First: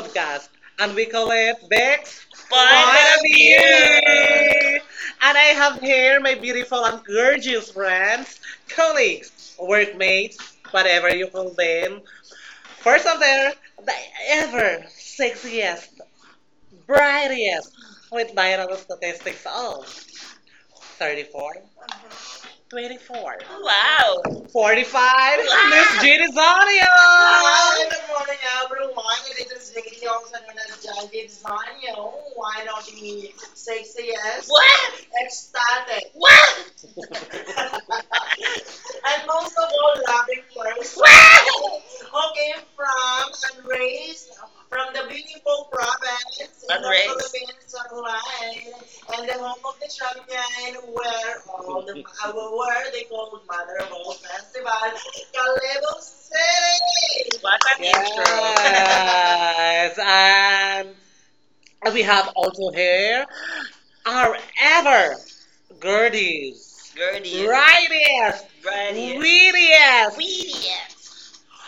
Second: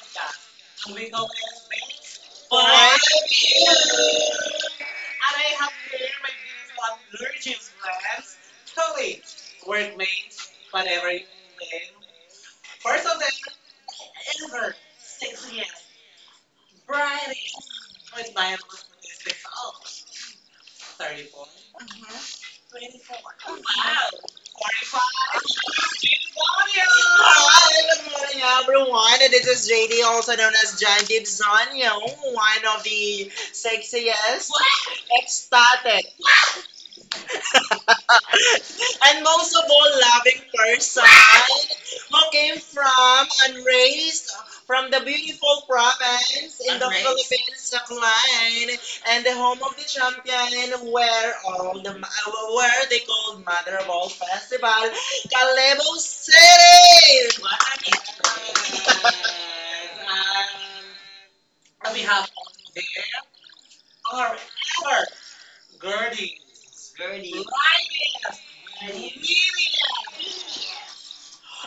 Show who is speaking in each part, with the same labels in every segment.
Speaker 1: podcast.
Speaker 2: podcast.
Speaker 1: And
Speaker 2: And
Speaker 1: we
Speaker 2: we go
Speaker 1: call it
Speaker 2: in.
Speaker 1: Bex
Speaker 2: Five
Speaker 1: Final
Speaker 2: Five years.
Speaker 1: Finally.
Speaker 2: years. And
Speaker 1: And I
Speaker 2: I have
Speaker 1: have
Speaker 2: here
Speaker 1: here
Speaker 2: my
Speaker 1: my beautiful
Speaker 2: beautiful and
Speaker 1: and
Speaker 2: gorgeous
Speaker 1: gorgeous
Speaker 2: friends,
Speaker 1: friends,
Speaker 2: colleagues,
Speaker 1: colleagues, workmates,
Speaker 2: workmates, whatever
Speaker 1: whatever
Speaker 2: you
Speaker 1: you call
Speaker 2: do.
Speaker 1: them. First
Speaker 2: First
Speaker 1: of
Speaker 2: of them,
Speaker 1: them, the
Speaker 2: ever
Speaker 1: ever
Speaker 2: 6 years.
Speaker 1: sexiest,
Speaker 2: Bridie,
Speaker 1: brightest, with
Speaker 2: with my
Speaker 1: viral
Speaker 2: 36
Speaker 1: statistics
Speaker 2: oh,
Speaker 1: of
Speaker 2: 34,
Speaker 1: 34,
Speaker 2: Mm-hmm. 24.
Speaker 1: 24,
Speaker 2: Oh,
Speaker 1: wow.
Speaker 2: wow.
Speaker 1: 45, Miss Wow. Jenny Zonio. Good
Speaker 2: Good
Speaker 1: morning,
Speaker 2: morning,
Speaker 1: out.
Speaker 2: everyone. This is JD, also known as John Gibsonio, one of the
Speaker 1: Say
Speaker 2: sexiest, ecstatic,
Speaker 1: what?
Speaker 2: and most
Speaker 1: Also
Speaker 2: of all,
Speaker 1: all
Speaker 2: loving
Speaker 1: loving.
Speaker 2: person
Speaker 1: What? Okay,
Speaker 2: came from
Speaker 1: from
Speaker 2: and raised from
Speaker 1: from
Speaker 2: the
Speaker 1: the
Speaker 2: beautiful province
Speaker 1: province.
Speaker 2: in the Unraised.
Speaker 1: Alright.
Speaker 2: Philippines, Tacloban, and the home of the
Speaker 1: Colombia,
Speaker 2: champion
Speaker 1: all
Speaker 2: where all the
Speaker 1: the our
Speaker 2: where
Speaker 1: world,
Speaker 2: they called
Speaker 1: mother
Speaker 2: Mother of
Speaker 1: of
Speaker 2: All
Speaker 1: all festival,
Speaker 2: Festival, Calebo
Speaker 1: Calabos.
Speaker 2: City.
Speaker 1: What an
Speaker 2: What
Speaker 1: intro. Yes,
Speaker 2: Um,
Speaker 1: and we
Speaker 2: We have
Speaker 1: have
Speaker 2: have
Speaker 1: also here
Speaker 2: our
Speaker 1: our
Speaker 2: ever
Speaker 1: ever
Speaker 2: Gertie,
Speaker 1: Gertie's
Speaker 2: Gertie.
Speaker 1: Gerties, rightest, right
Speaker 2: Ryan,
Speaker 1: here.
Speaker 2: Mimi,
Speaker 1: Weediest.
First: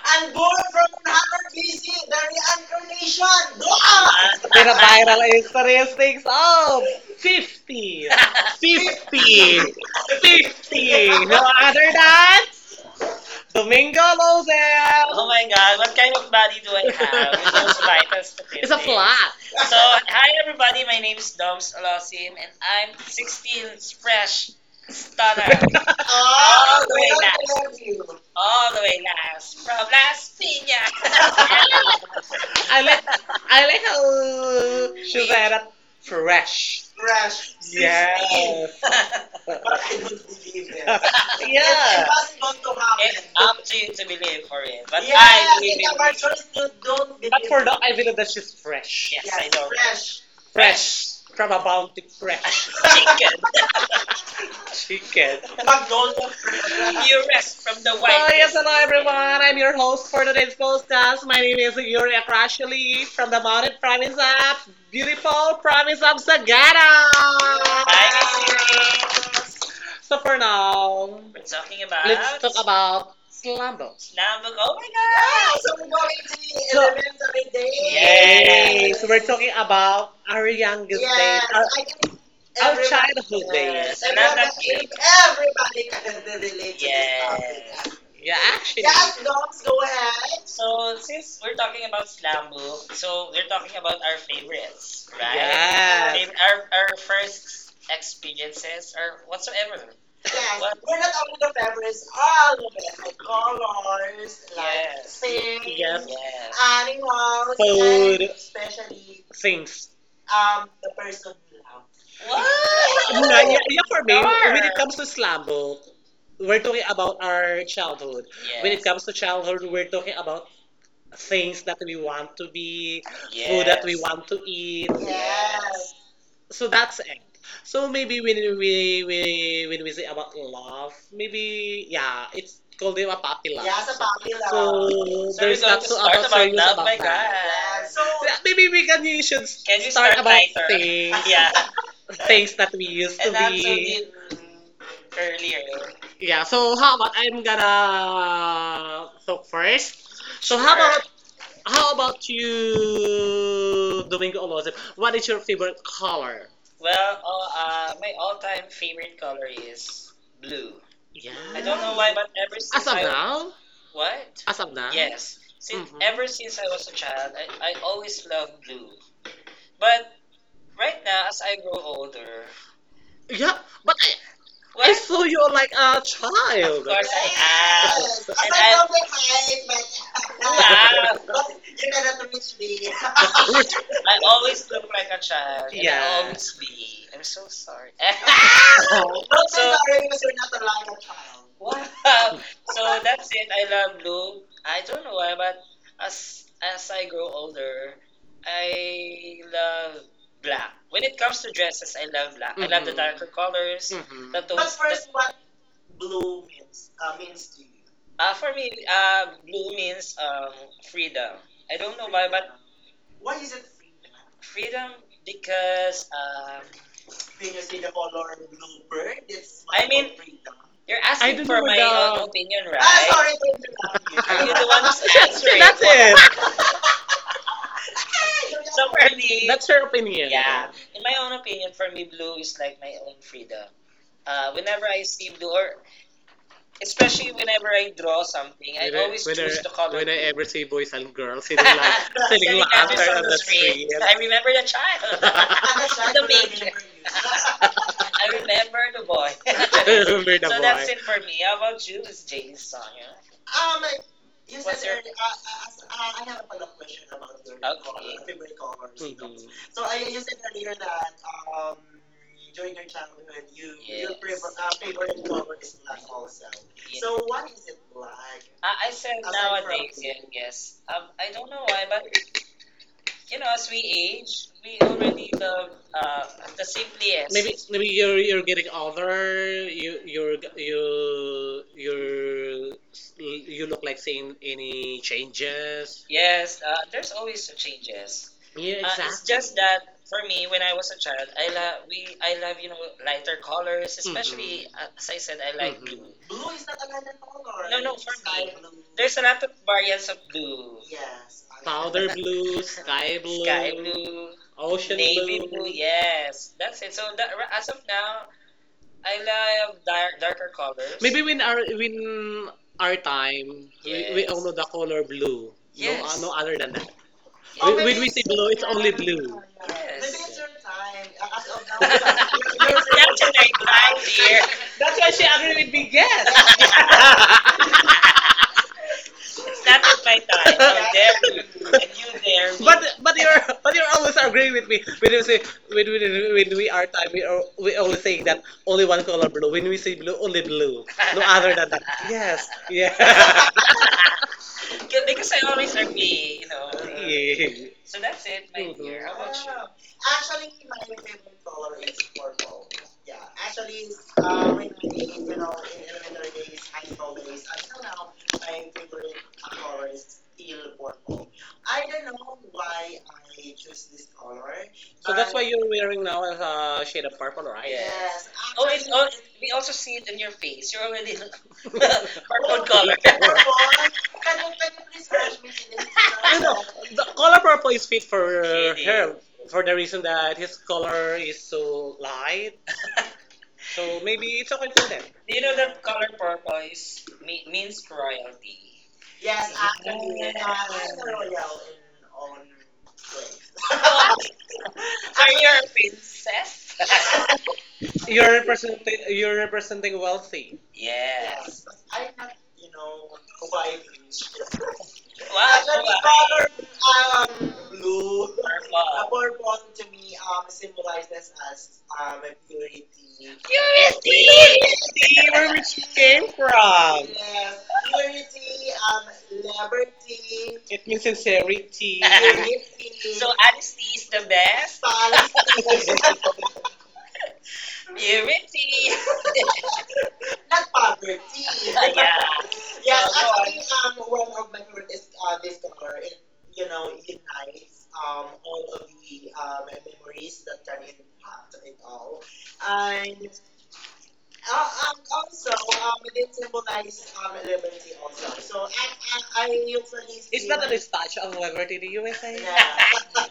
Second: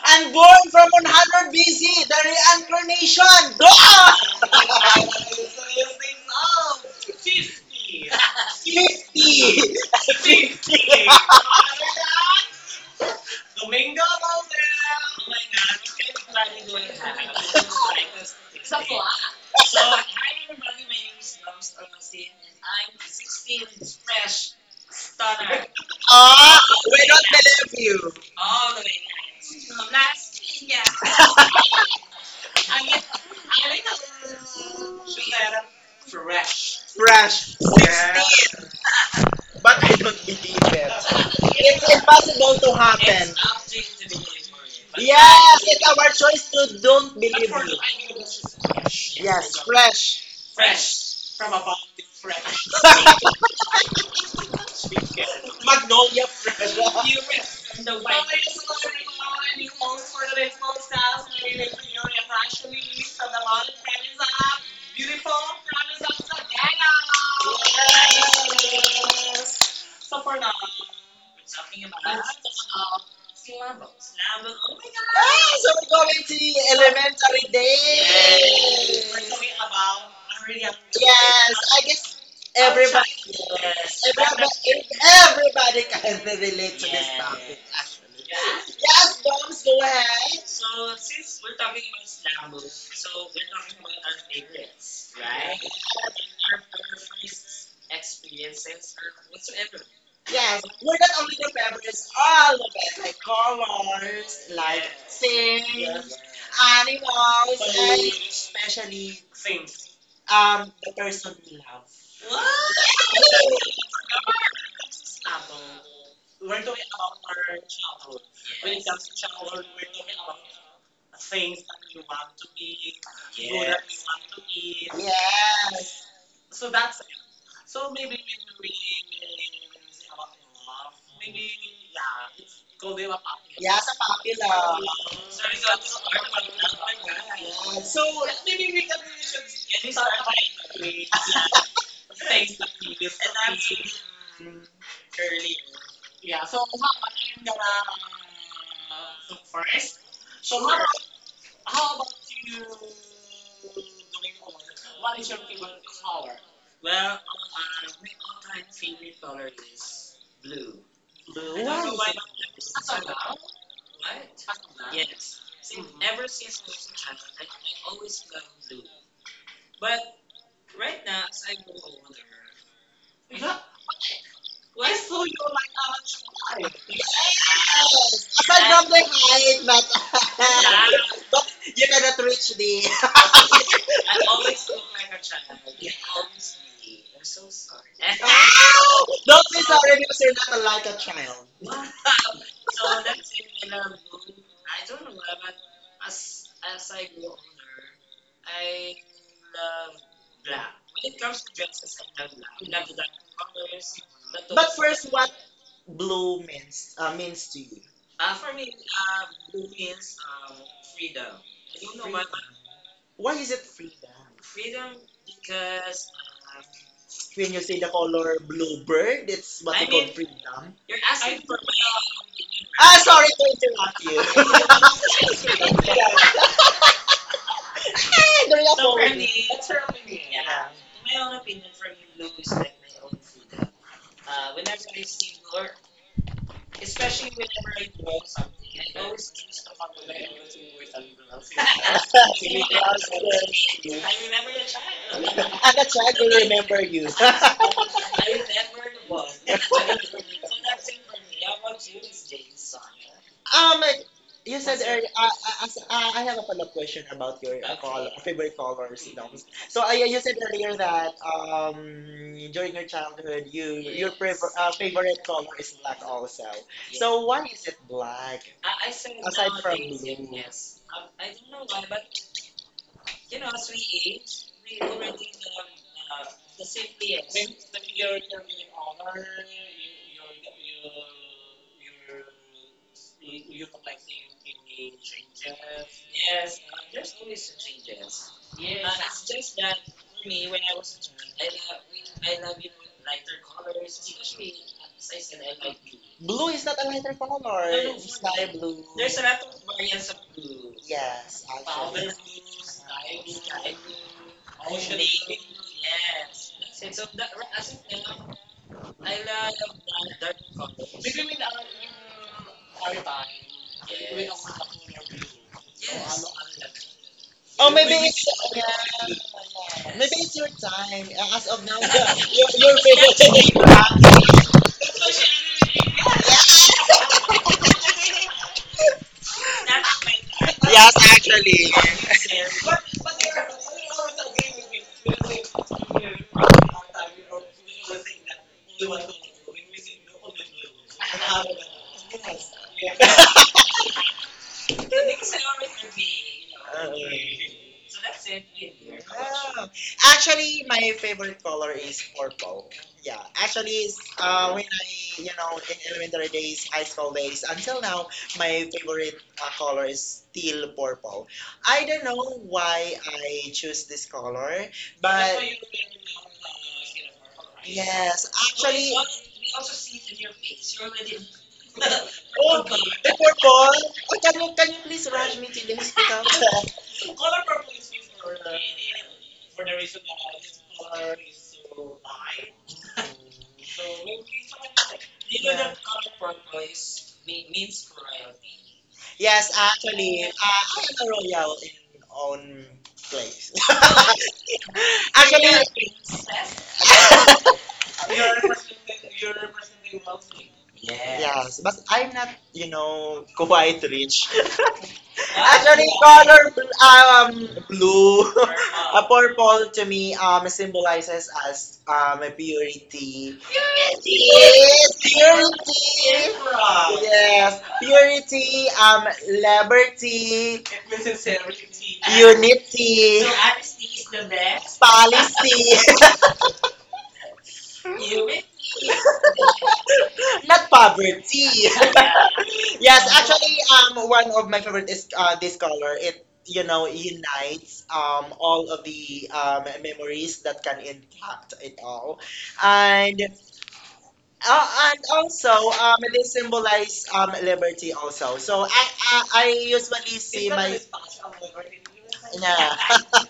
Speaker 2: and
Speaker 1: And
Speaker 2: born from 100 BC, the
Speaker 1: there
Speaker 2: reincarnation. God!
Speaker 1: Binabiral ang interest takes out.
Speaker 2: 50.
Speaker 1: 50.
Speaker 2: 50!
Speaker 1: 50.
Speaker 2: 50.
Speaker 1: 50. No other than Domingo
Speaker 2: Domingo
Speaker 1: Lozell. Oh
Speaker 2: Valdez.
Speaker 1: my
Speaker 2: Hang
Speaker 1: god, what
Speaker 2: on.
Speaker 1: kind of body do I have with those vital statistics? It's a flat. So,
Speaker 2: So,
Speaker 1: hi everybody, my name is Doms Alosim and I'm 16, fresh, stunner.
Speaker 2: uh, Ah,
Speaker 1: Oh, all
Speaker 2: we don't
Speaker 1: the
Speaker 2: believe you.
Speaker 1: all the
Speaker 2: Oh,
Speaker 1: way last from Las
Speaker 2: I
Speaker 1: Piñas. I like I
Speaker 2: like
Speaker 1: like how she's that
Speaker 2: a fresh.
Speaker 1: fresh.
Speaker 2: Fresh. 60! Yeah.
Speaker 1: Yes.
Speaker 2: But I don't believe it.
Speaker 1: Yeah.
Speaker 2: It's impossible to happen.
Speaker 1: It's
Speaker 2: It's up
Speaker 1: up to
Speaker 2: to
Speaker 1: you to
Speaker 2: individual.
Speaker 1: believe for it.
Speaker 2: But
Speaker 1: But yeah.
Speaker 2: yes,
Speaker 1: I,
Speaker 2: it's our choice to don't believe for
Speaker 1: for now, I believe that she's fresh.
Speaker 2: fresh.
Speaker 1: Yes, yes
Speaker 2: Yes,
Speaker 1: I know.
Speaker 2: fresh.
Speaker 1: Fresh fresh.
Speaker 2: Fresh.
Speaker 1: From
Speaker 2: From a
Speaker 1: a
Speaker 2: bounty,
Speaker 1: bounty
Speaker 2: fresh.
Speaker 1: fresh. Chicken. Chicken. Magnolia.
Speaker 2: Magnolia fresh. You
Speaker 1: Erect from
Speaker 2: risk
Speaker 1: the
Speaker 2: the white
Speaker 1: white. Oh yes,
Speaker 2: line,
Speaker 1: hello everyone. I'm
Speaker 2: you
Speaker 1: your host
Speaker 2: almost
Speaker 1: for
Speaker 2: for the
Speaker 1: today's
Speaker 2: full
Speaker 1: podcast.
Speaker 2: styles,
Speaker 1: My
Speaker 2: and you
Speaker 1: name
Speaker 2: live
Speaker 1: is
Speaker 2: in your
Speaker 1: Yuria
Speaker 2: fashion
Speaker 1: Crashly
Speaker 2: release, so
Speaker 1: from
Speaker 2: the
Speaker 1: the Mountain
Speaker 2: modern
Speaker 1: Province
Speaker 2: trend up.
Speaker 1: of
Speaker 2: Beautiful.
Speaker 1: beautiful province of Sagada.
Speaker 2: Hello.
Speaker 1: Hi,
Speaker 2: Yes.
Speaker 1: Sagara. So
Speaker 2: So for
Speaker 1: for
Speaker 2: now,
Speaker 1: now, we're talking
Speaker 2: I
Speaker 1: about. Let's talk about Slumdog.
Speaker 2: like,
Speaker 1: Slumdog. Oh
Speaker 2: oh Ah, so
Speaker 1: my god!
Speaker 2: we're going to
Speaker 1: So
Speaker 2: elementary
Speaker 1: yay! Yes,
Speaker 2: days.
Speaker 1: we're
Speaker 2: We're
Speaker 1: talking
Speaker 2: talking about
Speaker 1: about our
Speaker 2: really
Speaker 1: youngest days, yes,
Speaker 2: yes,
Speaker 1: our,
Speaker 2: I
Speaker 1: I can
Speaker 2: guess
Speaker 1: our everyone-
Speaker 2: everybody,
Speaker 1: childhood days. Yes,
Speaker 2: yes.
Speaker 1: days. Everyone another can
Speaker 2: Everybody,
Speaker 1: kid. Eat
Speaker 2: everybody
Speaker 1: think I
Speaker 2: can
Speaker 1: can relate to this
Speaker 2: relate
Speaker 1: topic.
Speaker 2: to yes. This yes. Topic.
Speaker 1: Yes. Yeah, actually. Yes,
Speaker 2: Yes,
Speaker 1: dogs,
Speaker 2: moms,
Speaker 1: go
Speaker 2: go ahead.
Speaker 1: ahead. So, since we're talking about slam book, so we're talking about our favorites, right?
Speaker 2: Right?
Speaker 1: Yes. Fav- our first experiences or whatsoever.
Speaker 2: Yes,
Speaker 1: Yes, what?
Speaker 2: we're
Speaker 1: We're
Speaker 2: not
Speaker 1: not
Speaker 2: only
Speaker 1: only
Speaker 2: the
Speaker 1: the favorites,
Speaker 2: members,
Speaker 1: all
Speaker 2: all of
Speaker 1: of it.
Speaker 2: it, like
Speaker 1: Like
Speaker 2: colors,
Speaker 1: colors, like
Speaker 2: like
Speaker 1: yes. Things,
Speaker 2: things,
Speaker 1: yep.
Speaker 2: yes.
Speaker 1: Yes. Animals, food.
Speaker 2: Animals, and
Speaker 1: And food.
Speaker 2: especially.
Speaker 1: Especially things. um,
Speaker 2: The person we love. What?
Speaker 1: Muna, what? Yeah, yeah, for me, when it darn. Comes to slam book,
Speaker 2: We're
Speaker 1: we're talking
Speaker 2: talking about
Speaker 1: about
Speaker 2: our
Speaker 1: our
Speaker 2: childhood.
Speaker 1: childhood. When
Speaker 2: When
Speaker 1: it yes.
Speaker 2: it
Speaker 1: Comes
Speaker 2: comes to
Speaker 1: to childhood, we're talking
Speaker 2: talking
Speaker 1: about
Speaker 2: about things
Speaker 1: things that
Speaker 2: that
Speaker 1: we
Speaker 2: we want
Speaker 1: want
Speaker 2: to
Speaker 1: to
Speaker 2: be,
Speaker 1: be,
Speaker 2: yeah. Food
Speaker 1: food
Speaker 2: yeah. That
Speaker 1: that we
Speaker 2: we
Speaker 1: yes.
Speaker 2: want
Speaker 1: Want to
Speaker 2: to eat.
Speaker 1: eat, yes.
Speaker 2: Yes.
Speaker 1: So
Speaker 2: So
Speaker 1: that's
Speaker 2: that's
Speaker 1: it. So
Speaker 2: so maybe
Speaker 1: maybe when
Speaker 2: maybe
Speaker 1: we when we say about love,
Speaker 2: maybe
Speaker 1: maybe
Speaker 2: yeah,
Speaker 1: yeah,
Speaker 2: it's
Speaker 1: it's called
Speaker 2: called
Speaker 1: it
Speaker 2: a
Speaker 1: a puppy
Speaker 2: puppy.
Speaker 1: love.
Speaker 2: Yeah,
Speaker 1: Yeah, sa
Speaker 2: sa
Speaker 1: puppy
Speaker 2: popular.
Speaker 1: love. So
Speaker 2: So
Speaker 1: So we're there's
Speaker 2: it's
Speaker 1: going not to so start about serious
Speaker 2: like
Speaker 1: love, about my god. That.
Speaker 2: so
Speaker 1: Yeah,
Speaker 2: so,
Speaker 1: so yeah,
Speaker 2: maybe
Speaker 1: maybe
Speaker 2: we
Speaker 1: we
Speaker 2: can
Speaker 1: can you should can you
Speaker 2: start
Speaker 1: start start about lighter?
Speaker 2: by
Speaker 1: Things yeah, things that we used to and that's what be. We did earlier. Yeah,
Speaker 2: yeah. So how
Speaker 1: so how about I'm
Speaker 2: about am
Speaker 1: gonna talk first? So how sure. About how
Speaker 2: how about
Speaker 1: about you, Domingo Olozip? What is your favorite
Speaker 2: power?
Speaker 1: color? Well, all, my all-time favorite color is blue. Yeah. I don't
Speaker 2: Wow.
Speaker 1: know why, but ever as since as of I now? What? As of now? Yes, since mhm. Ever since I was a child, I always loved blue. But right now, as I grow older, yeah,
Speaker 2: Now,
Speaker 1: but I well, saw
Speaker 2: so you
Speaker 1: you like a of child. Course I am. Yes, as and
Speaker 2: aside
Speaker 1: I-
Speaker 2: from
Speaker 1: love
Speaker 2: the
Speaker 1: it.
Speaker 2: height, but,
Speaker 1: Now. Wow.
Speaker 2: but
Speaker 1: But
Speaker 2: you
Speaker 1: you
Speaker 2: cannot
Speaker 1: cannot
Speaker 2: reach the
Speaker 1: I always look like a child. And yeah. I always be. I'm so sorry. Oh,
Speaker 2: Don't
Speaker 1: I'm so
Speaker 2: be
Speaker 1: so,
Speaker 2: sorry
Speaker 1: sorry
Speaker 2: because
Speaker 1: because
Speaker 2: you're
Speaker 1: you're not
Speaker 2: not like a
Speaker 1: allowed.
Speaker 2: child.
Speaker 1: Wow. So that's it. I love Lou. I don't know why, but as I grow older, I love black. When it comes to dresses, I love black. I love the mhm. Darker colors. Mhm. The but tones.
Speaker 2: But
Speaker 1: The, first,
Speaker 2: first, what
Speaker 1: what
Speaker 2: blue
Speaker 1: blue?
Speaker 2: means
Speaker 1: Um,
Speaker 2: means to you?
Speaker 1: For me, blue means freedom. I don't know why, but
Speaker 2: Why
Speaker 1: why
Speaker 2: is
Speaker 1: is
Speaker 2: it freedom?
Speaker 1: freedom because
Speaker 2: When you say the color blue bird, it's what you
Speaker 1: I
Speaker 2: call
Speaker 1: mean
Speaker 2: freedom.
Speaker 1: you're I asking don't for know my the. Own the. Opinion,
Speaker 2: Ah,
Speaker 1: ah,
Speaker 2: sorry
Speaker 1: right?
Speaker 2: to
Speaker 1: Sorry.
Speaker 2: interrupt
Speaker 1: I was answering. That's
Speaker 2: you. Yeah,
Speaker 1: what it.
Speaker 2: so they're not
Speaker 1: For
Speaker 2: following.
Speaker 1: me, that's her
Speaker 2: Right.
Speaker 1: opinion. Yeah, in my own opinion, for me, blue is like my own freedom. Whenever I see blue, or especially whenever I draw something, I whether always whether choose the color when I blue. Ever see boys and girls sitting like sitting selling like apples after on the street.
Speaker 2: your
Speaker 1: Street. I remember the child.
Speaker 2: And that's why
Speaker 1: I
Speaker 2: I
Speaker 1: the
Speaker 2: could remember you.
Speaker 1: child.
Speaker 2: I
Speaker 1: I remember the boy. Remember the so that's boy. It for me. How about you, Miss Jane Sonia?
Speaker 2: Um,
Speaker 1: Um,
Speaker 2: you said
Speaker 1: What's your-
Speaker 2: earlier, I have a follow-up question about your col okay? Favorite
Speaker 1: okay.
Speaker 2: colors. You know?
Speaker 1: Mhm.
Speaker 2: So yeah, you said earlier that
Speaker 1: um,
Speaker 2: during your childhood, you your
Speaker 1: Yeah.
Speaker 2: yes. Prefer, yes. Favorite color
Speaker 1: Yeah.
Speaker 2: is black also.
Speaker 1: So
Speaker 2: So why
Speaker 1: what?
Speaker 2: is it black
Speaker 1: I said
Speaker 2: aside
Speaker 1: aside from-
Speaker 2: from
Speaker 1: nowadays, yeah,
Speaker 2: blue? Yes.
Speaker 1: yes. I don't know why, but you know, as we age, we already love the simplest. Maybe you're getting
Speaker 2: You're
Speaker 1: older. You're you you're
Speaker 2: you,
Speaker 1: you
Speaker 2: you
Speaker 1: look like seeing any
Speaker 2: have
Speaker 1: changes. Yes, there's always changes. Yeah, it's exactly. Just exactly. That for me, when I was a child, I love we I love you know lighter colors, especially mhm. As I said, I like blue.
Speaker 2: Blue
Speaker 1: Mhm.
Speaker 2: is not an
Speaker 1: No, no,
Speaker 2: intercolor.
Speaker 1: for
Speaker 2: Sky
Speaker 1: me,
Speaker 2: blue. There's
Speaker 1: there's a
Speaker 2: another
Speaker 1: lot
Speaker 2: variant
Speaker 1: of
Speaker 2: of
Speaker 1: variants
Speaker 2: variants of
Speaker 1: of
Speaker 2: blue.
Speaker 1: blue.
Speaker 2: Yes. Actually.
Speaker 1: Powder blue, sky sky blue, blue,
Speaker 2: Ocean
Speaker 1: ocean
Speaker 2: blue.
Speaker 1: navy blue, blue.
Speaker 2: Yes.
Speaker 1: Yes. That's it.
Speaker 2: It's
Speaker 1: So
Speaker 2: so
Speaker 1: that,
Speaker 2: dark.
Speaker 1: r- as
Speaker 2: As of
Speaker 1: of now, I love
Speaker 2: now,
Speaker 1: darker colors. Maybe when our time, we all yes. Know yes. The color blue. No, yes. No yes. Other than that. Yes.
Speaker 2: oh
Speaker 1: When,
Speaker 2: maybe
Speaker 1: when we yes. Say
Speaker 2: it's.
Speaker 1: blue, it's only
Speaker 2: Yes.
Speaker 1: blue.
Speaker 2: Maybe
Speaker 1: Yes.
Speaker 2: it's your time. As of now,
Speaker 1: Like
Speaker 2: your favorite
Speaker 1: blind
Speaker 2: color.
Speaker 1: here. That's why she agrees. That was my thought.
Speaker 2: Yes.
Speaker 1: So
Speaker 2: Yes,
Speaker 1: there,
Speaker 2: actually.
Speaker 1: and you there. Me. But
Speaker 2: But
Speaker 1: but
Speaker 2: but there
Speaker 1: you're
Speaker 2: are
Speaker 1: but you're always
Speaker 2: also
Speaker 1: agreeing
Speaker 2: games
Speaker 1: with me when
Speaker 2: with
Speaker 1: you say
Speaker 2: music. Or
Speaker 1: when we are
Speaker 2: time,
Speaker 1: time we
Speaker 2: or
Speaker 1: are we always saying
Speaker 2: music.
Speaker 1: that only one color blue when we say blue only blue no other than that yes yeah Yeah, because I always agree, you know.
Speaker 2: Oh.
Speaker 1: Yeah, so that's it, my dear. How about you?
Speaker 2: Actually, my favorite color is purple. Yeah. Actually, it's, when
Speaker 1: With
Speaker 2: I,
Speaker 1: me,
Speaker 2: you
Speaker 1: you know,
Speaker 2: know, in
Speaker 1: in
Speaker 2: elementary
Speaker 1: elementary
Speaker 2: days,
Speaker 1: days, high
Speaker 2: high school
Speaker 1: school
Speaker 2: days,
Speaker 1: days,
Speaker 2: until
Speaker 1: until
Speaker 2: now,
Speaker 1: now, my
Speaker 2: my
Speaker 1: favorite
Speaker 2: favorite color
Speaker 1: color is
Speaker 2: is
Speaker 1: still
Speaker 2: still purple.
Speaker 1: purple.
Speaker 2: I
Speaker 1: I don't
Speaker 2: don't know
Speaker 1: know
Speaker 2: why
Speaker 1: why
Speaker 2: I
Speaker 1: I
Speaker 2: choose this color,
Speaker 1: so that's why
Speaker 2: but
Speaker 1: you're wearing now a shade of purple, right? Yeah.
Speaker 2: yes,
Speaker 1: Yes. Oh, it's
Speaker 2: actually,
Speaker 1: oh, we also see it in your face. You're already purple color.
Speaker 2: purple.
Speaker 1: Purple.
Speaker 2: Oh, can you please rush me to the hospital?
Speaker 1: I know. The color
Speaker 2: Color
Speaker 1: purple
Speaker 2: purple
Speaker 1: is
Speaker 2: is
Speaker 1: fit
Speaker 2: used
Speaker 1: for her for
Speaker 2: for the
Speaker 1: the
Speaker 2: reason
Speaker 1: reason
Speaker 2: that
Speaker 1: that his
Speaker 2: this
Speaker 1: color
Speaker 2: color
Speaker 1: is
Speaker 2: is
Speaker 1: so
Speaker 2: so
Speaker 1: light.
Speaker 2: light.
Speaker 1: So maybe it's okay for them. Do you know
Speaker 2: Yeah.
Speaker 1: that color purple is me- means royalty?
Speaker 2: Yes,
Speaker 1: Yeah.
Speaker 2: actually, I am
Speaker 1: I'm royal in
Speaker 2: a royal in
Speaker 1: all.
Speaker 2: own place.
Speaker 1: Are you a
Speaker 2: Actually,
Speaker 1: princess? You're
Speaker 2: you're
Speaker 1: representing
Speaker 2: representing, you're
Speaker 1: you're representing
Speaker 2: representing wealthy.
Speaker 1: wealthy.
Speaker 2: Yes, yes.
Speaker 1: Yes.
Speaker 2: But I'm not, you know, quite rich. Actually,
Speaker 1: Wow.
Speaker 2: color blue, a
Speaker 1: Wow.
Speaker 2: purple to me symbolizes as purity.
Speaker 1: Purity!
Speaker 2: Yes,
Speaker 1: See where which
Speaker 2: purity.
Speaker 1: you came from.
Speaker 2: Yes, purity. Liberty,
Speaker 1: It
Speaker 2: it
Speaker 1: means
Speaker 2: means
Speaker 1: sincerity.
Speaker 2: sincerity. Unity,
Speaker 1: So honesty
Speaker 2: so
Speaker 1: is the best.
Speaker 2: policy.
Speaker 1: Purity.
Speaker 2: Not poverty.
Speaker 1: Yeah.
Speaker 2: Yes, mhm. Actually, one of my favorite is this color. It you know unites all of the memories that can impact it all, and and also they symbolize liberty also. So I usually
Speaker 1: It's
Speaker 2: see
Speaker 1: not
Speaker 2: my
Speaker 1: a
Speaker 2: really.
Speaker 1: dispatch of liberty in the USA.
Speaker 2: Nah.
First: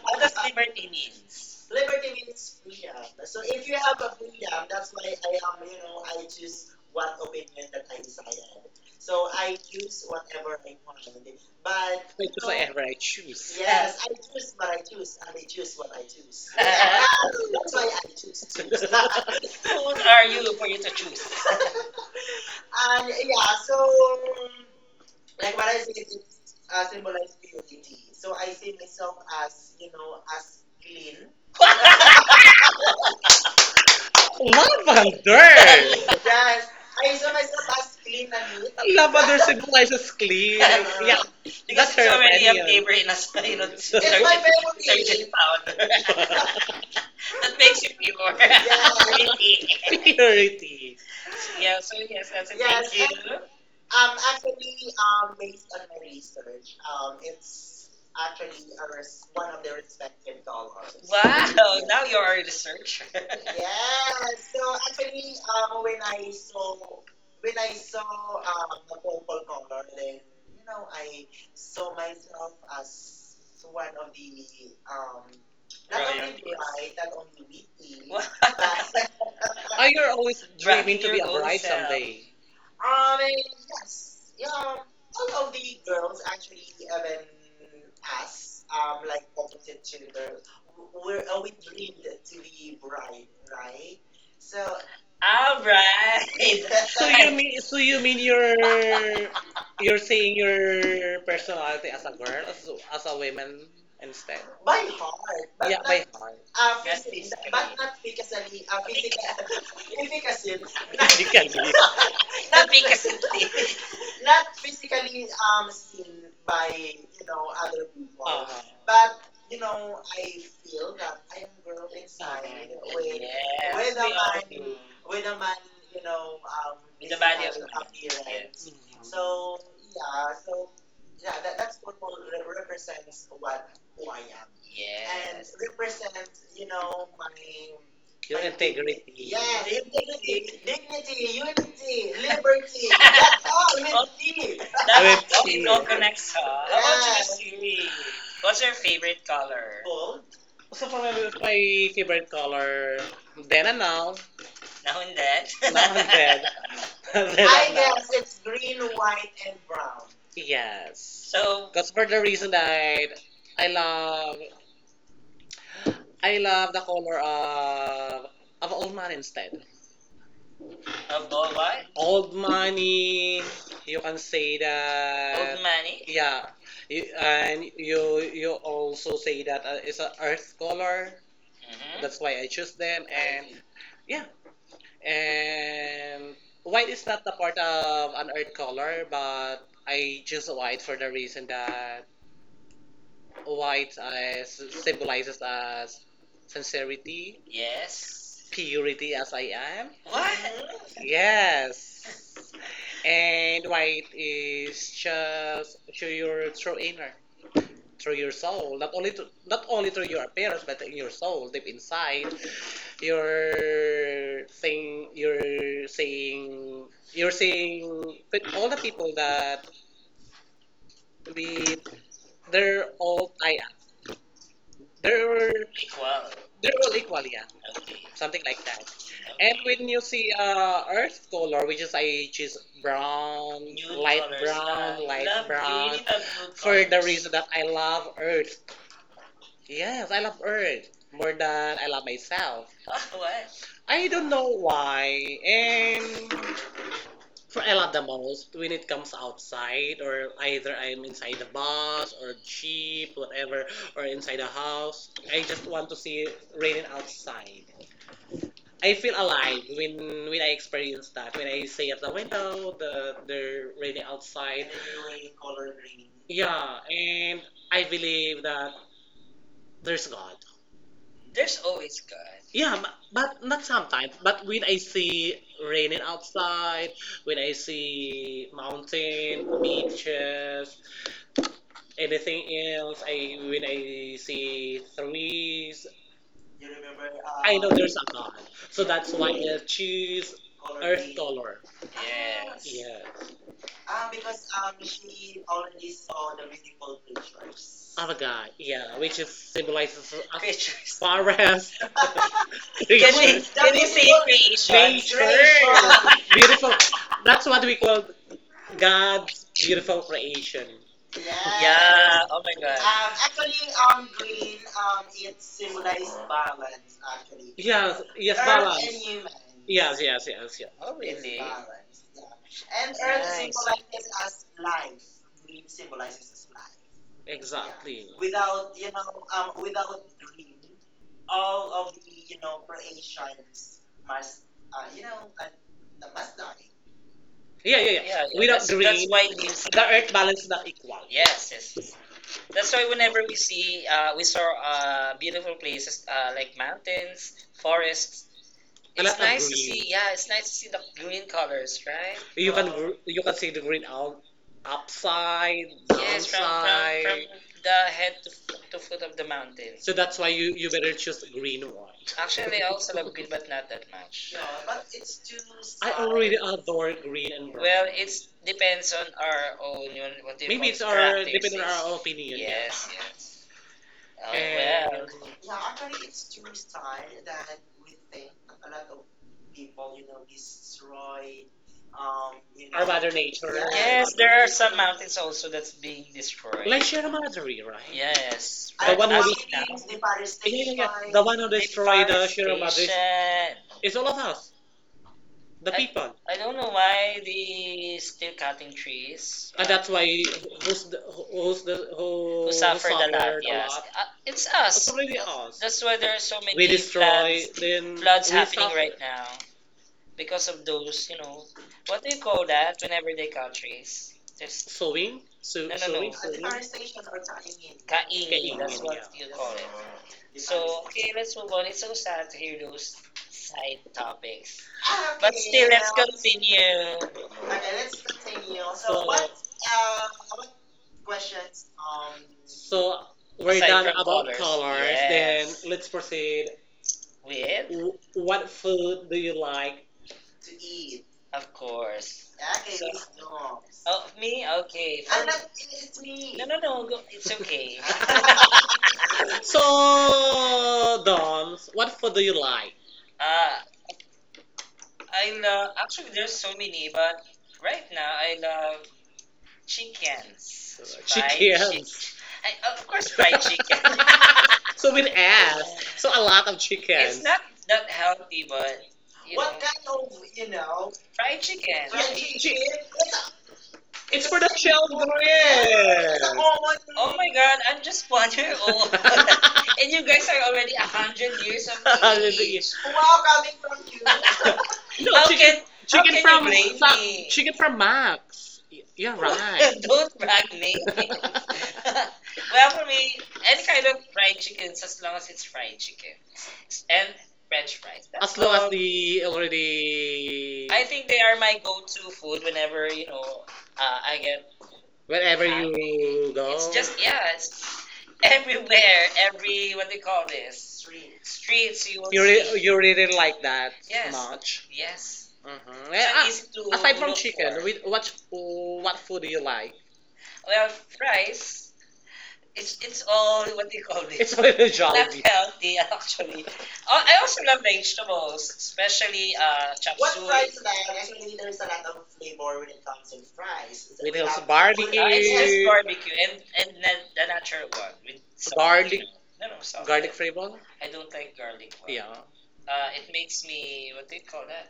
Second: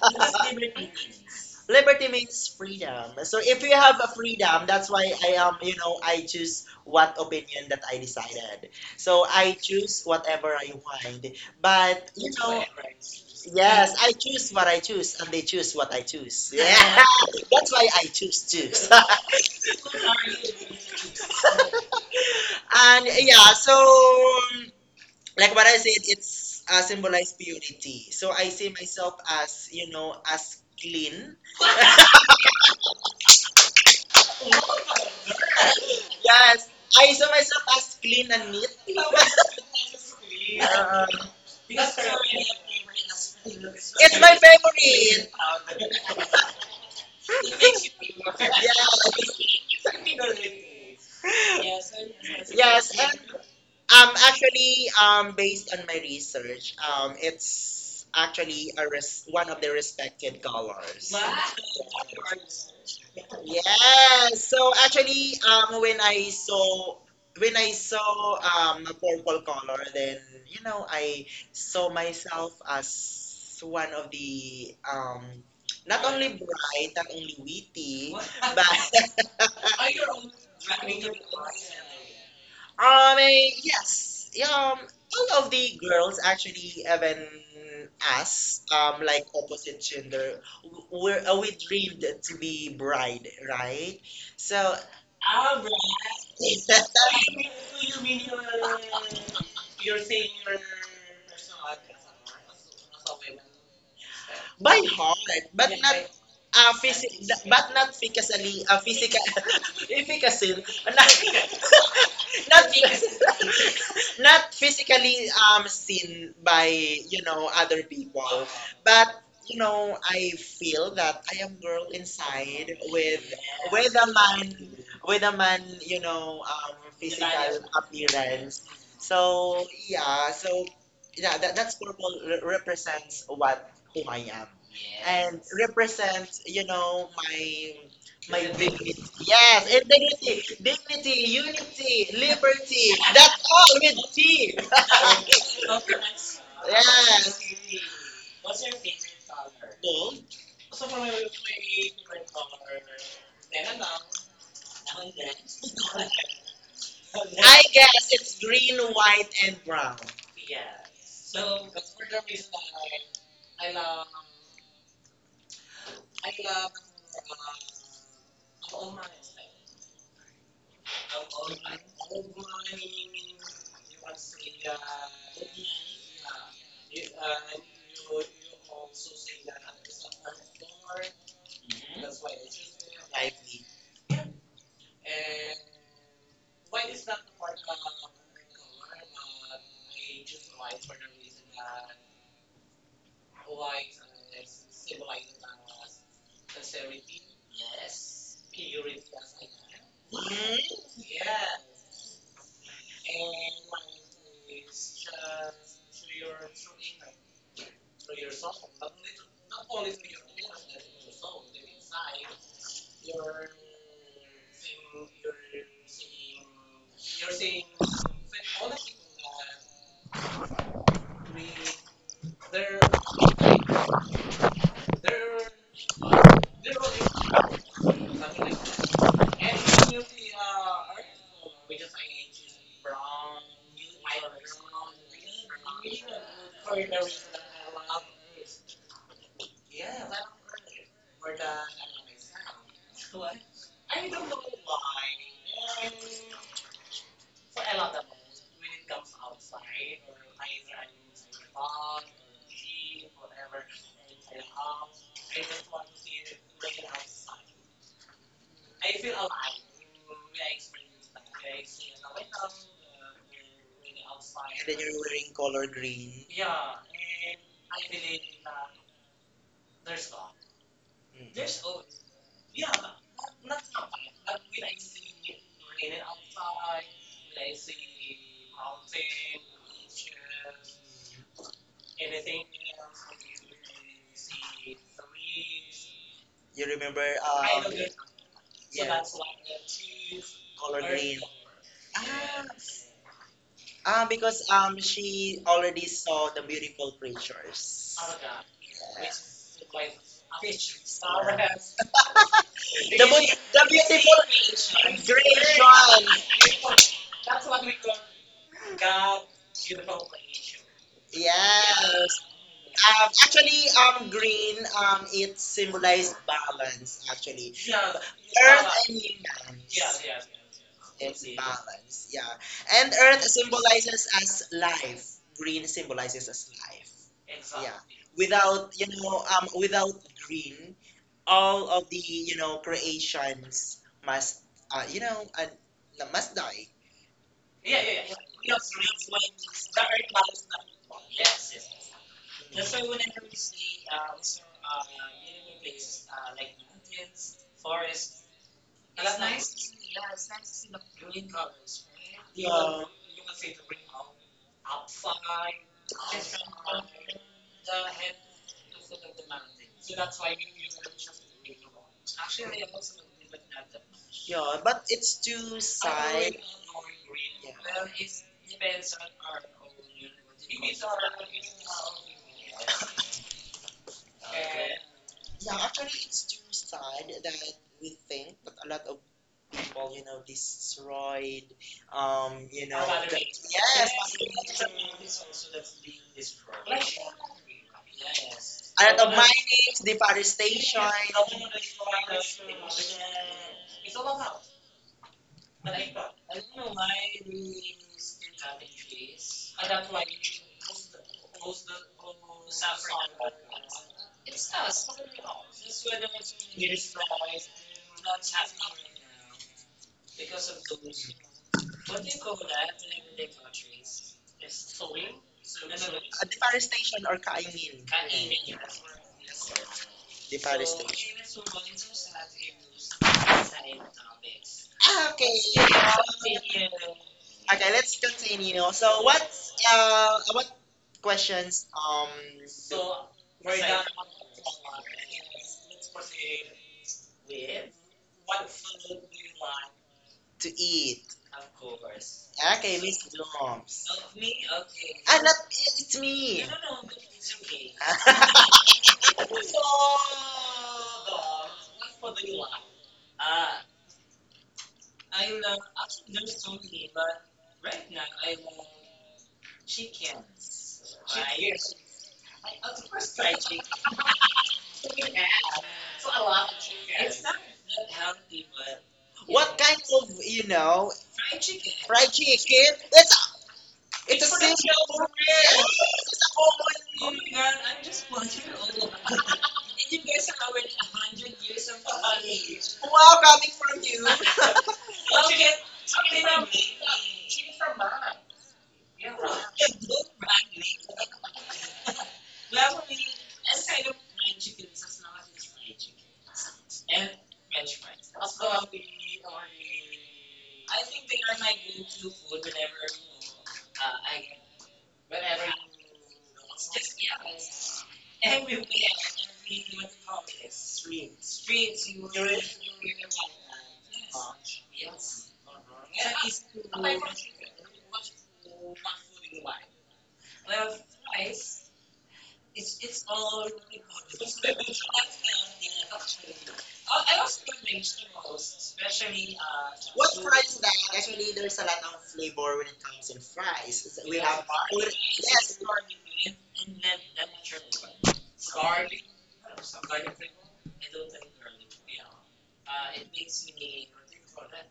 Speaker 1: What does liberty mean? Just
Speaker 2: Liberty means freedom. So if you have a freedom, that's why I am, you know, I choose what opinion that I decided. So I choose whatever I want. But you know,
Speaker 1: whatever I choose.
Speaker 2: yes, I choose what I choose and they choose what I choose. Yeah. That's why I choose
Speaker 1: Who
Speaker 2: choose.
Speaker 1: are you for you to choose?
Speaker 2: And yeah, so like what I said, it's
Speaker 1: as
Speaker 2: symbolized purity. So I see myself as,
Speaker 1: as you
Speaker 2: you know, as
Speaker 1: as clean.
Speaker 2: clean.
Speaker 1: Lavender! Yeah,
Speaker 2: Yes.
Speaker 1: as
Speaker 2: I saw myself as clean
Speaker 1: clean
Speaker 2: and
Speaker 1: and
Speaker 2: neat.
Speaker 1: neat. Lavender symbolizes clean.
Speaker 2: Uh,
Speaker 1: Yeah. Because that's her so many of opinion. Have neighbor in a you
Speaker 2: It's
Speaker 1: know,
Speaker 2: my favorite.
Speaker 1: detergent powder. That makes you
Speaker 2: Yes.
Speaker 1: pure. Pretty. Purity. Yeah, so yes, that's it.
Speaker 2: Yes.
Speaker 1: Yes. Thank
Speaker 2: And
Speaker 1: you.
Speaker 2: actually,
Speaker 1: Um,
Speaker 2: based on my research,
Speaker 1: um, it's
Speaker 2: it's actually a res- one
Speaker 1: one
Speaker 2: of
Speaker 1: of
Speaker 2: the
Speaker 1: the
Speaker 2: respected
Speaker 1: dollars.
Speaker 2: colors.
Speaker 1: Wow, now you're a researcher. Yeah.
Speaker 2: Yes. So actually,
Speaker 1: When I
Speaker 2: when
Speaker 1: when
Speaker 2: I
Speaker 1: I
Speaker 2: saw a purple color, then you know I saw myself as one of the
Speaker 1: um not
Speaker 2: not
Speaker 1: Ryan
Speaker 2: only
Speaker 1: only
Speaker 2: bright,
Speaker 1: bride,
Speaker 2: not
Speaker 1: not
Speaker 2: only
Speaker 1: only pretty,
Speaker 2: witty,
Speaker 1: but
Speaker 2: but
Speaker 1: oh, you're always dreaming to be a your bride someday.
Speaker 2: I mean, yes.
Speaker 1: Yes, yeah,
Speaker 2: Yeah, all of the girls actually, even us, like opposite gender, w- we're we dreamed to be bride, right? So, all
Speaker 1: all right. So you
Speaker 2: right.
Speaker 1: mean
Speaker 2: You mean
Speaker 1: you're
Speaker 2: your saying
Speaker 1: seeing your personality as a girl as a woman instead?
Speaker 2: by
Speaker 1: By
Speaker 2: heart,
Speaker 1: heart, but
Speaker 2: but yeah,
Speaker 1: yeah, not,
Speaker 2: not
Speaker 1: by
Speaker 2: by-
Speaker 1: heart. Yes,
Speaker 2: physi- but not physically, physical, efficacy,
Speaker 1: please. You
Speaker 2: not,
Speaker 1: can be.
Speaker 2: not
Speaker 1: Kasi
Speaker 2: not
Speaker 1: nothing,
Speaker 2: physically
Speaker 1: um,
Speaker 2: seen by you
Speaker 1: you
Speaker 2: know
Speaker 1: know,
Speaker 2: other people
Speaker 1: uh-huh.
Speaker 2: but
Speaker 1: But
Speaker 2: you know I feel that I am girl
Speaker 1: inside
Speaker 2: inside
Speaker 1: uh-huh. With,
Speaker 2: with
Speaker 1: yes,
Speaker 2: with
Speaker 1: with the
Speaker 2: a
Speaker 1: all
Speaker 2: man
Speaker 1: body,
Speaker 2: with a man you
Speaker 1: you know,
Speaker 2: know
Speaker 1: with the body of
Speaker 2: physical
Speaker 1: inside Christ, outside.
Speaker 2: appearance
Speaker 1: Yes. Mm-hmm. So,
Speaker 2: so yeah
Speaker 1: uh,
Speaker 2: so yeah that, that's purple re- represents what who I am
Speaker 1: yes.
Speaker 2: and
Speaker 1: And,
Speaker 2: represents you
Speaker 1: you
Speaker 2: know
Speaker 1: know,
Speaker 2: my my
Speaker 1: your integrity. Yeah,
Speaker 2: yes, integrity, dignity,
Speaker 1: dignity, unity,
Speaker 2: unity,
Speaker 1: liberty,
Speaker 2: liberty. That's
Speaker 1: that's
Speaker 2: all
Speaker 1: all. We-
Speaker 2: with
Speaker 1: oh,
Speaker 2: T.
Speaker 1: that with it all in all connects. Huh? How
Speaker 2: Yes.
Speaker 1: about you, yeah. What's your favorite color? Bold. So for my favorite color, then and now, now and then. Now and then.
Speaker 2: I
Speaker 1: I
Speaker 2: guess
Speaker 1: guess
Speaker 2: it's
Speaker 1: it's
Speaker 2: green,
Speaker 1: green,
Speaker 2: white,
Speaker 1: white, and
Speaker 2: and brown.
Speaker 1: brown. Yes. So, because for the reason that I love, I love the color of old money instead. Of old what? Old money, you can say that. Old money? Yeah, you, and you you also say that it's an earth color. Mhm. That's
Speaker 2: Mhm.
Speaker 1: why I choose them, and yeah, and white is not the part of an earth color, but I choose white for the reason that white s- symbolizes as sincerity, yes. Purity as I am. What? Yes. And white is just through your true inner, through your soul. Not only to, not only through your appearance, but in your soul, deep inside you're saying you're saying you're saying but all the people that we they're all they're equal. They're all equal yeah okay. Something like that and okay. When you see earth color, which is I choose brown. Nude light colors, brown, light love brown, green, and blue for the colors. Reason that I love earth. Yes, I love earth more than I love myself. What? I don't know why. And for a lot the most, when it comes outside, or either I'm inside the bus or jeep, whatever, or inside the house, I just want to see raining outside. I feel alive when I experience that. When I see at the window, the raining
Speaker 2: And
Speaker 1: outside.
Speaker 2: then you're wearing color green.
Speaker 1: Yeah, and I believe that there's God. There's always God. Yeah, but not sometimes. But when I see raining outside, when I see mountain, beaches, anything else, I when I
Speaker 2: Mm.
Speaker 1: see trees,
Speaker 2: You remember?
Speaker 1: I
Speaker 2: I
Speaker 1: know
Speaker 2: Know.
Speaker 1: There's a God.
Speaker 2: So yeah,
Speaker 1: So that's
Speaker 2: that's
Speaker 1: why I choose
Speaker 2: color or
Speaker 1: earth
Speaker 2: green. Yeah.
Speaker 1: color.
Speaker 2: Ah,
Speaker 1: Yes. Yes,
Speaker 2: ah, because she already
Speaker 1: yes.
Speaker 2: saw the beautiful creatures. Oh
Speaker 1: Other
Speaker 2: God.
Speaker 1: guy. Yeah,
Speaker 2: Yeah. Which
Speaker 1: which is symbolizes us
Speaker 2: fish
Speaker 1: creatures. Forest. Can you,
Speaker 2: the,
Speaker 1: we-
Speaker 2: bu-
Speaker 1: creation.
Speaker 2: the
Speaker 1: Can you
Speaker 2: beautiful
Speaker 1: see creation? Nature.
Speaker 2: creation.
Speaker 1: Creation. Beautiful. That's what we call God's beautiful creation. Yes.
Speaker 2: Yes.
Speaker 1: Yeah, oh my god.
Speaker 2: Actually,
Speaker 1: Uh, um,
Speaker 2: green,
Speaker 1: um,
Speaker 2: it symbolized
Speaker 1: symbolize balance
Speaker 2: balance. Actually,
Speaker 1: actually.
Speaker 2: yeah.
Speaker 1: Yes, yes, earth and
Speaker 2: Earth
Speaker 1: balance.
Speaker 2: and
Speaker 1: Human.
Speaker 2: humans.
Speaker 1: Yes,
Speaker 2: Yes, yes.
Speaker 1: yes, yes, yes. Oh,
Speaker 2: It's
Speaker 1: really?
Speaker 2: balance,
Speaker 1: Balance.
Speaker 2: yeah. And earth
Speaker 1: Earth right.
Speaker 2: symbolizes
Speaker 1: Is
Speaker 2: as
Speaker 1: life.
Speaker 2: life. Green symbolizes as
Speaker 1: Symbolizes life.
Speaker 2: life.
Speaker 1: Yeah.
Speaker 2: Yeah.
Speaker 1: Exactly.
Speaker 2: Without,
Speaker 1: Without
Speaker 2: you know,
Speaker 1: with
Speaker 2: without green, all
Speaker 1: all
Speaker 2: of the,
Speaker 1: of
Speaker 2: you know, creations
Speaker 1: these
Speaker 2: must,
Speaker 1: uh,
Speaker 2: you
Speaker 1: you know,
Speaker 2: know, must die.
Speaker 1: yeah,
Speaker 2: Yeah,
Speaker 1: yeah, yeah. Yeah, yeah, we that's green. Why you see- the earth balance is not equal. Yes,
Speaker 2: yeah.
Speaker 1: yes. Yes. That's why whenever we see, we saw beautiful places like mountains, forests. A it's lot of nice to green. See. Yeah, it's nice to see the green colors, right? You can oh. Gr- you can see the green out upside, yes, from downside. The head to, f- to foot of the mountain. So that's why you better choose green one. Actually, I also love green, but not that much. No,
Speaker 2: But it's too
Speaker 1: I
Speaker 2: sad.
Speaker 1: already adore green and brown. Well, it's depends on our own yun, what do you maybe call it's it, our depending on characteristics. Our opinion. Yeah. Yes, yeah. Oh, and well,
Speaker 2: Yeah,
Speaker 1: yeah,
Speaker 2: actually,
Speaker 1: actually,
Speaker 2: it's
Speaker 1: it's
Speaker 2: too
Speaker 1: true style
Speaker 2: sad that
Speaker 1: that
Speaker 2: we
Speaker 1: they
Speaker 2: think that a lot of people,
Speaker 1: people,
Speaker 2: you
Speaker 1: you know,
Speaker 2: know, destroyed,
Speaker 1: destroy,
Speaker 2: you
Speaker 1: you know,
Speaker 2: know,
Speaker 1: our mother
Speaker 2: the-
Speaker 1: nature. Yeah.
Speaker 2: yes,
Speaker 1: Yes, there are some mountains also that's being destroyed. Like Sierra Madre, right? Yes,
Speaker 2: a
Speaker 1: the right
Speaker 2: lot of
Speaker 1: one who now, is-
Speaker 2: minings,
Speaker 1: yeah, yeah,
Speaker 2: deforestation,
Speaker 1: yeah. By- the one who destroyed the Sierra Madre. Deforestation. It's all of us. The I- people. I don't know why they still cutting trees. And that's why who's the who suffered a lot. Suffered. Yes, it's us. It's really us. That's why there are so many we destroy floods, then floods we happening suffer. Right now because of those. You know, what do you call that? Whenever they cut trees,
Speaker 2: yes,
Speaker 1: just.
Speaker 2: so
Speaker 1: Sowing, so, no, no, sowing, no. Sowing.
Speaker 2: deforestation or kaingin.
Speaker 1: That's what yeah you call it. So okay, let's move on. It's
Speaker 2: Deforestation.
Speaker 1: so sad to hear those side topics.
Speaker 2: Ah,
Speaker 1: Okay, but still, let's
Speaker 2: okay.
Speaker 1: now, continue.
Speaker 2: Okay,
Speaker 1: Okay,
Speaker 2: let's
Speaker 1: let's
Speaker 2: continue.
Speaker 1: continue. So,
Speaker 2: So
Speaker 1: so-
Speaker 2: what?
Speaker 1: um
Speaker 2: Uh what
Speaker 1: what
Speaker 2: questions
Speaker 1: questions so we're aside done from about colors, colors. Yes. Then yes, let's proceed. With, w- what food do you like?
Speaker 2: to eat?
Speaker 1: Of course.
Speaker 2: Okay,
Speaker 1: Okay, so, babies
Speaker 2: Miss
Speaker 1: do?
Speaker 2: Blooms.
Speaker 1: Oh, me? Okay.
Speaker 2: Ah,
Speaker 1: I
Speaker 2: not
Speaker 1: think
Speaker 2: it's
Speaker 1: it's me.
Speaker 2: me.
Speaker 1: No, no, no. Go. It's okay. So, Dons, what food do you like? uh, I love actually there's so many, but right now I love chickens, fried chicken. Chickens. I, of course, fried chicken. So with ass. So a lot of it's chickens. Not that healthy, but you
Speaker 2: What
Speaker 1: What
Speaker 2: kind
Speaker 1: know,
Speaker 2: of you know fried
Speaker 1: fried chicken.
Speaker 2: chicken? That's it's a
Speaker 1: It's for the
Speaker 2: simple word.
Speaker 1: children. Oh my God, I'm just 1 year old, and you guys are already 100 years of age.
Speaker 2: Wow, coming from
Speaker 1: Wow,
Speaker 2: you.
Speaker 1: no, how chicken, okay, chicken okay, from you blame some- me. Chicken from Max. Y- you're right. Don't brag, names. Well, for me, any kind of fried chicken, as long as it's fried chicken and French fries. That's as long as all. The already I already, think they are my go-to food whenever you know I get. Wherever hungry you go. It's go, just yeah, it's everywhere, every what they call this
Speaker 2: Me.
Speaker 1: street streets. You will you re- see. You really like that yes much. Yes, mm-hmm. So yeah, easy to aside from look chicken, for. With what food do you like? Well, fries. It's all what do you call it? It's all a little not jolly. Healthy actually. Oh, I also love vegetables, especially chop
Speaker 2: What
Speaker 1: what suey.
Speaker 2: fries
Speaker 1: Fries
Speaker 2: is
Speaker 1: do
Speaker 2: that?
Speaker 1: I have?
Speaker 2: Actually,
Speaker 1: Actually,
Speaker 2: there's
Speaker 1: there's
Speaker 2: a
Speaker 1: a
Speaker 2: lot
Speaker 1: lot
Speaker 2: of
Speaker 1: of
Speaker 2: flavor
Speaker 1: flavor
Speaker 2: when
Speaker 1: when
Speaker 2: it
Speaker 1: it
Speaker 2: comes
Speaker 1: comes
Speaker 2: in
Speaker 1: to fries.
Speaker 2: fries.
Speaker 1: It's a with
Speaker 2: We
Speaker 1: those
Speaker 2: have
Speaker 1: without-
Speaker 2: pur-
Speaker 1: barbecue. No, it's flavors.
Speaker 2: yes.
Speaker 1: Just barbecue barbecue and and the, the natural one with salt, you garlic. Know. No, no, salt. Garlic flavor? I don't like garlic. One. Yeah. It makes me what do you call that?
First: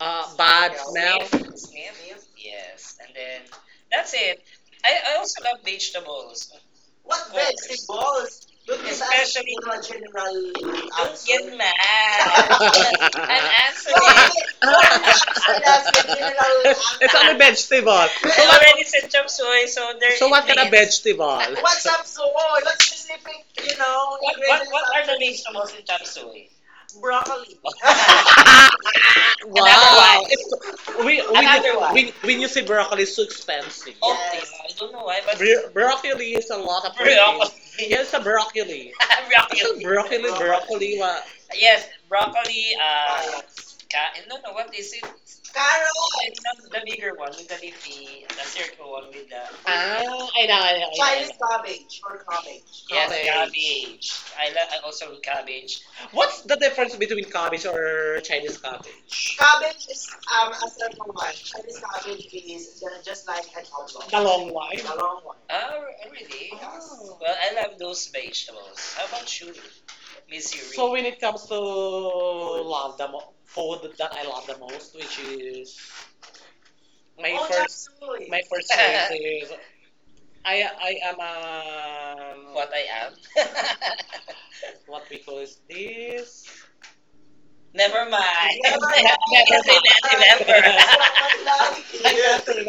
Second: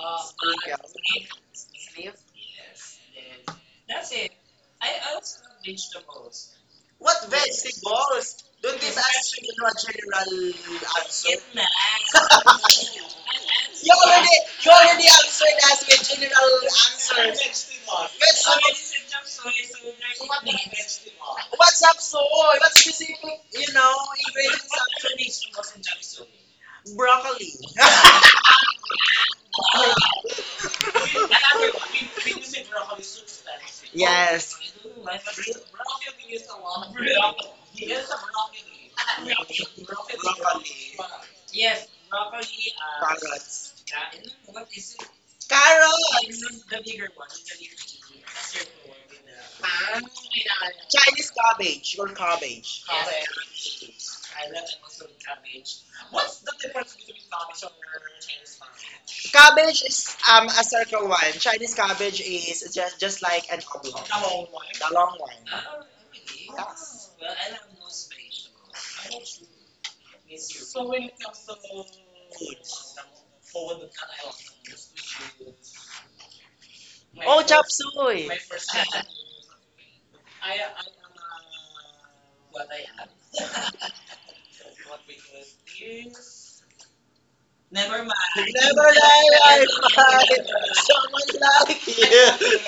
Speaker 1: Bad smell. Smell. Sniff.
Speaker 2: Sniff.
Speaker 1: Sniff. Yes, and then
Speaker 2: Then
Speaker 1: that's it. I also love vegetables.
Speaker 2: what vegetables?
Speaker 1: Vegetables.
Speaker 2: Don't
Speaker 1: Don't
Speaker 2: give
Speaker 1: especially-
Speaker 2: us
Speaker 1: such
Speaker 2: you know,
Speaker 1: a
Speaker 2: a
Speaker 1: general
Speaker 2: general
Speaker 1: don't
Speaker 2: answer.
Speaker 1: get mad. I'm
Speaker 2: You already,
Speaker 1: answering.
Speaker 2: you already answered us with
Speaker 1: Don't
Speaker 2: general
Speaker 1: it's on a answer.
Speaker 2: answers.
Speaker 1: Vegetable. So I already
Speaker 2: Vegetables.
Speaker 1: said chop suey, so there so what kind of vegetable? What's
Speaker 2: What's up, soy?
Speaker 1: soy?
Speaker 2: What specific, you
Speaker 1: You
Speaker 2: know,
Speaker 1: know, what, what are the are
Speaker 2: ingredients of
Speaker 1: vegetables in chop suey? Of
Speaker 2: broccoli?
Speaker 1: broccoli. Wow. Another wow. One. It's- another one. When you say broccoli, it's so expensive. Oh, yes.
Speaker 2: Yes.
Speaker 1: I don't know why, but bro- broccoli is a lot of protein. Broccoli. Yes, a broccoli. It's a broccoli. Broccoli, broccoli. What? Yes, broccoli.
Speaker 2: Carrots.
Speaker 1: Carrots. Ca- no, no, what is it? Carrot, it's not the bigger one with the leafy, the circle one with the. Ah, I know, I know. I
Speaker 2: Chinese
Speaker 1: Chinese know.
Speaker 2: cabbage. Your cabbage.
Speaker 1: Yes, okay cabbage. I also love cabbage.
Speaker 2: What's
Speaker 1: What's the difference between cabbage
Speaker 2: cabbage?
Speaker 1: or Chinese cabbage?
Speaker 2: Cabbage is a circle one. Chinese cabbage is just like an oblong. The
Speaker 1: The
Speaker 2: long
Speaker 1: long
Speaker 2: one.
Speaker 1: one.
Speaker 2: The
Speaker 1: The
Speaker 2: long
Speaker 1: long
Speaker 2: one.
Speaker 1: one. Ah,
Speaker 2: Oh,
Speaker 1: re-
Speaker 2: really?
Speaker 1: really?
Speaker 2: Yes.
Speaker 1: Oh.
Speaker 2: Well,
Speaker 1: Well,
Speaker 2: I
Speaker 1: I
Speaker 2: love
Speaker 1: love those
Speaker 2: most
Speaker 1: vegetables. How about
Speaker 2: vegetables.
Speaker 1: you, Miss Yuri?
Speaker 2: So
Speaker 1: So Yuri?
Speaker 2: when
Speaker 1: When
Speaker 2: it
Speaker 1: it comes
Speaker 2: comes
Speaker 1: to love the mo-
Speaker 2: forward,
Speaker 1: food
Speaker 2: the kind
Speaker 1: that I
Speaker 2: I love
Speaker 1: love the most, which is
Speaker 2: sushi. My oh,
Speaker 1: my
Speaker 2: chop first, suey. My
Speaker 1: first
Speaker 2: first time,
Speaker 1: choice is
Speaker 2: I,
Speaker 1: I am a what I am.
Speaker 2: what
Speaker 1: What
Speaker 2: we
Speaker 1: we call
Speaker 2: could
Speaker 1: is
Speaker 2: do.
Speaker 1: this
Speaker 2: Never
Speaker 1: never
Speaker 2: mind.
Speaker 1: mind.
Speaker 2: Never
Speaker 1: Never I
Speaker 2: lie
Speaker 1: never
Speaker 2: I
Speaker 1: seen
Speaker 2: find someone
Speaker 1: that
Speaker 2: like
Speaker 1: in
Speaker 2: you.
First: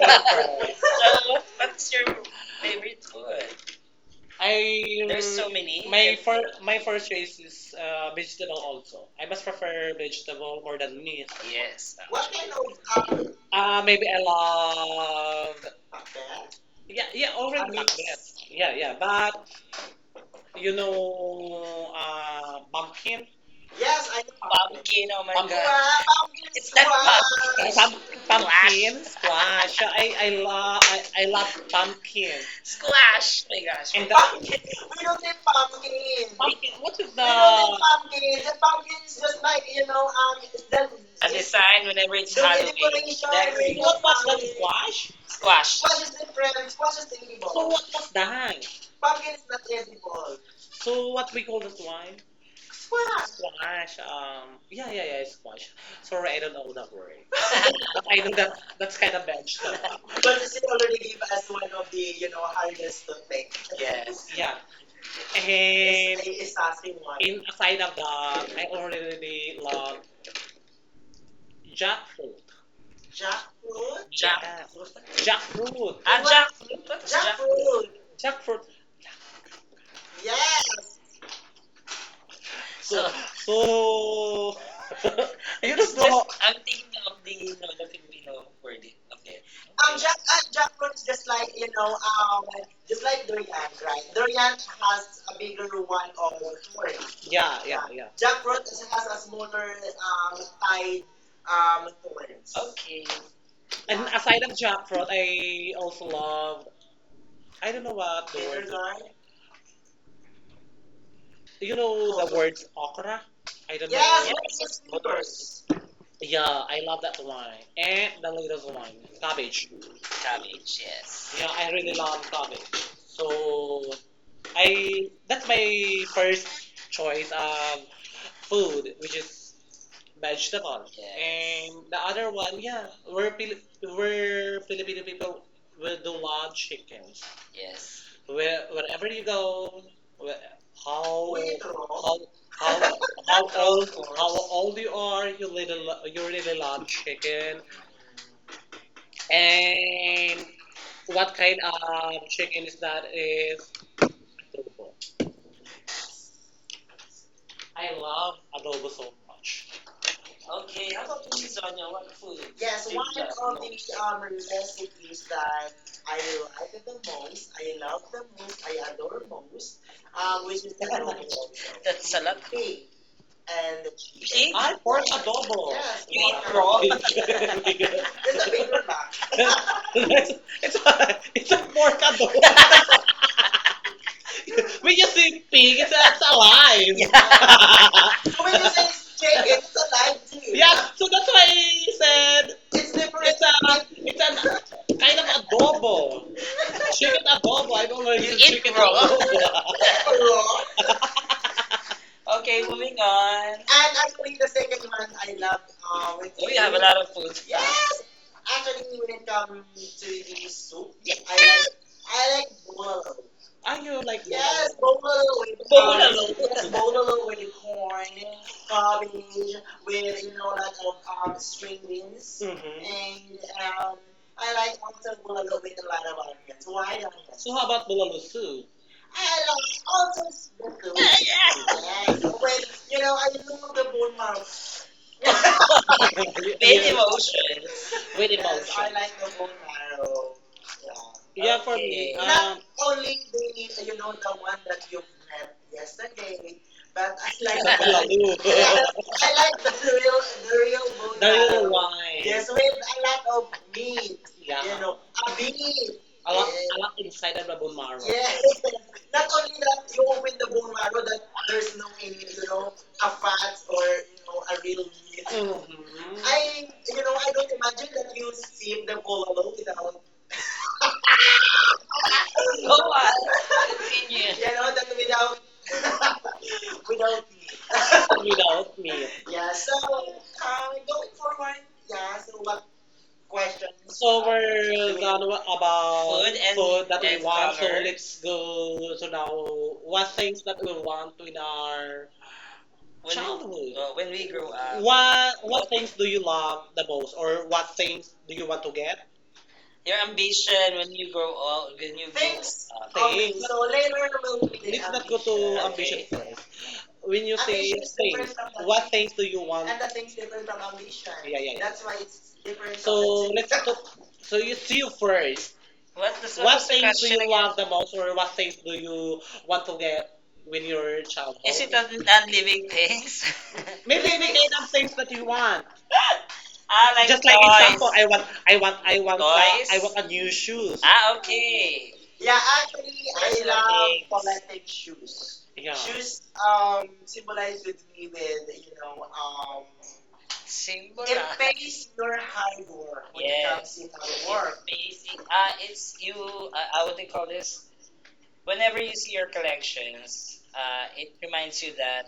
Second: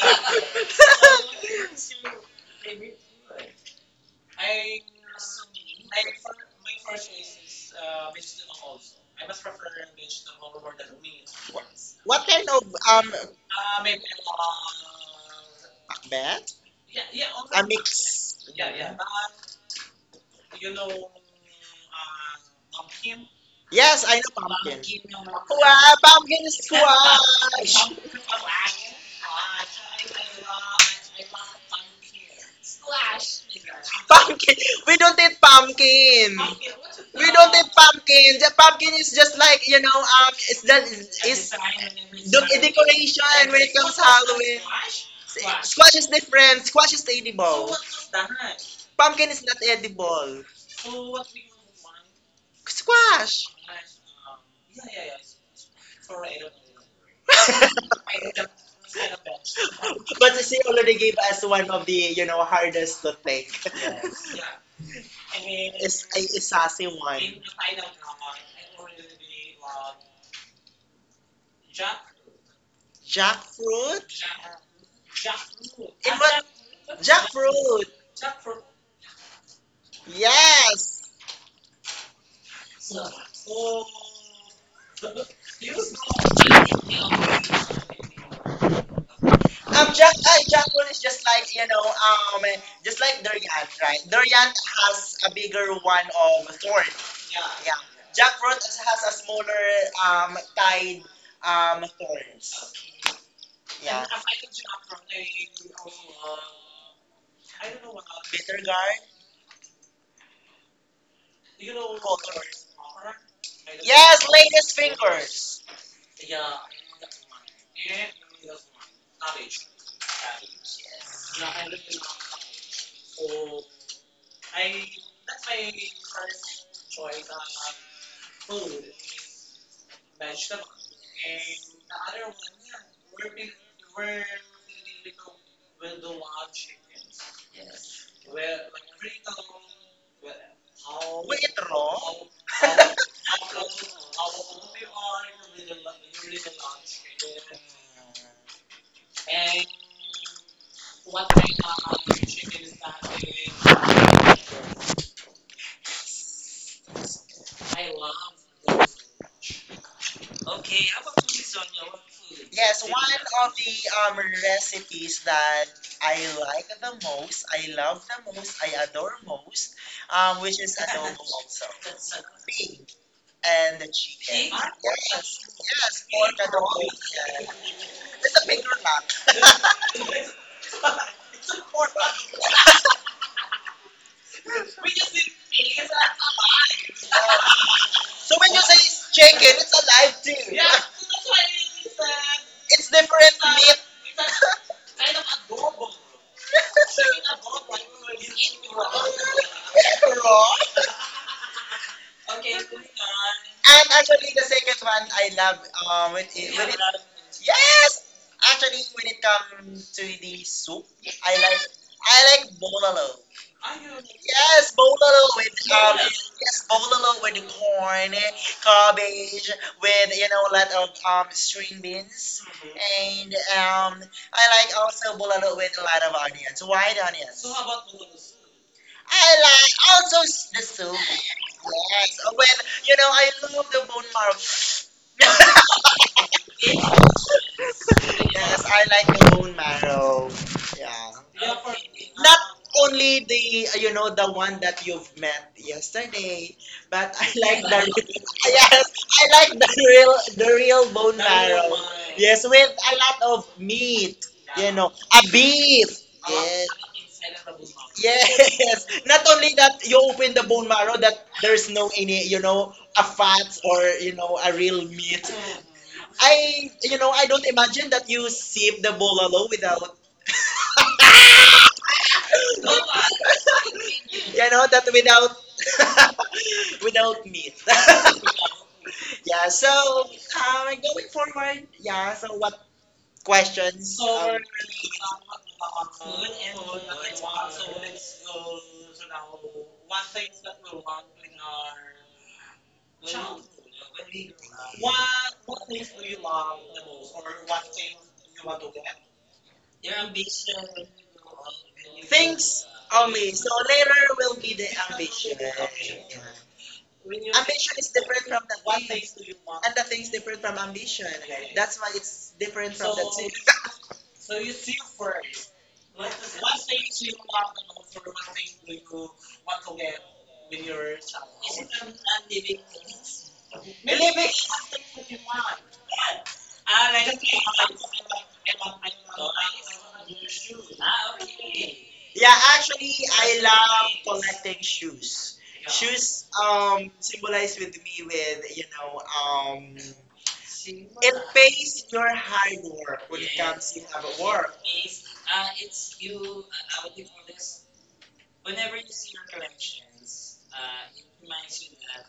Speaker 1: so, what's your favorite food?
Speaker 2: I
Speaker 1: I there's so many. My first choice
Speaker 2: purchases
Speaker 1: is
Speaker 2: vegetable
Speaker 1: vegetable
Speaker 2: also.
Speaker 1: also. I
Speaker 2: I must
Speaker 1: must
Speaker 2: prefer
Speaker 1: prefer
Speaker 2: vegetable
Speaker 1: vegetable
Speaker 2: more
Speaker 1: more
Speaker 2: than
Speaker 1: than meat.
Speaker 2: vegetables.
Speaker 1: Yes.
Speaker 2: What kind of um Maybe
Speaker 1: Maybe I love
Speaker 2: akbet?
Speaker 1: yeah
Speaker 2: Yeah, yeah,
Speaker 1: yeah
Speaker 2: also a
Speaker 1: already Macbeth. Yes.
Speaker 2: mix. Yeah,
Speaker 1: Yeah
Speaker 2: yeah.
Speaker 1: yeah
Speaker 2: But
Speaker 1: but
Speaker 2: you
Speaker 1: you
Speaker 2: know,
Speaker 1: know
Speaker 2: uh,
Speaker 1: pumpkin
Speaker 2: pumpkin, yes, I know
Speaker 1: pumpkin, oh my pumpkin
Speaker 2: wow, pumpkin is
Speaker 1: pump, splash. Pumpkin squash.
Speaker 2: ah,
Speaker 1: I
Speaker 2: ah,
Speaker 1: love pumpkin. Squash. Oh my gosh. And the
Speaker 2: pumpkin. We don't eat pumpkin.
Speaker 1: pumpkin.
Speaker 2: Pumpkin, what
Speaker 1: What
Speaker 2: is
Speaker 1: is
Speaker 2: we don't that? Eat
Speaker 1: the
Speaker 2: pumpkin. The pumpkin is just like you know it's that
Speaker 1: as a
Speaker 2: is
Speaker 1: sign whenever it's
Speaker 2: the
Speaker 1: Halloween.
Speaker 2: decoration when it comes Halloween. Squash
Speaker 1: Squash.
Speaker 2: squash.
Speaker 1: Splash.
Speaker 2: Squash is different. Squash is so edible.
Speaker 1: So
Speaker 2: What
Speaker 1: what
Speaker 2: was
Speaker 1: was
Speaker 2: that?
Speaker 1: that?
Speaker 2: Pumpkin is not edible.
Speaker 1: So
Speaker 2: So what?
Speaker 1: what we call this wine?
Speaker 2: Squash.
Speaker 1: Squash.
Speaker 2: Yeah,
Speaker 1: Yeah,
Speaker 2: yeah,
Speaker 1: yeah,
Speaker 2: yeah.
Speaker 1: yeah. Squash.
Speaker 2: For
Speaker 1: Sorry, I
Speaker 2: real.
Speaker 1: don't know that word.
Speaker 2: I don't
Speaker 1: But
Speaker 2: I
Speaker 1: I know that that's kind
Speaker 2: don't
Speaker 1: of
Speaker 2: bet.
Speaker 1: bad stuff.
Speaker 2: But
Speaker 1: But
Speaker 2: she
Speaker 1: it's
Speaker 2: already gave
Speaker 1: already
Speaker 2: us one of the you know hardest to think.
Speaker 1: yes.
Speaker 2: Yes, yeah.
Speaker 1: Yeah.
Speaker 2: Eh,
Speaker 1: And
Speaker 2: it's a one.
Speaker 1: inside of that, I already
Speaker 2: uh,
Speaker 1: love jackfruit.
Speaker 2: Jackfruit?
Speaker 1: Jack.
Speaker 2: Jack, Jack,
Speaker 1: Jackfruit. Ah, jackfruit. Jackfruit?
Speaker 2: Jackfruit!
Speaker 1: Jackfruit.
Speaker 2: Yes! so,
Speaker 1: So,
Speaker 2: so,
Speaker 1: so,
Speaker 2: you
Speaker 1: you just so- know.
Speaker 2: know,
Speaker 1: You know,
Speaker 2: Jack, jackfruit is just like, you know,
Speaker 1: um,
Speaker 2: just
Speaker 1: it's
Speaker 2: like
Speaker 1: like durian.
Speaker 2: durian, right?
Speaker 1: It
Speaker 2: Durian has
Speaker 1: has
Speaker 2: a bigger one of thorn.
Speaker 1: thorns. Yeah,
Speaker 2: Yeah, yeah.
Speaker 1: yeah, yeah.
Speaker 2: Jackfruit
Speaker 1: Jackfruit
Speaker 2: has a smaller tied
Speaker 1: inside thorns.
Speaker 2: thorns.
Speaker 1: Okay. And
Speaker 2: Yeah.
Speaker 1: aside of jackfruit, I also love. I don't know what the
Speaker 2: Bitter
Speaker 1: word.
Speaker 2: gourd.
Speaker 1: You know the words okra. I don't know.
Speaker 2: Yes, latest fingers.
Speaker 1: Yes, yeah, I love that wine. And the latest one, cabbage. Cabbage, yes. Yeah, I really love cabbage. So I that's my first choice of food, which is vegetable. Yes. And the other one, yeah, we're Pil- we're Filipino people. We do love chickens. Yes. Where wherever you go, where-
Speaker 2: We
Speaker 1: how
Speaker 2: eat raw.
Speaker 1: how, how old you are, you really lo- you really love chicken. And what kind of chicken is that? Is I love adobo. Much. Okay, how about you, Sonia? What food?
Speaker 2: Yes,
Speaker 1: Yes, do you one
Speaker 2: one of
Speaker 1: love?
Speaker 2: the recipes that I
Speaker 1: I
Speaker 2: like
Speaker 1: love
Speaker 2: the most,
Speaker 1: most,
Speaker 2: I love the most,
Speaker 1: most
Speaker 2: I
Speaker 1: I
Speaker 2: adore
Speaker 1: adore
Speaker 2: most,
Speaker 1: most,
Speaker 2: which
Speaker 1: which is
Speaker 2: is
Speaker 1: the
Speaker 2: adobo also.
Speaker 1: adobo. That's a lot.
Speaker 2: Pig
Speaker 1: Pig.
Speaker 2: and the
Speaker 1: Pig?
Speaker 2: chicken.
Speaker 1: I pork
Speaker 2: Yes,
Speaker 1: adobo.
Speaker 2: yes,
Speaker 1: Yes. You
Speaker 2: pork
Speaker 1: eat pork raw?
Speaker 2: adobo. Yes. It's a
Speaker 1: There's a
Speaker 2: bigger
Speaker 1: big one
Speaker 2: one.
Speaker 1: it's, it's a pork adobo. We just say pig. It's alive.
Speaker 2: Um,
Speaker 1: Yeah.
Speaker 2: so when
Speaker 1: When
Speaker 2: you
Speaker 1: you
Speaker 2: say
Speaker 1: say
Speaker 2: chicken, it's alive
Speaker 1: yeah,
Speaker 2: too.
Speaker 1: so that's why I said
Speaker 2: It's different
Speaker 1: it's
Speaker 2: meat.
Speaker 1: a it's a kind of adobo. Chicken adobo. I don't know if it's eat chicken raw. Adobo.
Speaker 2: Raw.
Speaker 1: Okay, moving on.
Speaker 2: And actually, the second one I love
Speaker 1: We
Speaker 2: when
Speaker 1: have
Speaker 2: it
Speaker 1: a lot of food.
Speaker 2: yes, actually
Speaker 1: Actually,
Speaker 2: when
Speaker 1: when
Speaker 2: it
Speaker 1: to
Speaker 2: comes to the
Speaker 1: the
Speaker 2: soup,
Speaker 1: soup, yeah. I
Speaker 2: I like
Speaker 1: like
Speaker 2: I like bololo.
Speaker 1: are you like
Speaker 2: Yes,
Speaker 1: yes
Speaker 2: bololo
Speaker 1: bololo
Speaker 2: with
Speaker 1: with bololo. Yes,
Speaker 2: bololo
Speaker 1: bololo
Speaker 2: with the
Speaker 1: with corn,
Speaker 2: corn, cabbage
Speaker 1: cabbage,
Speaker 2: with a lot of
Speaker 1: string
Speaker 2: string beans,
Speaker 1: beans. Hmm.
Speaker 2: and I like also bololo with a lot of onions, white onions.
Speaker 1: So how about bololo soup?
Speaker 2: I like also the soup.
Speaker 1: Yes.
Speaker 2: Yes, or whether
Speaker 1: Well,
Speaker 2: I love the
Speaker 1: the
Speaker 2: bone marrow.
Speaker 1: bone with yeah emotion. With
Speaker 2: Yes,
Speaker 1: emotion.
Speaker 2: I like the bone marrow. Yeah,
Speaker 1: Yeah, for me. Okay.
Speaker 2: not only the the one that you've met
Speaker 1: Yes, sir,
Speaker 2: yesterday, but
Speaker 1: but
Speaker 2: I
Speaker 1: I
Speaker 2: like
Speaker 1: like the
Speaker 2: the yes,
Speaker 1: little-
Speaker 2: I like the real bone
Speaker 1: the
Speaker 2: marrow.
Speaker 1: little
Speaker 2: Yes,
Speaker 1: wine.
Speaker 2: with a lot
Speaker 1: Oh,
Speaker 2: of meat.
Speaker 1: yeah,
Speaker 2: You know, a beef. Yes.
Speaker 1: I like inside of the Bomaro.
Speaker 2: Yes. Not only that, you
Speaker 1: You
Speaker 2: open
Speaker 1: always
Speaker 2: the bone marrow that there's no any, a fat
Speaker 1: ask
Speaker 2: or,
Speaker 1: or
Speaker 2: a
Speaker 1: you
Speaker 2: real meat.
Speaker 1: know you- mhm. I
Speaker 2: I don't imagine that you sip the bolalo without,
Speaker 1: go know go on. Continue. Yeah,
Speaker 2: that without, without
Speaker 1: without
Speaker 2: meat.
Speaker 1: me. Without me.
Speaker 2: Yeah. Going forward, yeah. So, what questions?
Speaker 1: So
Speaker 2: So,
Speaker 1: we're done to about food and- food that we want. So let's go. So now, what things that we want in our when we, childhood. When we grow up, what
Speaker 2: um,
Speaker 1: things do you love the most, or
Speaker 2: one
Speaker 1: what
Speaker 2: thing
Speaker 1: things do
Speaker 2: you
Speaker 1: you
Speaker 2: want
Speaker 1: want
Speaker 2: to
Speaker 1: to
Speaker 2: do.
Speaker 1: get? Your ambition when you grow old, when you grow
Speaker 2: Things
Speaker 1: thanks up.
Speaker 2: only.
Speaker 1: Okay, things,
Speaker 2: So
Speaker 1: so later
Speaker 2: later will
Speaker 1: we'll
Speaker 2: be
Speaker 1: read
Speaker 2: the
Speaker 1: it. Let's not go ambition to ambition
Speaker 2: ambition.
Speaker 1: okay first. When you say
Speaker 2: Ambition
Speaker 1: ambition
Speaker 2: is
Speaker 1: is the things,
Speaker 2: different
Speaker 1: first
Speaker 2: from
Speaker 1: of
Speaker 2: the what
Speaker 1: what
Speaker 2: things
Speaker 1: things
Speaker 2: do
Speaker 1: do
Speaker 2: you
Speaker 1: you
Speaker 2: want?
Speaker 1: want?
Speaker 2: And the
Speaker 1: That's
Speaker 2: thing is different
Speaker 1: from
Speaker 2: from ambition.
Speaker 1: ambition. Yeah, yeah, yeah.
Speaker 2: That's
Speaker 1: That's
Speaker 2: why
Speaker 1: why
Speaker 2: it's
Speaker 1: it's
Speaker 2: different from the
Speaker 1: so let's talk.
Speaker 2: two.
Speaker 1: So
Speaker 2: So you
Speaker 1: you see
Speaker 2: see
Speaker 1: you
Speaker 2: first.
Speaker 1: first.
Speaker 2: What,
Speaker 1: What's the
Speaker 2: what
Speaker 1: what surface things do
Speaker 2: things
Speaker 1: question
Speaker 2: you
Speaker 1: you again love
Speaker 2: want
Speaker 1: the most, or what things do
Speaker 2: that you
Speaker 1: you
Speaker 2: want
Speaker 1: want
Speaker 2: to
Speaker 1: to
Speaker 2: get
Speaker 1: get with
Speaker 2: with your
Speaker 1: your is
Speaker 2: child?
Speaker 1: childhood it a non-living things? Maybe
Speaker 2: Believe
Speaker 1: we
Speaker 2: me,
Speaker 1: kind of things that you
Speaker 2: one.
Speaker 1: want.
Speaker 2: Ah,
Speaker 1: Ah, like
Speaker 2: like,
Speaker 1: just like
Speaker 2: okay,
Speaker 1: example, toys. I want, I want, I want, I toys, want a new shoes. Ah, okay.
Speaker 2: yeah,
Speaker 1: Yeah,
Speaker 2: actually,
Speaker 1: actually, I
Speaker 2: I
Speaker 1: personal love things
Speaker 2: love collecting
Speaker 1: collecting.
Speaker 2: shoes.
Speaker 1: Yeah.
Speaker 2: Shoes
Speaker 1: Um,
Speaker 2: symbolize
Speaker 1: symbolizes
Speaker 2: with
Speaker 1: with,
Speaker 2: me
Speaker 1: you
Speaker 2: with
Speaker 1: know, symbol
Speaker 2: it
Speaker 1: it ah.
Speaker 2: pays your
Speaker 1: You're high
Speaker 2: hard work
Speaker 1: more
Speaker 2: when
Speaker 1: when
Speaker 2: it
Speaker 1: yes it
Speaker 2: comes
Speaker 1: comes
Speaker 2: to have a
Speaker 1: to how
Speaker 2: work.
Speaker 1: work basic. It's you. How would call this? Whenever you see your collections, it reminds you that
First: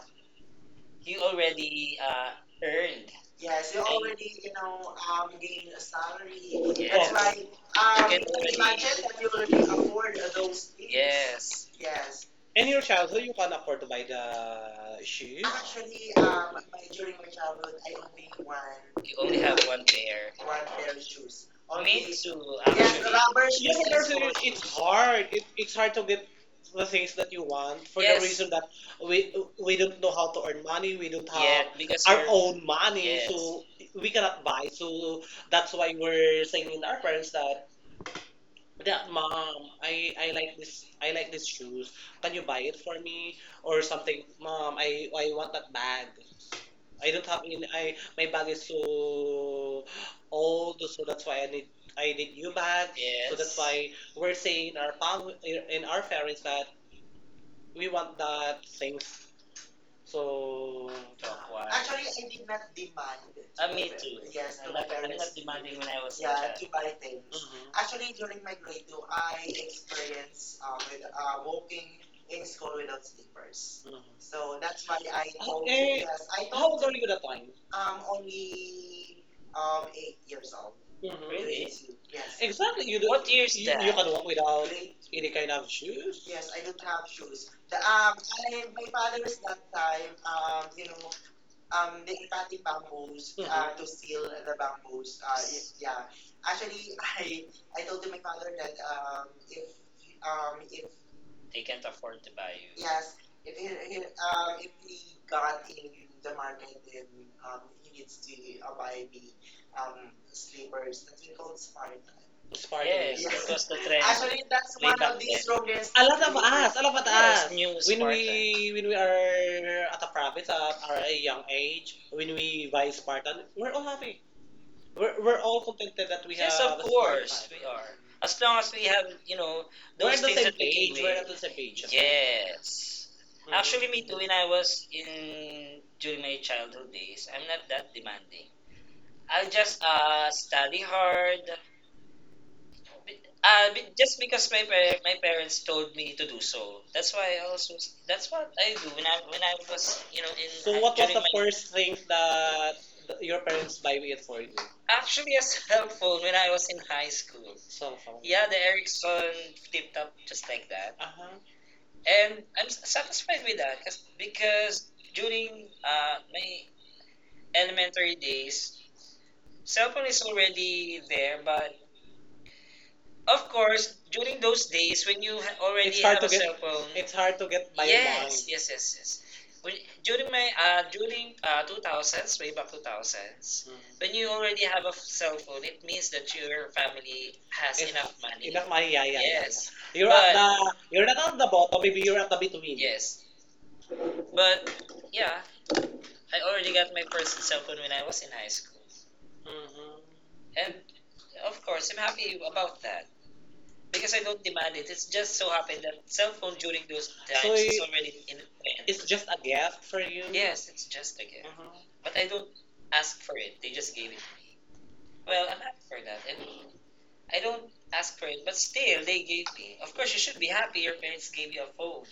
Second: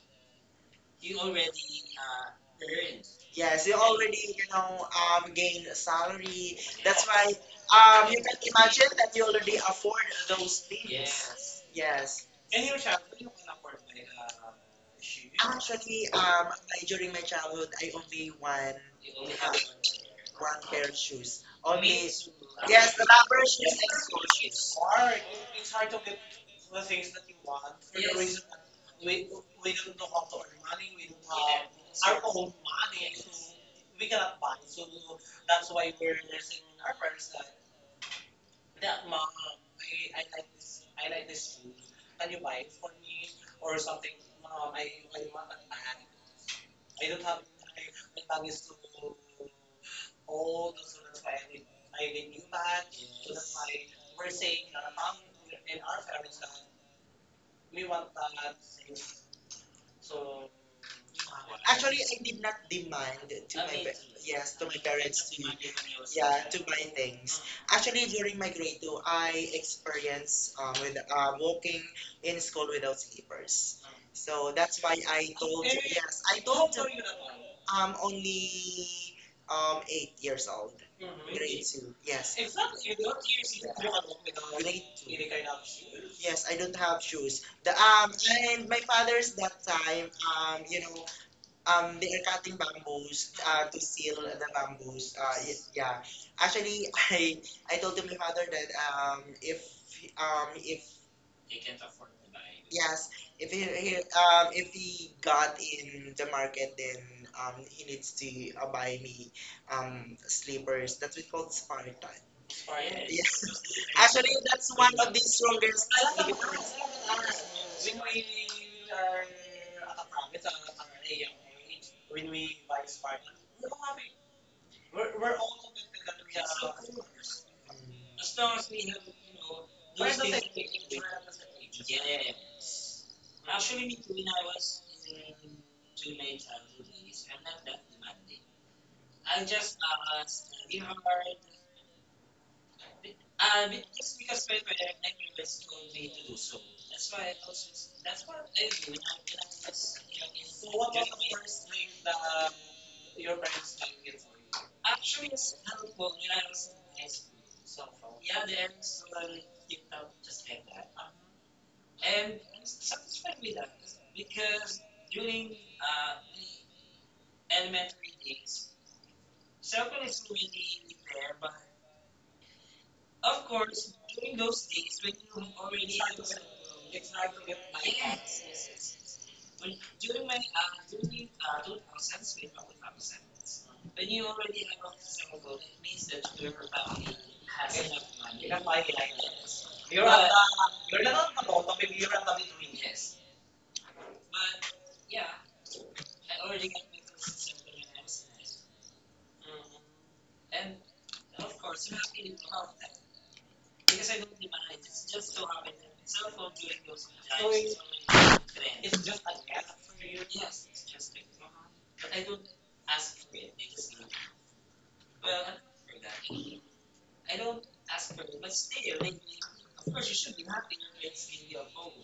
Speaker 1: you already earned.
Speaker 2: Yes,
Speaker 1: Yes,
Speaker 2: you
Speaker 1: you
Speaker 2: already
Speaker 1: already know
Speaker 2: gain
Speaker 1: gain
Speaker 2: a
Speaker 1: a
Speaker 2: salary.
Speaker 1: salary.
Speaker 2: That's
Speaker 1: Yes. That's
Speaker 2: why
Speaker 1: why you
Speaker 2: you
Speaker 1: can
Speaker 2: can
Speaker 1: already-
Speaker 2: imagine
Speaker 1: imagine
Speaker 2: that
Speaker 1: that
Speaker 2: you
Speaker 1: you
Speaker 2: already
Speaker 1: already
Speaker 2: afford
Speaker 1: afford
Speaker 2: those
Speaker 1: those things.
Speaker 2: things.
Speaker 1: Yes.
Speaker 2: Yes.
Speaker 1: Yes. In your childhood, you can afford to buy the shoes.
Speaker 2: Actually,
Speaker 1: Actually, my,
Speaker 2: during
Speaker 1: during
Speaker 2: my
Speaker 1: my
Speaker 2: childhood,
Speaker 1: childhood,
Speaker 2: I
Speaker 1: I
Speaker 2: only
Speaker 1: only
Speaker 2: one
Speaker 1: one. You only
Speaker 2: uh,
Speaker 1: have one pair,
Speaker 2: one
Speaker 1: one
Speaker 2: pair
Speaker 1: pair
Speaker 2: of
Speaker 1: of
Speaker 2: shoes. Only
Speaker 1: me too, yeah, actually, the rubber shoes.
Speaker 2: collaboration
Speaker 1: Yes, shoes is there's good, it's
Speaker 2: hard.
Speaker 1: hard. It,
Speaker 2: It's
Speaker 1: it's
Speaker 2: hard
Speaker 1: hard
Speaker 2: to
Speaker 1: to
Speaker 2: get
Speaker 1: get
Speaker 2: the
Speaker 1: the
Speaker 2: things
Speaker 1: things
Speaker 2: that
Speaker 1: that
Speaker 2: you
Speaker 1: you
Speaker 2: want.
Speaker 1: want for yes the yes reason that we
Speaker 2: We, we
Speaker 1: we don't
Speaker 2: don't
Speaker 1: know
Speaker 2: have
Speaker 1: how to earn
Speaker 2: money.
Speaker 1: money.
Speaker 2: We
Speaker 1: We don't yeah
Speaker 2: don't
Speaker 1: have yeah because our we're-
Speaker 2: have
Speaker 1: own money,
Speaker 2: money.
Speaker 1: yes, so
Speaker 2: We
Speaker 1: we
Speaker 2: cannot
Speaker 1: cannot
Speaker 2: buy.
Speaker 1: buy. So
Speaker 2: That's
Speaker 1: that's
Speaker 2: why
Speaker 1: why
Speaker 2: we're,
Speaker 1: we're saying in our parents that that
Speaker 2: Mom,
Speaker 1: mom,
Speaker 2: I,
Speaker 1: I like this,
Speaker 2: I, I
Speaker 1: I
Speaker 2: like
Speaker 1: like these
Speaker 2: this.
Speaker 1: shoes.
Speaker 2: Can
Speaker 1: Can
Speaker 2: you
Speaker 1: you buy
Speaker 2: buy it
Speaker 1: it
Speaker 2: for
Speaker 1: for
Speaker 2: me?
Speaker 1: me
Speaker 2: Or
Speaker 1: or
Speaker 2: some,
Speaker 1: something?
Speaker 2: mom,
Speaker 1: Mom, I want that bag.
Speaker 2: I
Speaker 1: I
Speaker 2: don't
Speaker 1: don't have
Speaker 2: have,
Speaker 1: any. I
Speaker 2: my
Speaker 1: my
Speaker 2: bag
Speaker 1: bag is
Speaker 2: is
Speaker 1: so
Speaker 2: old.
Speaker 1: old,
Speaker 2: So
Speaker 1: so
Speaker 2: that's
Speaker 1: that's
Speaker 2: why
Speaker 1: why I need,
Speaker 2: I
Speaker 1: I
Speaker 2: need
Speaker 1: need
Speaker 2: new
Speaker 1: new
Speaker 2: bag.
Speaker 1: bag. So
Speaker 2: That's
Speaker 1: that's yes
Speaker 2: why
Speaker 1: why
Speaker 2: we're
Speaker 1: we're
Speaker 2: saying
Speaker 1: saying in our
Speaker 2: that mom
Speaker 1: in our
Speaker 2: our parents,
Speaker 1: parents that
Speaker 2: we
Speaker 1: we
Speaker 2: want
Speaker 1: want
Speaker 2: that
Speaker 1: that
Speaker 2: thing.
Speaker 1: things.
Speaker 2: So
Speaker 1: So to acquire.
Speaker 2: actually,
Speaker 1: Actually,
Speaker 2: I
Speaker 1: I
Speaker 2: did
Speaker 1: did
Speaker 2: not
Speaker 1: not
Speaker 2: demand
Speaker 1: demand.
Speaker 2: to my
Speaker 1: Me
Speaker 2: pa-
Speaker 1: too.
Speaker 2: yes
Speaker 1: Yes,
Speaker 2: to
Speaker 1: to I'm
Speaker 2: my
Speaker 1: my not, I'm not
Speaker 2: parents
Speaker 1: parents
Speaker 2: to
Speaker 1: demanding when I was a yeah
Speaker 2: yeah
Speaker 1: child
Speaker 2: to
Speaker 1: to
Speaker 2: buy
Speaker 1: buy things.
Speaker 2: things. Actually, during my grade two, I
Speaker 1: I
Speaker 2: experienced
Speaker 1: experience
Speaker 2: with
Speaker 1: with moving
Speaker 2: walking in
Speaker 1: in
Speaker 2: school
Speaker 1: school
Speaker 2: without
Speaker 1: without
Speaker 2: slippers.
Speaker 1: papers. Mhm.
Speaker 2: So
Speaker 1: So
Speaker 2: that's
Speaker 1: that's
Speaker 2: why
Speaker 1: why I
Speaker 2: I
Speaker 1: told
Speaker 2: told you
Speaker 1: okay
Speaker 2: yes.
Speaker 1: yes,
Speaker 2: I
Speaker 1: I how
Speaker 2: told
Speaker 1: told old are
Speaker 2: you
Speaker 1: you that time?
Speaker 2: I'm only
Speaker 1: Only in
Speaker 2: 8 years old.
Speaker 1: mhm grade
Speaker 2: Grade
Speaker 1: really
Speaker 2: two.
Speaker 1: two.
Speaker 2: Yes.
Speaker 1: Yes.
Speaker 2: Yeah.
Speaker 1: Exactly. You do, what year is you, that? You that can walk without
Speaker 2: Grade
Speaker 1: grade two any kind
Speaker 2: two.
Speaker 1: of shoes.
Speaker 2: Yes,
Speaker 1: Yes,
Speaker 2: I
Speaker 1: I
Speaker 2: don't
Speaker 1: don't
Speaker 2: have
Speaker 1: have
Speaker 2: shoes.
Speaker 1: shoes.
Speaker 2: The
Speaker 1: The, I,
Speaker 2: And my
Speaker 1: my father
Speaker 2: father's
Speaker 1: is
Speaker 2: that
Speaker 1: that
Speaker 2: time
Speaker 1: time,
Speaker 2: um you
Speaker 1: you
Speaker 2: know
Speaker 1: know,
Speaker 2: they
Speaker 1: the
Speaker 2: are cutting
Speaker 1: empathic
Speaker 2: bamboos
Speaker 1: bamboos
Speaker 2: to
Speaker 1: to
Speaker 2: seal
Speaker 1: seal
Speaker 2: the
Speaker 1: the
Speaker 2: bamboos.
Speaker 1: bamboos. Yeah,
Speaker 2: Yeah.
Speaker 1: actually,
Speaker 2: Actually, I
Speaker 1: I
Speaker 2: told
Speaker 1: told
Speaker 2: to
Speaker 1: to my
Speaker 2: my father
Speaker 1: father
Speaker 2: that
Speaker 1: that
Speaker 2: um, if um, if
Speaker 1: if they can't afford to buy you. Yes,
Speaker 2: yes,
Speaker 1: if
Speaker 2: if he,
Speaker 1: he, he
Speaker 2: he
Speaker 1: um,
Speaker 2: if he
Speaker 1: got
Speaker 2: got in the market, then he
Speaker 1: he used
Speaker 2: needs to
Speaker 1: to buy
Speaker 2: buy me
Speaker 1: um,
Speaker 2: slippers. That's what called
Speaker 1: smart.
Speaker 2: Spartan.
Speaker 1: Spartan.
Speaker 2: Spartan.
Speaker 1: Yes, yeah.
Speaker 2: Yeah.
Speaker 1: That was the trend.
Speaker 2: Actually,
Speaker 1: Actually, it's
Speaker 2: that's
Speaker 1: way one
Speaker 2: one
Speaker 1: back of
Speaker 2: of
Speaker 1: the
Speaker 2: the
Speaker 1: then
Speaker 2: strongest.
Speaker 1: strongest. A lot of us, a lot of yes us, yes new when Spartan
Speaker 2: When we
Speaker 1: we when we
Speaker 2: are
Speaker 1: are at a province at our young age, when
Speaker 2: when we
Speaker 1: we
Speaker 2: buy
Speaker 1: buy Spartan,
Speaker 2: Spartan,
Speaker 1: we're all happy. We're,
Speaker 2: we're
Speaker 1: we're
Speaker 2: buy
Speaker 1: all
Speaker 2: all.
Speaker 1: contented that we yes have. Yes, of course, we are. As long as we have, you know, those we're on those the things same page can we're wait the same page. Yes. Mhm. Actually, me too, when I was in during my childhood days, I'm not that demanding. I just study hard, just because my my parents told me to do so. That's why I also that's what I do when I was you know in so what was during the my first thing
Speaker 2: uh,
Speaker 1: that your
Speaker 2: your
Speaker 1: parents buy
Speaker 2: parents.
Speaker 1: it for you? Actually a cell phone when I was in high school. Cell phone. Yeah, the Ericsson flip top just like that. Uh-huh. And I'm satisfied with that because during my elementary days, cell phone is already there, but of course, during those days when you already it's hard have to a get cell phone, it's hard to get by yes, yes mind, yes, yes, yes. When, during my during 2000s, way back 2000s, when you already have a cell phone, it means that your family has it enough money. Enough money, yeah, yeah, yeah, yeah. Yes. Yeah. You're
Speaker 2: You're,
Speaker 1: at
Speaker 2: uh,
Speaker 1: The you're
Speaker 2: you're
Speaker 1: not on the
Speaker 2: not
Speaker 1: bottom, maybe
Speaker 2: familiar
Speaker 1: you're at the
Speaker 2: with
Speaker 1: between. Yes,
Speaker 2: Windows.
Speaker 1: but yeah, I already got my first cell phone when I was in high school. Mhm. And of course, I'm happy about that. Because I don't demand it. It's just so happened that cell phone during those times so it is already in plan. It's
Speaker 2: It's
Speaker 1: just
Speaker 2: just
Speaker 1: a
Speaker 2: a
Speaker 1: gift for you. Yes, it's just a gift. Mhm. But I don't ask for it. They just gave it. Well, I'm happy for that. And I don't ask for it, but still, they gave me. Of course, you should be happy your parents gave you a phone.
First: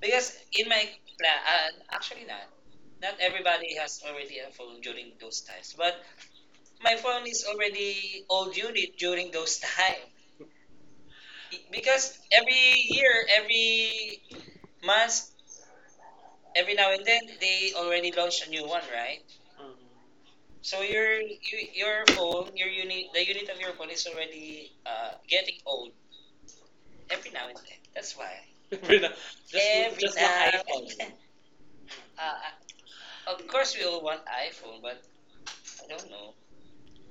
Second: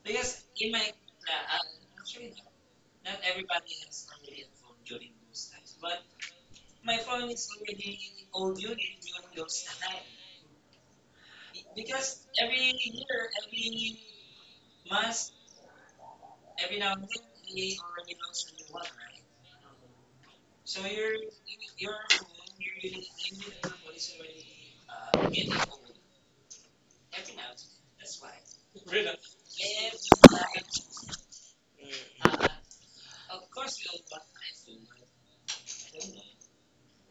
Speaker 1: Because in my plan, actually not. Not everybody has already a phone during those times. But my phone is already old unit during those time. Because every year, every mas every now and then they already launched a new one, right? Mm-hmm. So your you, your phone, your unit, the unit of your phone is already getting old every now and then. That's why every now-
Speaker 2: rhythm.
Speaker 1: just every just one now and iPhone then. Of course, we all want iPhone, but I don't know.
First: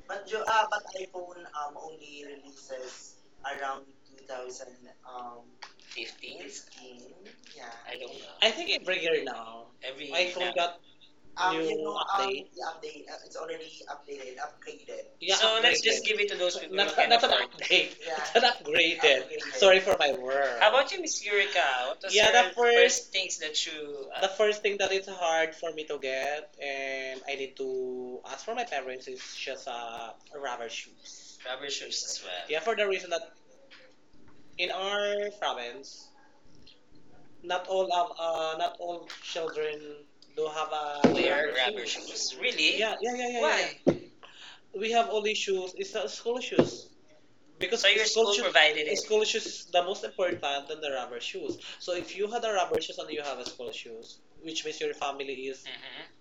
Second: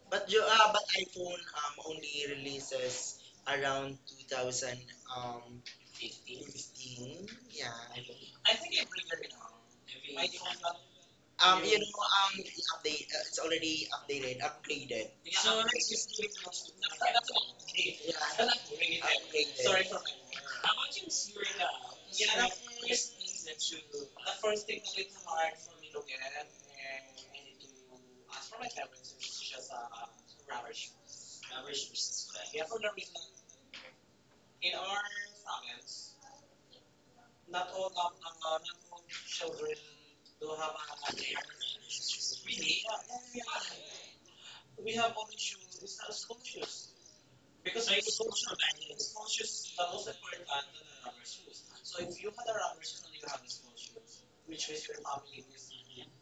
Speaker 1: But
Speaker 2: But
Speaker 1: you
Speaker 2: you but
Speaker 1: but
Speaker 2: iPhone
Speaker 1: iPhone
Speaker 2: only
Speaker 1: only says
Speaker 2: releases
Speaker 1: around
Speaker 2: around
Speaker 1: 2000
Speaker 2: 2000 um
Speaker 1: um 15s? 15.
Speaker 2: 15, yeah.
Speaker 1: Yeah. I don't
Speaker 2: iPhone.
Speaker 1: know. I
Speaker 2: I
Speaker 1: think
Speaker 2: think it
Speaker 1: every year now, every year iPhone now- got
Speaker 2: um
Speaker 1: new
Speaker 2: you
Speaker 1: you
Speaker 2: know
Speaker 1: know
Speaker 2: um
Speaker 1: update. The update.
Speaker 2: update.
Speaker 1: It's
Speaker 2: It's
Speaker 1: already
Speaker 2: already updated
Speaker 1: updated. Updated.
Speaker 2: upgraded.
Speaker 1: Yeah, so upgraded let's just give it to those people. Not, not an update.
Speaker 2: Really, yeah.
Speaker 1: Yeah. It's an
Speaker 2: I like bringing it
Speaker 1: upgraded. Upgraded. Sorry
Speaker 2: upgraded.
Speaker 1: for my word. How about you, Miss Eureka? What was yeah the first things that you the
Speaker 2: The
Speaker 1: first
Speaker 2: first
Speaker 1: thing
Speaker 2: thing
Speaker 1: that is hard
Speaker 2: hard
Speaker 1: for me to get and
Speaker 2: and
Speaker 1: I need to ask for my parents is
Speaker 2: it's
Speaker 1: just
Speaker 2: just a
Speaker 1: rubber
Speaker 2: rubbish.
Speaker 1: shoes. Rubber shoes as well? Yeah, for the reason that in
Speaker 2: In our
Speaker 1: our province, not
Speaker 2: not
Speaker 1: all of not all
Speaker 2: children sobre
Speaker 1: children do
Speaker 2: those
Speaker 1: have a
Speaker 2: habits.
Speaker 1: wear rubber rubber shoes shoes. Really? Yeah, yeah, yeah, yeah, yeah, yeah. Why? Yeah. We have only shoes. It's not
Speaker 2: School,
Speaker 1: school shoes because so your school school shoes provided it. School shoes is
Speaker 2: conscious is
Speaker 1: the most
Speaker 2: most
Speaker 1: important
Speaker 2: important.
Speaker 1: than the rubber shoes. So
Speaker 2: So
Speaker 1: if
Speaker 2: if
Speaker 1: you
Speaker 2: you
Speaker 1: had
Speaker 2: had
Speaker 1: a
Speaker 2: a
Speaker 1: rubber
Speaker 2: rock
Speaker 1: shoes and you
Speaker 2: you have
Speaker 1: have a school shoes,
Speaker 2: hands,
Speaker 1: which
Speaker 2: which
Speaker 1: means
Speaker 2: is
Speaker 1: your family is mm-hmm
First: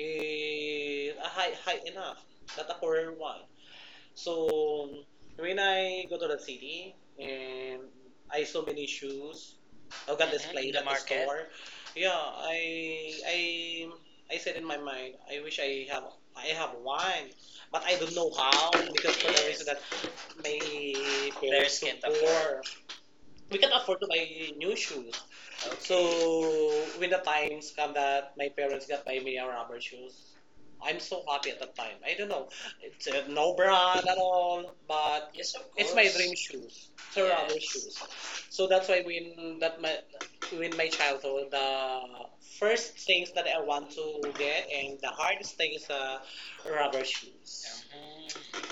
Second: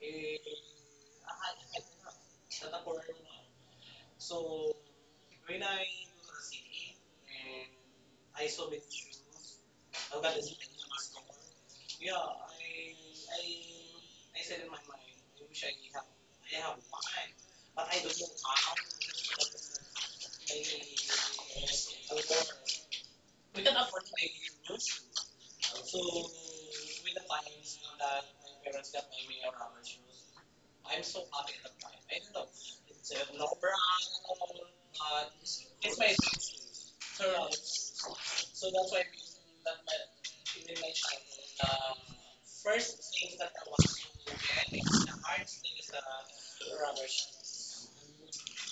Speaker 2: a
Speaker 1: a high high enough, not a
Speaker 2: not a problem.
Speaker 1: poor one. So when
Speaker 2: When
Speaker 1: I go to the city and I
Speaker 2: I
Speaker 1: saw
Speaker 2: saw it,
Speaker 1: many shoes, I
Speaker 2: I
Speaker 1: got hmm in
Speaker 2: got this.
Speaker 1: displayed the at the market store. Yeah,
Speaker 2: Yeah,
Speaker 1: I I I
Speaker 2: I
Speaker 1: said
Speaker 2: said
Speaker 1: in
Speaker 2: in
Speaker 1: my
Speaker 2: my
Speaker 1: mind, I
Speaker 2: head,
Speaker 1: wish
Speaker 2: wish
Speaker 1: I
Speaker 2: I
Speaker 1: have
Speaker 2: have mine,
Speaker 1: one, but
Speaker 2: but
Speaker 1: I
Speaker 2: I
Speaker 1: don't
Speaker 2: don't know
Speaker 1: know how
Speaker 2: how.
Speaker 1: because for the reason yes that my
Speaker 2: I
Speaker 1: parents parents so can't afford we
Speaker 2: We
Speaker 1: can
Speaker 2: can
Speaker 1: afford
Speaker 2: afford
Speaker 1: to buy
Speaker 2: my
Speaker 1: new shoes. So
Speaker 2: so
Speaker 1: okay when the times come
Speaker 2: that
Speaker 1: that my
Speaker 2: my
Speaker 1: parents
Speaker 2: parents.
Speaker 1: got buy me a rubber shoes, I'm
Speaker 2: I'm
Speaker 1: so
Speaker 2: so
Speaker 1: happy
Speaker 2: happy.
Speaker 1: at that time. I don't know, it's
Speaker 2: So no
Speaker 1: no brand at
Speaker 2: brand,
Speaker 1: all,
Speaker 2: uh,
Speaker 1: but yes of it's
Speaker 2: it's
Speaker 1: my
Speaker 2: my
Speaker 1: course dream shoes, the
Speaker 2: cultural.
Speaker 1: rubber yes shoes.
Speaker 2: The
Speaker 1: So that's why when that my when my childhood, the first
Speaker 2: first thing
Speaker 1: things that
Speaker 2: that
Speaker 1: I
Speaker 2: I want
Speaker 1: want
Speaker 2: to
Speaker 1: to get
Speaker 2: get
Speaker 1: and
Speaker 2: is
Speaker 1: the
Speaker 2: the
Speaker 1: hardest thing is
Speaker 2: art, the
Speaker 1: rubber
Speaker 2: rubber
Speaker 1: shoes.
Speaker 2: shoes.
Speaker 1: Mhm.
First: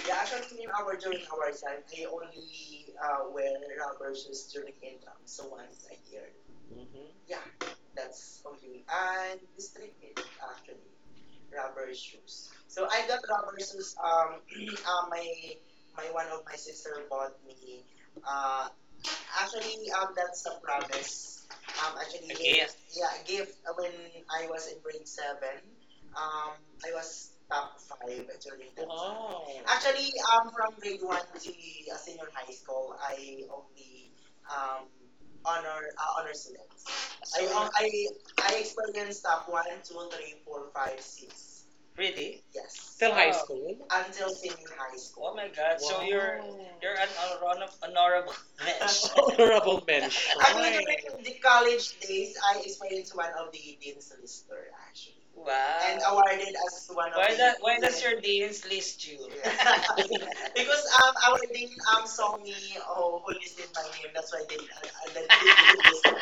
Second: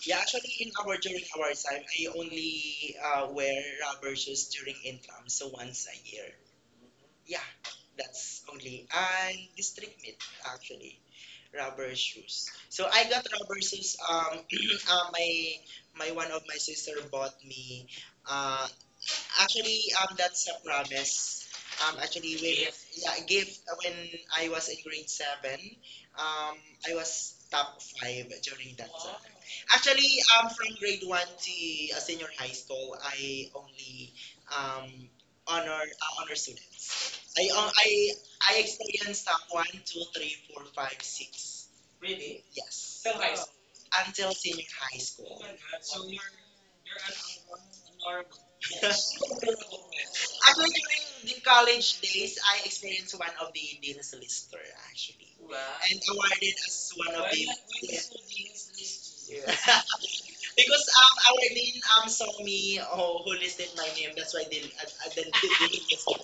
Speaker 2: Yeah,
Speaker 1: Yeah,
Speaker 2: actually,
Speaker 1: actually, in
Speaker 2: in
Speaker 1: our
Speaker 2: our
Speaker 1: during
Speaker 2: during
Speaker 1: our
Speaker 2: our
Speaker 1: exam,
Speaker 2: time,
Speaker 1: they
Speaker 2: I
Speaker 1: only
Speaker 2: only
Speaker 1: wear
Speaker 2: wear
Speaker 1: rubber
Speaker 2: rubber shoes
Speaker 1: shoes during
Speaker 2: during income,
Speaker 1: so
Speaker 2: so
Speaker 1: once
Speaker 2: once a year.
Speaker 1: mm-hmm
Speaker 2: Yeah,
Speaker 1: that's
Speaker 2: that's
Speaker 1: okay.
Speaker 2: only and
Speaker 1: And district
Speaker 2: district meet
Speaker 1: it actually
Speaker 2: actually
Speaker 1: rubber
Speaker 2: rubber shoes.
Speaker 1: shoes.
Speaker 2: So
Speaker 1: So I
Speaker 2: I
Speaker 1: got
Speaker 2: got
Speaker 1: rubber
Speaker 2: rubber shoes.
Speaker 1: shoes.
Speaker 2: Uh, my
Speaker 1: My
Speaker 2: my
Speaker 1: one
Speaker 2: one of
Speaker 1: of my
Speaker 2: my sister
Speaker 1: sister
Speaker 2: bought
Speaker 1: bought me.
Speaker 2: me. Uh,
Speaker 1: Uh,
Speaker 2: Actually,
Speaker 1: actually, that's
Speaker 2: that's a
Speaker 1: a promise.
Speaker 2: promise.
Speaker 1: Actually,
Speaker 2: Actually,
Speaker 1: a
Speaker 2: with
Speaker 1: gift.
Speaker 2: gift.
Speaker 1: Yeah,
Speaker 2: Yeah,
Speaker 1: a gift
Speaker 2: gift when
Speaker 1: when
Speaker 2: I
Speaker 1: I
Speaker 2: was
Speaker 1: was
Speaker 2: in
Speaker 1: in grade
Speaker 2: grade seven,
Speaker 1: seven.
Speaker 2: um,
Speaker 1: Um,
Speaker 2: I
Speaker 1: I was
Speaker 2: was
Speaker 1: top
Speaker 2: top
Speaker 1: five
Speaker 2: five
Speaker 1: actually.
Speaker 2: during that Wow. time.
Speaker 1: Wow.
Speaker 2: Actually,
Speaker 1: Actually,
Speaker 2: from
Speaker 1: from grade
Speaker 2: grade
Speaker 1: one
Speaker 2: one
Speaker 1: high
Speaker 2: to senior high school,
Speaker 1: school, I
Speaker 2: I only
Speaker 1: um,
Speaker 2: um
Speaker 1: honor
Speaker 2: honor
Speaker 1: honor students.
Speaker 2: students. I
Speaker 1: I experienced
Speaker 2: experienced top
Speaker 1: top one,
Speaker 2: one,
Speaker 1: two,
Speaker 2: two, three,
Speaker 1: three,
Speaker 2: four,
Speaker 1: four,
Speaker 2: five,
Speaker 1: five, six.
Speaker 2: six.
Speaker 1: Really? Yes,
Speaker 2: Yes,
Speaker 1: till high wow school? Until
Speaker 2: until
Speaker 1: senior
Speaker 2: senior high.
Speaker 1: high
Speaker 2: Oh
Speaker 1: school. Oh
Speaker 2: school.
Speaker 1: my God! So wow you're an honorable mensch. Honorable mention.
Speaker 2: Actually,
Speaker 1: Actually, mean,
Speaker 2: during
Speaker 1: the
Speaker 2: the college
Speaker 1: college
Speaker 2: days,
Speaker 1: days,
Speaker 2: I
Speaker 1: I experienced
Speaker 2: experienced
Speaker 1: one
Speaker 2: one of
Speaker 1: of
Speaker 2: the
Speaker 1: the
Speaker 2: dean's
Speaker 1: sister
Speaker 2: lister
Speaker 1: actually,
Speaker 2: actually,
Speaker 1: wow,
Speaker 2: and
Speaker 1: and wow
Speaker 2: awarded
Speaker 1: awarded as
Speaker 2: as
Speaker 1: one
Speaker 2: one
Speaker 1: of why
Speaker 2: of
Speaker 1: of the
Speaker 2: the
Speaker 1: that? Why does your deans list you?
Speaker 2: because
Speaker 1: Because our
Speaker 2: our
Speaker 1: dean
Speaker 2: dean saw
Speaker 1: saw me
Speaker 2: me oh,
Speaker 1: oh
Speaker 2: who
Speaker 1: holy,
Speaker 2: listed my name.
Speaker 1: that's
Speaker 2: That's
Speaker 1: why
Speaker 2: why the,
Speaker 1: that
Speaker 2: the
Speaker 1: did.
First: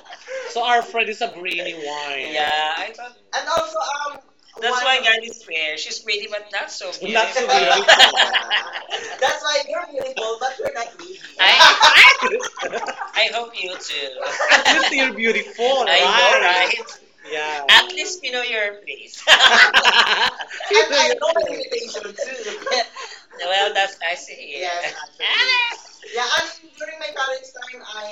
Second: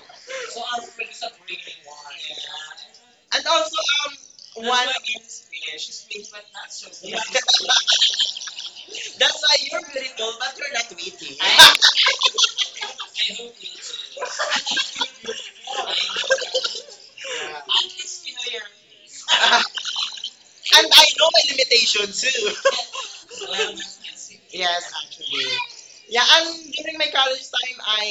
Speaker 1: So our friend is a brainy wine. Yeah, I thought
Speaker 2: And
Speaker 1: and
Speaker 2: also
Speaker 1: also, that's one-
Speaker 2: one.
Speaker 1: why one, God is fair. She's pretty but not so beautiful. Not so beautiful. That's
Speaker 2: That's why
Speaker 1: why
Speaker 2: you're
Speaker 1: you're
Speaker 2: beautiful,
Speaker 1: beautiful, but
Speaker 2: but you're
Speaker 1: you're
Speaker 2: not
Speaker 1: not greedy.
Speaker 2: witty.
Speaker 1: I, I hope you too. At least you're beautiful, I know, right? Right? Yeah. At least you know your place. And
Speaker 2: Yeah. And I
Speaker 1: I
Speaker 2: know
Speaker 1: know
Speaker 2: my limitation too.
Speaker 1: it. Well, that's I see. Yes,
Speaker 2: Yes,
Speaker 1: actually.
Speaker 2: actually. Yeah, and
Speaker 1: Ah! Yeah, and
Speaker 2: during my
Speaker 1: my college,
Speaker 2: college time, I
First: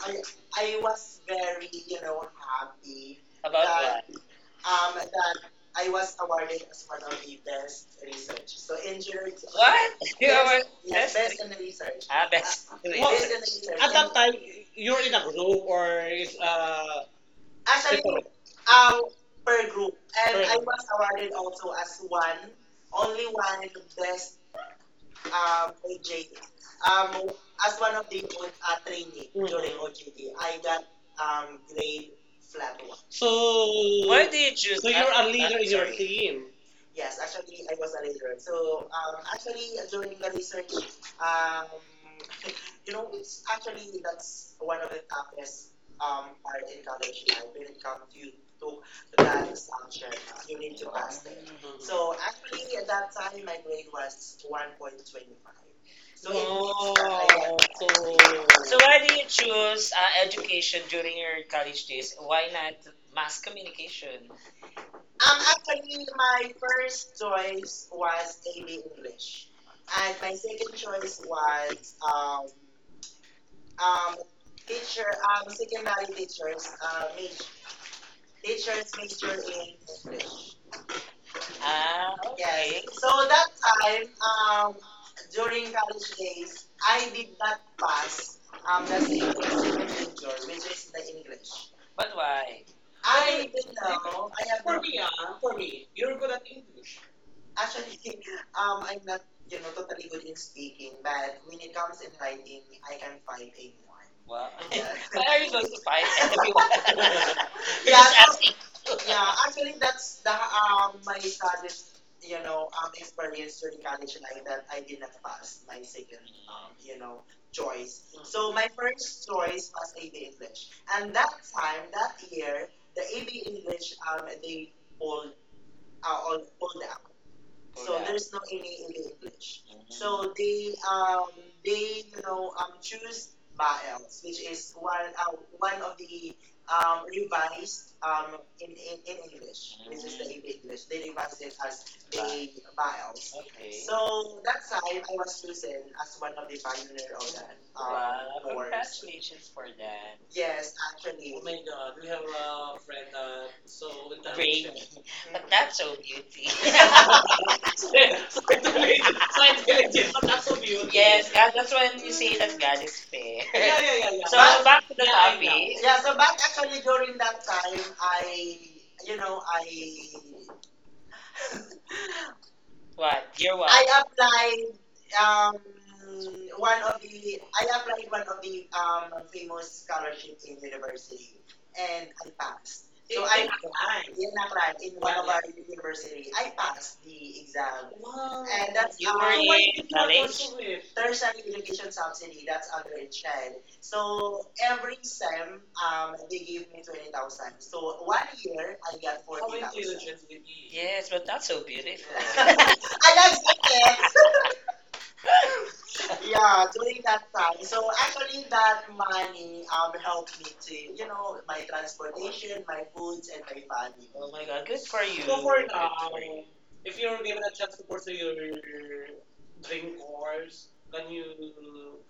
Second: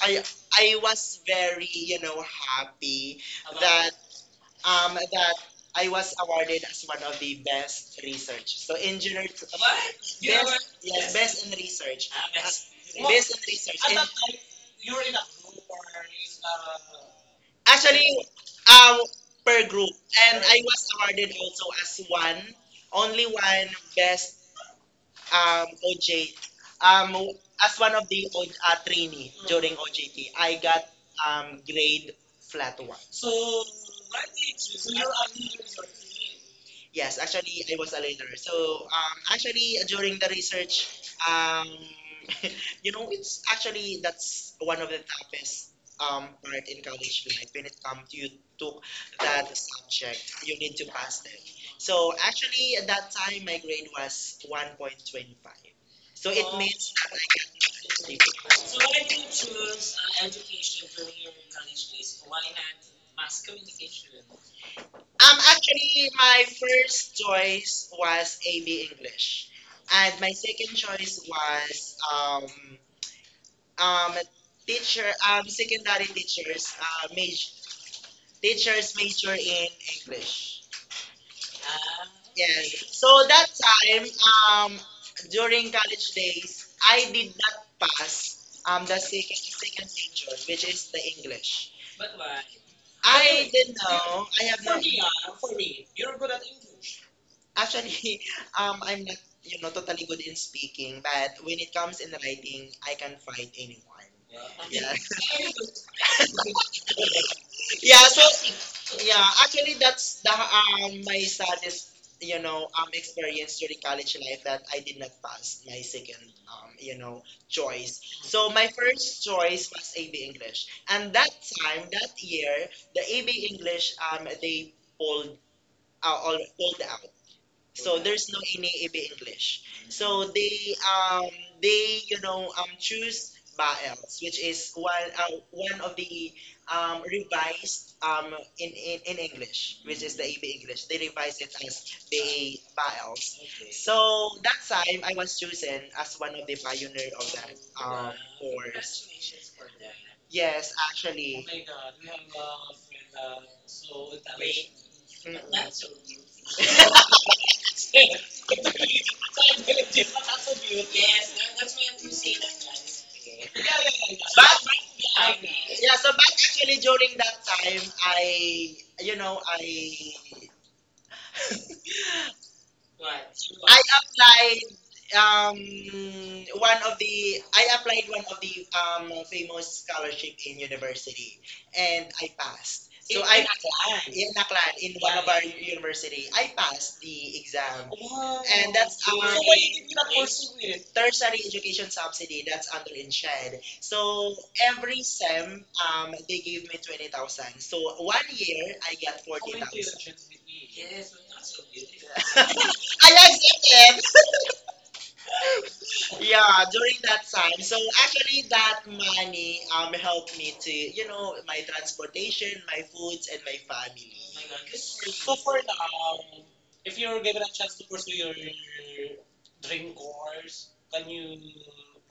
Speaker 2: I I
Speaker 1: I
Speaker 2: was
Speaker 1: was
Speaker 2: very,
Speaker 1: you know have
Speaker 2: happy
Speaker 1: about
Speaker 2: that
Speaker 1: that what?
Speaker 2: um that
Speaker 1: That
Speaker 2: I
Speaker 1: I
Speaker 2: was
Speaker 1: was awarded
Speaker 2: awarded as one of the best
Speaker 1: research.
Speaker 2: research. So engineer. What?
Speaker 1: What? You yes,
Speaker 2: Yes,
Speaker 1: yes,
Speaker 2: best
Speaker 1: in
Speaker 2: in
Speaker 1: the research.
Speaker 2: research.
Speaker 1: Best. Based
Speaker 2: Best
Speaker 1: on the
Speaker 2: in
Speaker 1: research.
Speaker 2: research.
Speaker 1: At that time, you're in
Speaker 2: A
Speaker 1: a group or is as
Speaker 2: actually, um,
Speaker 1: um per
Speaker 2: per group,
Speaker 1: group,
Speaker 2: and
Speaker 1: and I
Speaker 2: I
Speaker 1: was
Speaker 2: was
Speaker 1: awarded
Speaker 2: awarded also
Speaker 1: also
Speaker 2: as
Speaker 1: as one,
Speaker 2: one, only
Speaker 1: only one
Speaker 2: one best
Speaker 1: um
Speaker 2: OJ,
Speaker 1: um
Speaker 2: um, as
Speaker 1: as
Speaker 2: one of the trainee
Speaker 1: one during
Speaker 2: during OJT,
Speaker 1: I
Speaker 2: I got
Speaker 1: um
Speaker 2: grade flat
Speaker 1: flat
Speaker 2: one.
Speaker 1: one. So Why did you choose? So you're a leader in your team.
Speaker 2: Yes,
Speaker 1: Yes, I,
Speaker 2: actually, I
Speaker 1: I
Speaker 2: was
Speaker 1: was
Speaker 2: a
Speaker 1: a leader.
Speaker 2: learner. So,
Speaker 1: So
Speaker 2: actually, during the research,
Speaker 1: um you know,
Speaker 2: it's actually that's
Speaker 1: one
Speaker 2: one
Speaker 1: of
Speaker 2: of the
Speaker 1: the
Speaker 2: toughest
Speaker 1: toughest part
Speaker 2: part in
Speaker 1: in college
Speaker 2: college
Speaker 1: life
Speaker 2: life
Speaker 1: when
Speaker 2: when it
Speaker 1: it comes
Speaker 2: comes to you
Speaker 1: to
Speaker 2: took that
Speaker 1: that expansion,
Speaker 2: subject, you
Speaker 1: you
Speaker 2: need
Speaker 1: need
Speaker 2: to
Speaker 1: to
Speaker 2: pass
Speaker 1: pass it.
Speaker 2: it. So,
Speaker 1: So
Speaker 2: actually,
Speaker 1: actually
Speaker 2: at
Speaker 1: at
Speaker 2: that
Speaker 1: that
Speaker 2: time,
Speaker 1: time,
Speaker 2: my
Speaker 1: my grade
Speaker 2: grade was
Speaker 1: was one.
Speaker 2: 1.25.
Speaker 1: So
Speaker 2: So,
Speaker 1: it
Speaker 2: it means
Speaker 1: wow. So, why do you choose education during your college days? Why not mass communication?
Speaker 2: Actually, my
Speaker 1: My
Speaker 2: first
Speaker 1: first choice
Speaker 2: choice was
Speaker 1: was
Speaker 2: AB
Speaker 1: English.
Speaker 2: English, and my
Speaker 1: Second
Speaker 2: second
Speaker 1: choice
Speaker 2: choice
Speaker 1: was
Speaker 2: was um,
Speaker 1: um,
Speaker 2: teacher,
Speaker 1: teacher,
Speaker 2: secondary
Speaker 1: secondary teachers,
Speaker 2: teachers,
Speaker 1: major
Speaker 2: teachers major in
Speaker 1: English.
Speaker 2: English.
Speaker 1: Yes. Okay.
Speaker 2: Yes. So
Speaker 1: So
Speaker 2: that
Speaker 1: that
Speaker 2: time,
Speaker 1: time, um,
Speaker 2: um, during
Speaker 1: during college,
Speaker 2: college days,
Speaker 1: I
Speaker 2: I
Speaker 1: did
Speaker 2: did not
Speaker 1: not
Speaker 2: pass
Speaker 1: pass
Speaker 2: the
Speaker 1: the
Speaker 2: second major,
Speaker 1: senior
Speaker 2: which
Speaker 1: major.
Speaker 2: is the English.
Speaker 1: But why? I
Speaker 2: I didn't know.
Speaker 1: know.
Speaker 2: I have no.
Speaker 1: For me, for me, you're good at English. Actually,
Speaker 2: Actually,
Speaker 1: I'm
Speaker 2: I'm not,
Speaker 1: not, you know,
Speaker 2: totally good in
Speaker 1: talking
Speaker 2: speaking,
Speaker 1: bad.
Speaker 2: but when
Speaker 1: When
Speaker 2: it
Speaker 1: it comes
Speaker 2: comes
Speaker 1: to
Speaker 2: in
Speaker 1: me,
Speaker 2: writing, I
Speaker 1: I
Speaker 2: can fight anyone.
Speaker 1: one. Wow.
Speaker 2: Yeah.
Speaker 1: Why are you going to fight everyone? Yeah,
Speaker 2: Yeah,
Speaker 1: Just ask. So,
Speaker 2: so yeah,
Speaker 1: yeah. Actually,
Speaker 2: actually that's the
Speaker 1: my
Speaker 2: my saddest,
Speaker 1: studies, you know, um,
Speaker 2: experience during college life that
Speaker 1: that
Speaker 2: I
Speaker 1: I
Speaker 2: did
Speaker 1: did not
Speaker 2: not
Speaker 1: pass
Speaker 2: pass my
Speaker 1: my second,
Speaker 2: second
Speaker 1: um, you know,
Speaker 2: choice.
Speaker 1: choice.
Speaker 2: So
Speaker 1: So my
Speaker 2: my first choice
Speaker 1: stories
Speaker 2: was
Speaker 1: was,
Speaker 2: AB English. And
Speaker 1: and that
Speaker 2: that
Speaker 1: time
Speaker 2: time,
Speaker 1: that
Speaker 2: that
Speaker 1: year,
Speaker 2: year, the AB English
Speaker 1: English they
Speaker 2: they pulled
Speaker 1: are
Speaker 2: all
Speaker 1: all
Speaker 2: pulled out.
Speaker 1: so
Speaker 2: So
Speaker 1: oh, yeah.
Speaker 2: there's
Speaker 1: There's
Speaker 2: no NAAB English. So
Speaker 1: so they
Speaker 2: they um they
Speaker 1: you know um
Speaker 2: choose BAELS,
Speaker 1: Baels
Speaker 2: which is
Speaker 1: one
Speaker 2: one
Speaker 1: one
Speaker 2: of
Speaker 1: of the
Speaker 2: the
Speaker 1: revised
Speaker 2: revised in, in English, which is the AB English.
Speaker 1: English
Speaker 2: They revised it
Speaker 1: as
Speaker 2: as BA
Speaker 1: the Baels.
Speaker 2: BAELS.
Speaker 1: Okay.
Speaker 2: So
Speaker 1: So
Speaker 2: that time
Speaker 1: I
Speaker 2: I was
Speaker 1: was
Speaker 2: chosen
Speaker 1: chosen
Speaker 2: as one of the
Speaker 1: the
Speaker 2: pioneer
Speaker 1: pioneer
Speaker 2: of
Speaker 1: of that
Speaker 2: that um
Speaker 1: wow, course.
Speaker 2: course.
Speaker 1: Congratulations for that.
Speaker 2: Yes,
Speaker 1: Yes. Oh
Speaker 2: actually.
Speaker 1: my God, we have a friend that so rainy. But that's so beauty. Scientology, but not so beautiful.
Speaker 2: Mm-mm.
Speaker 1: Yes, yeah, that's when you say that God is fair. Yeah, yeah, yeah, yeah.
Speaker 2: But,
Speaker 1: So back to the yeah, I know, topic.
Speaker 2: yeah,
Speaker 1: Yeah,
Speaker 2: so
Speaker 1: so
Speaker 2: but
Speaker 1: back
Speaker 2: actually
Speaker 1: actually
Speaker 2: during
Speaker 1: during that
Speaker 2: that
Speaker 1: time,
Speaker 2: time,
Speaker 1: I,
Speaker 2: I, you
Speaker 1: you
Speaker 2: know,
Speaker 1: know, I
Speaker 2: I
Speaker 1: what? You're what?
Speaker 2: I
Speaker 1: I
Speaker 2: applied
Speaker 1: applied um,
Speaker 2: um one
Speaker 1: one
Speaker 2: of
Speaker 1: of the
Speaker 2: the I applied
Speaker 1: one
Speaker 2: one of
Speaker 1: of
Speaker 2: the
Speaker 1: the famous
Speaker 2: famous scholarship
Speaker 1: scholarships.
Speaker 2: in university and
Speaker 1: I
Speaker 2: I
Speaker 1: passed.
Speaker 2: passed.
Speaker 1: So
Speaker 2: So
Speaker 1: in
Speaker 2: I
Speaker 1: I it's a
Speaker 2: Aklan.
Speaker 1: crime in
Speaker 2: In Aklan
Speaker 1: Aklan
Speaker 2: in
Speaker 1: in one
Speaker 2: one
Speaker 1: of
Speaker 2: of
Speaker 1: yeah, our
Speaker 2: our university
Speaker 1: degree. I
Speaker 2: I
Speaker 1: passed.
Speaker 2: passed the exam
Speaker 1: Exactly.
Speaker 2: and Wow.
Speaker 1: Wow. And that's you
Speaker 2: that's our
Speaker 1: were
Speaker 2: So
Speaker 1: so why do in you not go college pursue it?
Speaker 2: it?
Speaker 1: There's
Speaker 2: Tertiary education
Speaker 1: education subsidy
Speaker 2: subsidy
Speaker 1: that's
Speaker 2: that's under
Speaker 1: under a child.
Speaker 2: InShed. So
Speaker 1: So every
Speaker 2: every
Speaker 1: SEM,
Speaker 2: sem they
Speaker 1: they
Speaker 2: gave
Speaker 1: gave
Speaker 2: me
Speaker 1: me
Speaker 2: twenty
Speaker 1: 20,000.
Speaker 2: thousand. So one
Speaker 1: One
Speaker 2: year
Speaker 1: year,
Speaker 2: I
Speaker 1: I
Speaker 2: got
Speaker 1: got how
Speaker 2: forty
Speaker 1: 40,000.
Speaker 2: thousand.
Speaker 1: Intelligent did you? Yes, but that's so beautiful.
Speaker 2: I
Speaker 1: I
Speaker 2: accept it.
Speaker 1: accepted,
Speaker 2: Yeah,
Speaker 1: yeah,
Speaker 2: during
Speaker 1: during that
Speaker 2: that time.
Speaker 1: time.
Speaker 2: So
Speaker 1: So
Speaker 2: actually,
Speaker 1: actually,
Speaker 2: that
Speaker 1: that
Speaker 2: money
Speaker 1: money
Speaker 2: helped
Speaker 1: helped
Speaker 2: me to
Speaker 1: me, you know,
Speaker 2: my
Speaker 1: my
Speaker 2: transportation,
Speaker 1: transportation,
Speaker 2: my
Speaker 1: my
Speaker 2: foods,
Speaker 1: foods,
Speaker 2: and
Speaker 1: and
Speaker 2: my
Speaker 1: my family.
Speaker 2: family.
Speaker 1: Oh my god, good for you.
Speaker 2: So
Speaker 1: So
Speaker 2: for
Speaker 1: for good for now,
Speaker 2: now.
Speaker 1: you.
Speaker 2: If
Speaker 1: If you're
Speaker 2: you're given
Speaker 1: given
Speaker 2: a
Speaker 1: a
Speaker 2: chance
Speaker 1: chance to
Speaker 2: to pursue
Speaker 1: pursue
Speaker 2: your
Speaker 1: your
Speaker 2: dream
Speaker 1: drink
Speaker 2: course,
Speaker 1: wars?
Speaker 2: can
Speaker 1: Can you
Speaker 2: you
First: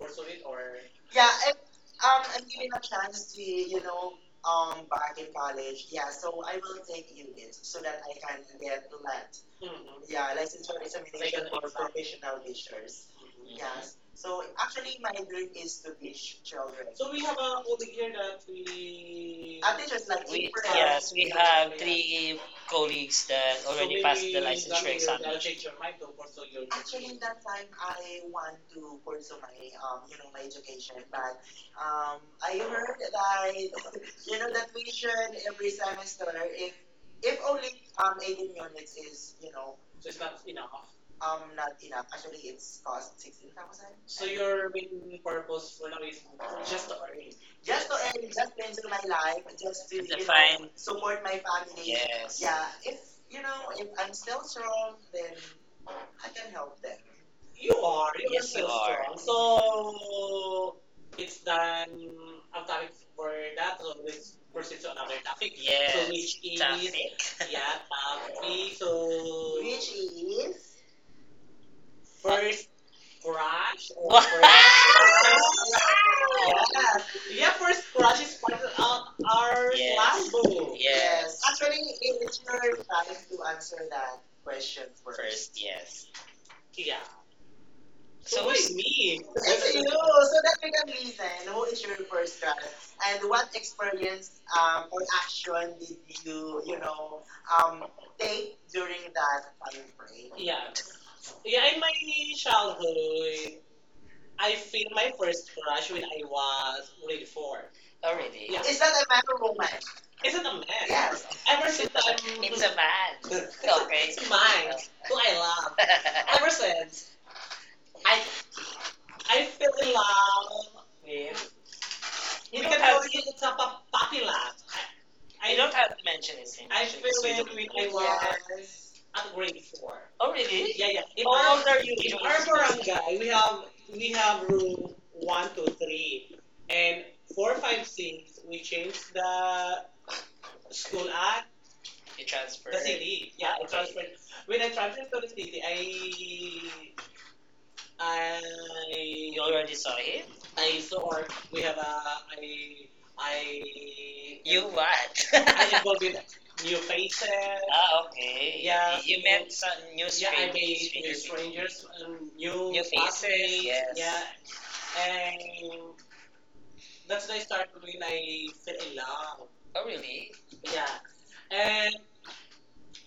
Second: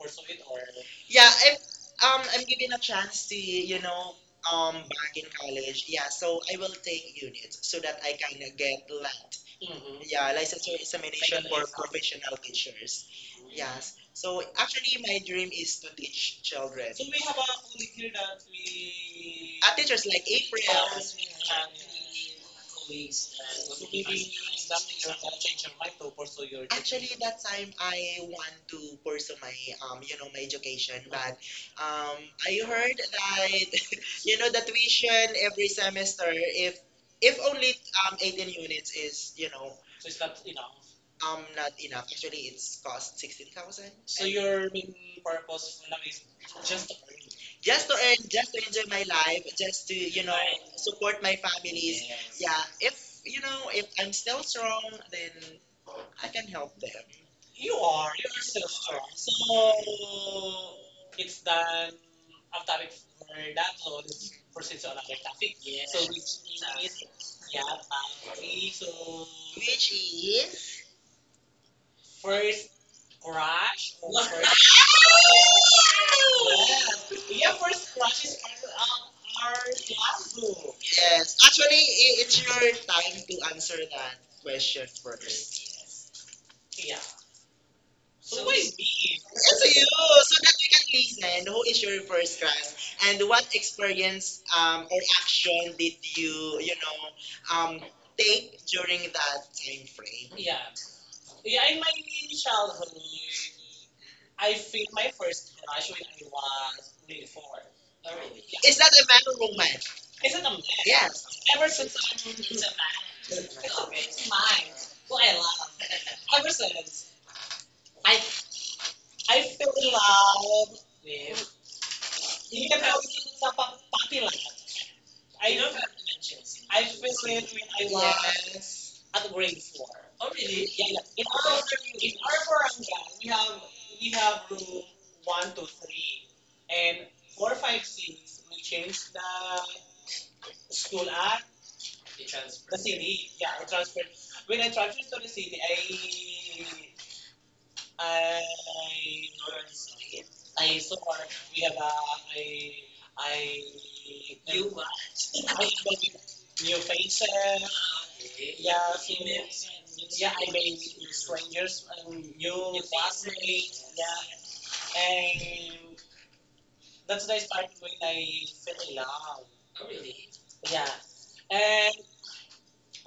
Speaker 2: pursue it
Speaker 1: it or?
Speaker 2: or? Yeah, if
Speaker 1: I had
Speaker 2: I'm given a
Speaker 1: a
Speaker 2: chance
Speaker 1: chance
Speaker 2: to,
Speaker 1: to, you know,
Speaker 2: back
Speaker 1: back
Speaker 2: in
Speaker 1: in
Speaker 2: college,
Speaker 1: college.
Speaker 2: yeah,
Speaker 1: Yeah,
Speaker 2: so
Speaker 1: so I
Speaker 2: I will
Speaker 1: will
Speaker 2: take
Speaker 1: do this
Speaker 2: units so
Speaker 1: so
Speaker 2: that
Speaker 1: that
Speaker 2: I
Speaker 1: I
Speaker 2: can get
Speaker 1: feel that.
Speaker 2: LAT. Mhm.
Speaker 1: Mhm. Yeah,
Speaker 2: Yeah,
Speaker 1: license
Speaker 2: licensure
Speaker 1: for examination
Speaker 2: examination
Speaker 1: like
Speaker 2: Final for
Speaker 1: for
Speaker 2: exam. Professional
Speaker 1: professional
Speaker 2: teachers.
Speaker 1: teachers.
Speaker 2: Mhm.
Speaker 1: Mhm.
Speaker 2: Yes.
Speaker 1: Yes.
Speaker 2: So
Speaker 1: So
Speaker 2: actually
Speaker 1: my
Speaker 2: my dream
Speaker 1: dream
Speaker 2: is
Speaker 1: is to
Speaker 2: to
Speaker 1: be.
Speaker 2: teach children. So
Speaker 1: So
Speaker 2: we
Speaker 1: we
Speaker 2: have
Speaker 1: have
Speaker 2: a
Speaker 1: a whole
Speaker 2: colleague here
Speaker 1: year
Speaker 2: that
Speaker 1: that
Speaker 2: we.
Speaker 1: we. I
Speaker 2: Teachers like
Speaker 1: think we,
Speaker 2: April.
Speaker 1: yes, we have three colleagues that so already maybe passed the licensure Gabriel exam.
Speaker 2: Gonna
Speaker 1: I'll change
Speaker 2: change your
Speaker 1: your
Speaker 2: mind
Speaker 1: mind to
Speaker 2: to pursue your
Speaker 1: your
Speaker 2: actually, education.
Speaker 1: that
Speaker 2: That
Speaker 1: time
Speaker 2: time I
Speaker 1: I
Speaker 2: want
Speaker 1: want
Speaker 2: to
Speaker 1: to
Speaker 2: pursue
Speaker 1: pursue
Speaker 2: my,
Speaker 1: my
Speaker 2: my
Speaker 1: my
Speaker 2: education,
Speaker 1: Japan
Speaker 2: but
Speaker 1: but
Speaker 2: um, I
Speaker 1: I
Speaker 2: heard
Speaker 1: heard
Speaker 2: that,
Speaker 1: that
Speaker 2: the tuition every
Speaker 1: this time
Speaker 2: semester,
Speaker 1: I've
Speaker 2: if
Speaker 1: only
Speaker 2: only 18
Speaker 1: 18 years
Speaker 2: units is,
Speaker 1: you know
Speaker 2: so
Speaker 1: so
Speaker 2: it's
Speaker 1: it's not
Speaker 2: not
Speaker 1: enough.
Speaker 2: enough. Not
Speaker 1: Not
Speaker 2: enough. Actually, it's
Speaker 1: this
Speaker 2: cost
Speaker 1: cost
Speaker 2: 16,000. So
Speaker 1: so
Speaker 2: and
Speaker 1: your
Speaker 2: your main
Speaker 1: main purpose
Speaker 2: purpose
Speaker 1: for
Speaker 2: now
Speaker 1: now
Speaker 2: is
Speaker 1: is
Speaker 2: just
Speaker 1: just
Speaker 2: to
Speaker 1: to
Speaker 2: earn
Speaker 1: earn.
Speaker 2: just
Speaker 1: Just
Speaker 2: to
Speaker 1: to end
Speaker 2: earn, just to
Speaker 1: expense in
Speaker 2: enjoy
Speaker 1: my
Speaker 2: my
Speaker 1: life
Speaker 2: life, just to
Speaker 1: you know, define,
Speaker 2: support
Speaker 1: support
Speaker 2: my
Speaker 1: my family.
Speaker 2: families. Yes.
Speaker 1: Yes. Yeah
Speaker 2: Yeah, if
Speaker 1: if, you know
Speaker 2: if
Speaker 1: if
Speaker 2: I'm
Speaker 1: I'm still
Speaker 2: still strong,
Speaker 1: strong
Speaker 2: then
Speaker 1: then
Speaker 2: I
Speaker 1: I
Speaker 2: can
Speaker 1: can
Speaker 2: help
Speaker 1: help them.
Speaker 2: them. You
Speaker 1: You
Speaker 2: are.
Speaker 1: are.
Speaker 2: You
Speaker 1: You're
Speaker 2: are
Speaker 1: yes, so you
Speaker 2: still
Speaker 1: are
Speaker 2: strong.
Speaker 1: strong.
Speaker 2: So,
Speaker 1: So, it's
Speaker 2: it's
Speaker 1: done.
Speaker 2: done. Ang
Speaker 1: Ang
Speaker 2: topic
Speaker 1: topic for
Speaker 2: for that
Speaker 1: that, so
Speaker 2: one is
Speaker 1: let's
Speaker 2: proceed
Speaker 1: proceed to
Speaker 2: to another
Speaker 1: another topic.
Speaker 2: topic. Yes.
Speaker 1: Yes. So,
Speaker 2: So, which,
Speaker 1: which is, traffic.
Speaker 2: yeah,
Speaker 1: Yeah,
Speaker 2: topic. Three.
Speaker 1: topic.
Speaker 2: So,
Speaker 1: So, which
Speaker 2: which
Speaker 1: is
Speaker 2: is first
Speaker 1: first crush
Speaker 2: crush.
Speaker 1: or first crush? Yes, yeah,
Speaker 2: Your
Speaker 1: first
Speaker 2: first
Speaker 1: crush
Speaker 2: crush
Speaker 1: is
Speaker 2: is part
Speaker 1: part of
Speaker 2: of our
Speaker 1: our yes, slang
Speaker 2: love.
Speaker 1: book.
Speaker 2: Yes.
Speaker 1: Yes.
Speaker 2: Actually, it's
Speaker 1: Time
Speaker 2: your time to
Speaker 1: to answer
Speaker 2: answer
Speaker 1: that
Speaker 2: that
Speaker 1: question
Speaker 2: question
Speaker 1: first. First,
Speaker 2: first.
Speaker 1: yes. Yeah.
Speaker 2: Yeah.
Speaker 1: So
Speaker 2: So
Speaker 1: so
Speaker 2: what
Speaker 1: it's
Speaker 2: is me?
Speaker 1: me. It's
Speaker 2: It's
Speaker 1: you
Speaker 2: you,
Speaker 1: know, so
Speaker 2: so that
Speaker 1: that
Speaker 2: we can
Speaker 1: means
Speaker 2: listen. Who
Speaker 1: who
Speaker 2: is
Speaker 1: is your
Speaker 2: your first
Speaker 1: first crush
Speaker 2: crush, and
Speaker 1: and
Speaker 2: what
Speaker 1: what experience
Speaker 2: experience or
Speaker 1: or
Speaker 2: action
Speaker 1: action did
Speaker 2: did you,
Speaker 1: you,
Speaker 2: you
Speaker 1: you know,
Speaker 2: know, um,
Speaker 1: um, take
Speaker 2: take
Speaker 1: that
Speaker 2: during that time frame?
Speaker 1: way? Yeah.
Speaker 2: Yeah. Yeah,
Speaker 1: Yeah, in
Speaker 2: in my
Speaker 1: my
Speaker 2: childhood,
Speaker 1: childhood, I
Speaker 2: I feel
Speaker 1: feel
Speaker 2: my
Speaker 1: my first
Speaker 2: first crush
Speaker 1: crush
Speaker 2: when
Speaker 1: when I
Speaker 2: I
Speaker 1: was
Speaker 2: was
Speaker 1: grade
Speaker 2: grade four.
Speaker 1: four. Already. Yeah. Is
Speaker 2: Is that
Speaker 1: that a
Speaker 2: a man
Speaker 1: man or
Speaker 2: or woman?
Speaker 1: woman?
Speaker 2: Is
Speaker 1: Is
Speaker 2: it
Speaker 1: not
Speaker 2: a
Speaker 1: a
Speaker 2: man?
Speaker 1: man. Yes.
Speaker 2: Yes.
Speaker 1: Ever
Speaker 2: Ever
Speaker 1: since
Speaker 2: since
Speaker 1: I'm
Speaker 2: I moved
Speaker 1: it's
Speaker 2: into
Speaker 1: a
Speaker 2: man,
Speaker 1: man. Okay. It's mine. Who I love. Ever
Speaker 2: ever
Speaker 1: since
Speaker 2: since,
Speaker 1: I
Speaker 2: I
Speaker 1: I fell
Speaker 2: fell in
Speaker 1: in love
Speaker 2: love.
Speaker 1: with you
Speaker 2: You can
Speaker 1: don't
Speaker 2: tell
Speaker 1: always
Speaker 2: it's a
Speaker 1: look a
Speaker 2: puppy
Speaker 1: puppy,
Speaker 2: love.
Speaker 1: I don't have to mention his name. I
Speaker 2: I fell
Speaker 1: actually, so
Speaker 2: in when
Speaker 1: feel do when
Speaker 2: I
Speaker 1: I
Speaker 2: was.
Speaker 1: was
Speaker 2: Yes. At
Speaker 1: at
Speaker 2: grade
Speaker 1: grade
Speaker 2: four.
Speaker 1: four. Oh, really? Yeah,
Speaker 2: In
Speaker 1: yeah. In how
Speaker 2: our,
Speaker 1: our, old you?
Speaker 2: in
Speaker 1: In
Speaker 2: our
Speaker 1: our
Speaker 2: barangay,
Speaker 1: barangay,
Speaker 2: we
Speaker 1: we
Speaker 2: have
Speaker 1: have
Speaker 2: group
Speaker 1: room
Speaker 2: one,
Speaker 1: one,
Speaker 2: two,
Speaker 1: two,
Speaker 2: three,
Speaker 1: three,
Speaker 2: and
Speaker 1: and
Speaker 2: four,
Speaker 1: four,
Speaker 2: five,
Speaker 1: five, six.
Speaker 2: six. We
Speaker 1: We changed
Speaker 2: changed
Speaker 1: the
Speaker 2: the
Speaker 1: school
Speaker 2: school at
Speaker 1: at you transferred the
Speaker 2: city.
Speaker 1: city.
Speaker 2: Yeah,
Speaker 1: Yeah,
Speaker 2: I
Speaker 1: okay. I
Speaker 2: transferred.
Speaker 1: transferred.
Speaker 2: When
Speaker 1: When
Speaker 2: I
Speaker 1: I
Speaker 2: transferred
Speaker 1: transferred to
Speaker 2: to
Speaker 1: the
Speaker 2: the city,
Speaker 1: city, I
Speaker 2: I
Speaker 1: you already saw him?
Speaker 2: I
Speaker 1: I
Speaker 2: so far we
Speaker 1: we
Speaker 2: have
Speaker 1: have
Speaker 2: a I
Speaker 1: a
Speaker 2: I
Speaker 1: I, you what?
Speaker 2: I
Speaker 1: I involved with
Speaker 2: new
Speaker 1: new faces.
Speaker 2: faces,
Speaker 1: Ah, okay. Yeah, you met some new yeah, I strangers made new really strangers,
Speaker 2: new
Speaker 1: new,
Speaker 2: new
Speaker 1: new faces, faces, yes. Yeah, yes. And
Speaker 2: and that's
Speaker 1: that's when
Speaker 2: the
Speaker 1: I
Speaker 2: start
Speaker 1: started
Speaker 2: when
Speaker 1: when
Speaker 2: I
Speaker 1: I fell
Speaker 2: fell
Speaker 1: in
Speaker 2: in love.
Speaker 1: love. Oh, really? Yeah,
Speaker 2: Yeah, and
Speaker 1: and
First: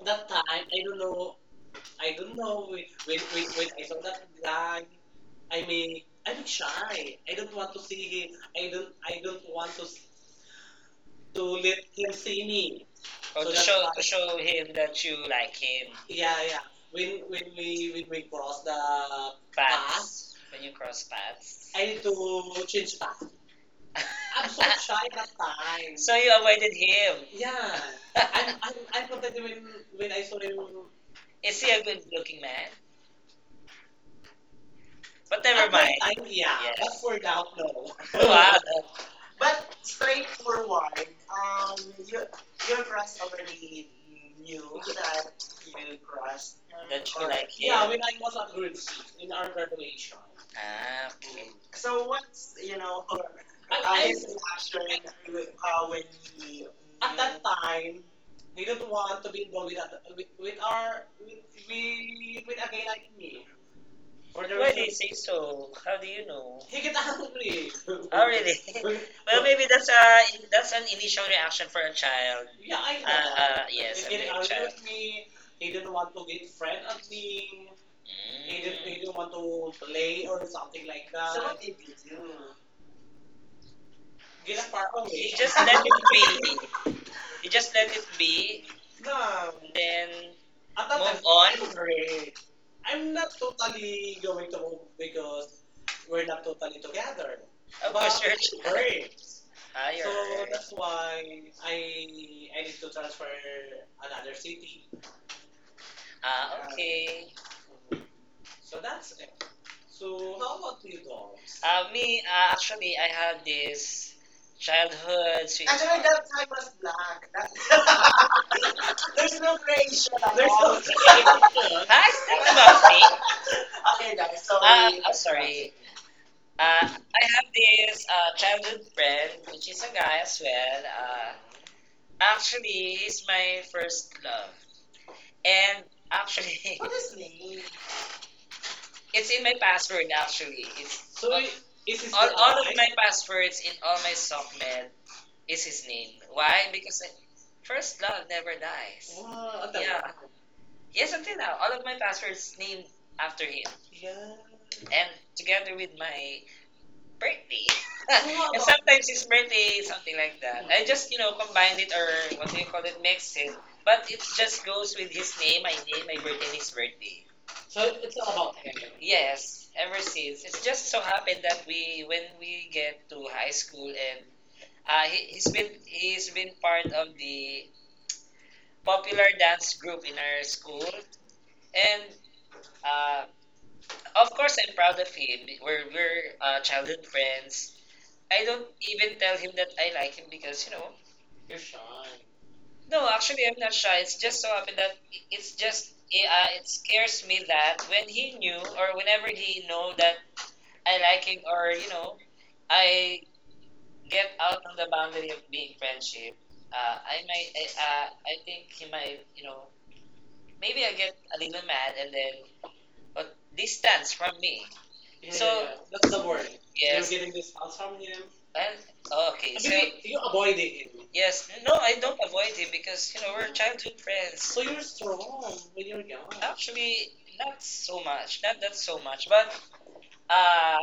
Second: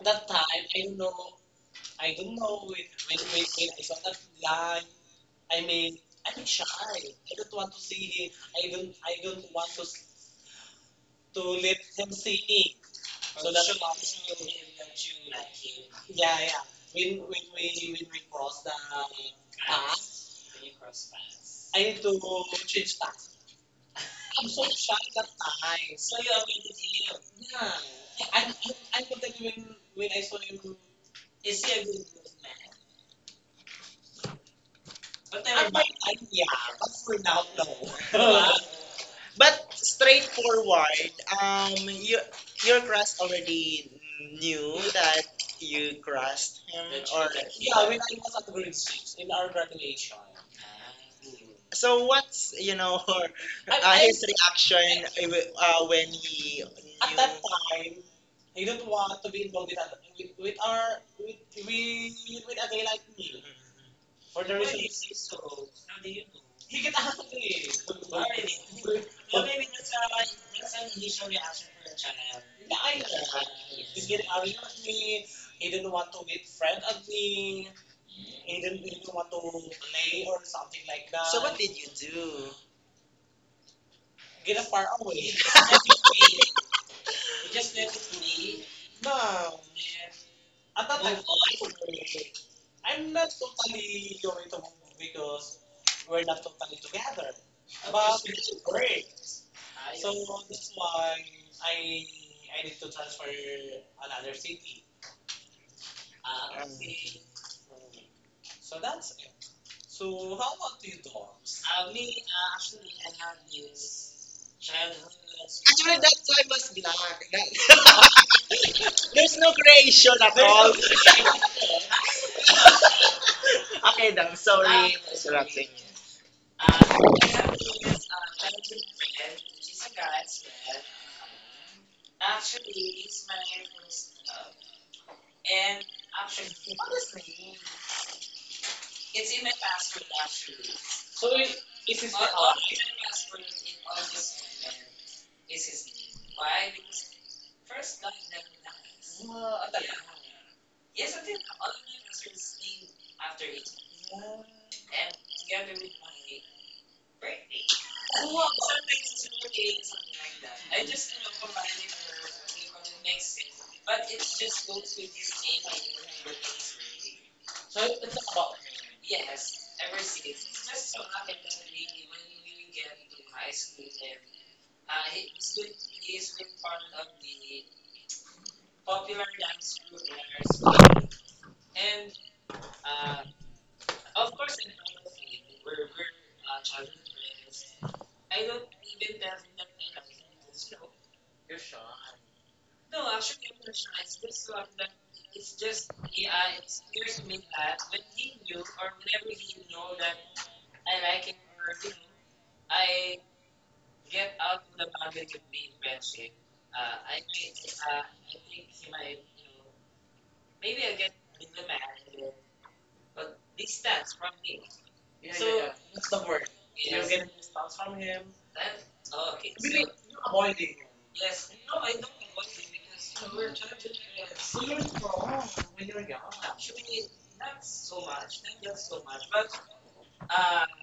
Speaker 2: that
Speaker 1: that time
Speaker 2: time I don't know
Speaker 1: I
Speaker 2: I don't
Speaker 1: don't
Speaker 2: know
Speaker 1: know
Speaker 2: when when when, when
Speaker 1: when
Speaker 2: I
Speaker 1: I
Speaker 2: saw
Speaker 1: saw
Speaker 2: that
Speaker 1: that
Speaker 2: guy.
Speaker 1: guy.
Speaker 2: I
Speaker 1: I
Speaker 2: mean
Speaker 1: mean,
Speaker 2: I'm
Speaker 1: I'm
Speaker 2: shy.
Speaker 1: shy.
Speaker 2: I
Speaker 1: I
Speaker 2: don't
Speaker 1: don't
Speaker 2: want
Speaker 1: want
Speaker 2: to
Speaker 1: to
Speaker 2: see
Speaker 1: see
Speaker 2: him.
Speaker 1: him.
Speaker 2: I
Speaker 1: I don't.
Speaker 2: don't I
Speaker 1: I don't
Speaker 2: don't want
Speaker 1: want
Speaker 2: to
Speaker 1: to
Speaker 2: let
Speaker 1: let
Speaker 2: him
Speaker 1: him
Speaker 2: see
Speaker 1: see
Speaker 2: me.
Speaker 1: me. Or so to that's show to show him that you like him. Yeah,
Speaker 2: Yeah,
Speaker 1: yeah.
Speaker 2: yeah. When
Speaker 1: When
Speaker 2: when we
Speaker 1: we when
Speaker 2: when we
Speaker 1: we cross
Speaker 2: cross the,
Speaker 1: the path, paths. When you cross paths.
Speaker 2: I
Speaker 1: I
Speaker 2: need
Speaker 1: need
Speaker 2: to
Speaker 1: to
Speaker 2: change
Speaker 1: change path.
Speaker 2: tax.
Speaker 1: I'm
Speaker 2: I'm
Speaker 1: so
Speaker 2: so shy
Speaker 1: shy
Speaker 2: that
Speaker 1: that time.
Speaker 2: time.
Speaker 1: So you avoided him.
Speaker 2: Yeah,
Speaker 1: Yeah,
Speaker 2: I'm
Speaker 1: I'm
Speaker 2: I'm, I'm
Speaker 1: I'm
Speaker 2: content
Speaker 1: protected
Speaker 2: when
Speaker 1: when
Speaker 2: I
Speaker 1: I
Speaker 2: saw
Speaker 1: saw him.
Speaker 2: him.
Speaker 1: Is he a good looking man? But never
Speaker 2: Never
Speaker 1: at that mind. That time,
Speaker 2: time, yeah,
Speaker 1: yeah, yes,
Speaker 2: but
Speaker 1: but
Speaker 2: for
Speaker 1: for
Speaker 2: now,
Speaker 1: now, no.
Speaker 2: no.
Speaker 1: Wow.
Speaker 2: But
Speaker 1: Straight.
Speaker 2: straightforward,
Speaker 1: Um,
Speaker 2: you, your crush already knew that you crushed him,
Speaker 1: do you
Speaker 2: or
Speaker 1: like him? Yeah,
Speaker 2: Yeah,
Speaker 1: we
Speaker 2: when I
Speaker 1: like
Speaker 2: was
Speaker 1: was
Speaker 2: at grade
Speaker 1: aggressive
Speaker 2: six in
Speaker 1: in our
Speaker 2: our graduation,
Speaker 1: graduation. Ah, okay.
Speaker 2: so what's you know her
Speaker 1: And
Speaker 2: I
Speaker 1: I,
Speaker 2: his reaction when he at
Speaker 1: at
Speaker 2: that
Speaker 1: that
Speaker 2: knew?
Speaker 1: time,
Speaker 2: Time, I don't
Speaker 1: didn't
Speaker 2: want
Speaker 1: want to
Speaker 2: to be
Speaker 1: be
Speaker 2: involved
Speaker 1: involved
Speaker 2: with, other-
Speaker 1: with
Speaker 2: with our
Speaker 1: our,
Speaker 2: with
Speaker 1: with
Speaker 2: a
Speaker 1: a
Speaker 2: guy
Speaker 1: guy
Speaker 2: like
Speaker 1: like
Speaker 2: me.
Speaker 1: me. For the why reason. Do you say so? How do you know?
Speaker 2: He
Speaker 1: He
Speaker 2: get
Speaker 1: get angry.
Speaker 2: angry.
Speaker 1: Oh, really? Well, maybe that's a that's an initial reaction for a child. Yeah,
Speaker 2: Yeah, I
Speaker 1: I know.
Speaker 2: know.
Speaker 1: Yes, he a get
Speaker 2: Get
Speaker 1: big angry
Speaker 2: angry
Speaker 1: child
Speaker 2: at
Speaker 1: with
Speaker 2: me.
Speaker 1: me.
Speaker 2: He
Speaker 1: He
Speaker 2: didn't
Speaker 1: didn't
Speaker 2: want
Speaker 1: want
Speaker 2: to
Speaker 1: to
Speaker 2: be
Speaker 1: get,
Speaker 2: friend at me.
Speaker 1: he
Speaker 2: He
Speaker 1: didn't,
Speaker 2: didn't,
Speaker 1: mm,
Speaker 2: he
Speaker 1: he
Speaker 2: didn't
Speaker 1: didn't
Speaker 2: want
Speaker 1: want
Speaker 2: to
Speaker 1: to
Speaker 2: play
Speaker 1: play
Speaker 2: or
Speaker 1: or
Speaker 2: something
Speaker 1: something like
Speaker 2: like
Speaker 1: that.
Speaker 2: so
Speaker 1: So
Speaker 2: that. What
Speaker 1: what
Speaker 2: did you do?
Speaker 1: you
Speaker 2: Get a far away.
Speaker 1: eh just let it be. You just let it be,
Speaker 2: No,
Speaker 1: and then
Speaker 2: at that time,
Speaker 1: move on. I'm
Speaker 2: I'm
Speaker 1: not
Speaker 2: not
Speaker 1: totally
Speaker 2: totally going
Speaker 1: going
Speaker 2: to
Speaker 1: to move
Speaker 2: move because
Speaker 1: because
Speaker 2: we're
Speaker 1: we're
Speaker 2: not
Speaker 1: not
Speaker 2: totally
Speaker 1: totally
Speaker 2: together.
Speaker 1: together. Of
Speaker 2: But
Speaker 1: course,
Speaker 2: we need a
Speaker 1: you're
Speaker 2: break.
Speaker 1: ah, you're so
Speaker 2: So
Speaker 1: right.
Speaker 2: that's
Speaker 1: That's
Speaker 2: why
Speaker 1: why I
Speaker 2: I I
Speaker 1: I need
Speaker 2: need
Speaker 1: to
Speaker 2: to
Speaker 1: transfer
Speaker 2: transfer
Speaker 1: another
Speaker 2: another
Speaker 1: city.
Speaker 2: city.
Speaker 1: Ah, okay.
Speaker 2: So
Speaker 1: So
Speaker 2: that's
Speaker 1: that's
Speaker 2: it.
Speaker 1: so
Speaker 2: So how
Speaker 1: how
Speaker 2: about
Speaker 1: about
Speaker 2: you
Speaker 1: you dogs?
Speaker 2: dogs?
Speaker 1: Me, actually, I had this childhood actually
Speaker 2: Time was
Speaker 1: sweetheart.
Speaker 2: black.
Speaker 1: Black. That,
Speaker 2: That-
Speaker 1: there's
Speaker 2: There's no creation at
Speaker 1: there's
Speaker 2: all.
Speaker 1: no- nice thing about me.
Speaker 2: Okay,
Speaker 1: Okay, guys. So
Speaker 2: I'm
Speaker 1: I'm
Speaker 2: interrupting
Speaker 1: sorry.
Speaker 2: you.
Speaker 1: I have this childhood friend, which is a guy as well. Actually, he's my first love. And actually, what is his name? It's in my password, actually. It's
Speaker 2: So,
Speaker 1: So i-
Speaker 2: it, it
Speaker 1: all of my passwords in all my supplement is his name. Why? Because first love never dies. Wow,
Speaker 2: uh,
Speaker 1: yeah. Yes, until now, all of my passwords named after him, yeah, and together with my birthday, wow, and sometimes his birthday, something like that. I just you know combined it or what do you call it, mixed it. But it just goes with his name, my birthday, and his birthday.
Speaker 2: so
Speaker 1: So it's
Speaker 2: it's about.
Speaker 1: all about him. Yes, ever since. It's just so happened that we when we get to high school and he's been part of the popular dance group in ours and uh, of course, I'm proud of him. We're childhood friends. I don't even tell him that I like him because you know. No, actually, I'm not shy. It's just so happened that it's just it scares me that when he knew or whenever he know that I like him or you know, I get out of the boundary of being friendship. I might. I think he might. You know, maybe I get a little mad and then uh, distance from me. Yeah, yeah, yeah,
Speaker 2: It's
Speaker 1: that's
Speaker 2: the
Speaker 1: the word.
Speaker 2: word?
Speaker 1: Yes.
Speaker 2: Can
Speaker 1: You're
Speaker 2: you
Speaker 1: getting distance from
Speaker 2: from
Speaker 1: him.
Speaker 2: him?
Speaker 1: And oh, okay, I mean, so you
Speaker 2: Avoid
Speaker 1: avoiding
Speaker 2: it.
Speaker 1: him. Yes, no, I don't avoid him because you know we're childhood friends. So you're strong when
Speaker 2: When
Speaker 1: you're
Speaker 2: you're young,
Speaker 1: young. Actually, not so much, not that so much, but uh,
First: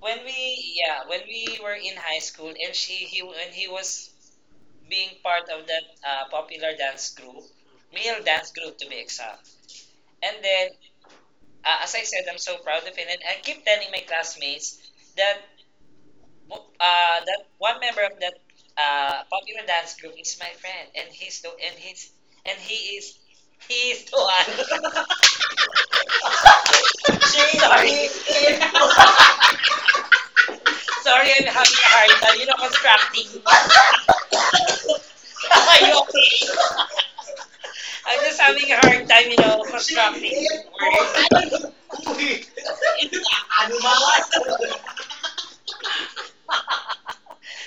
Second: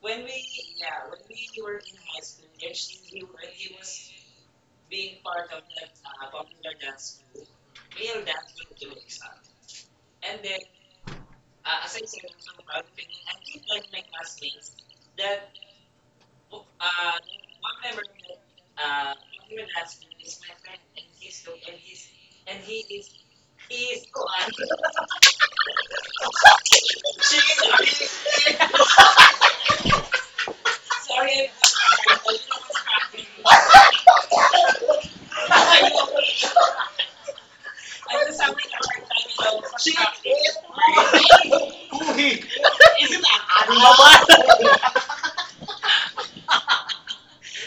Speaker 1: when we when we were in high school and she he when he was being part of that popular dance group, male dance group to be exact, and then as I said, I'm so proud of it, and I keep telling my classmates that uh, that one member of that popular dance group is my friend, and he is the one. sorry, sorry, I'm having a hard time. Constructing. Are you okay? I'm just having a hard time. Constructing words.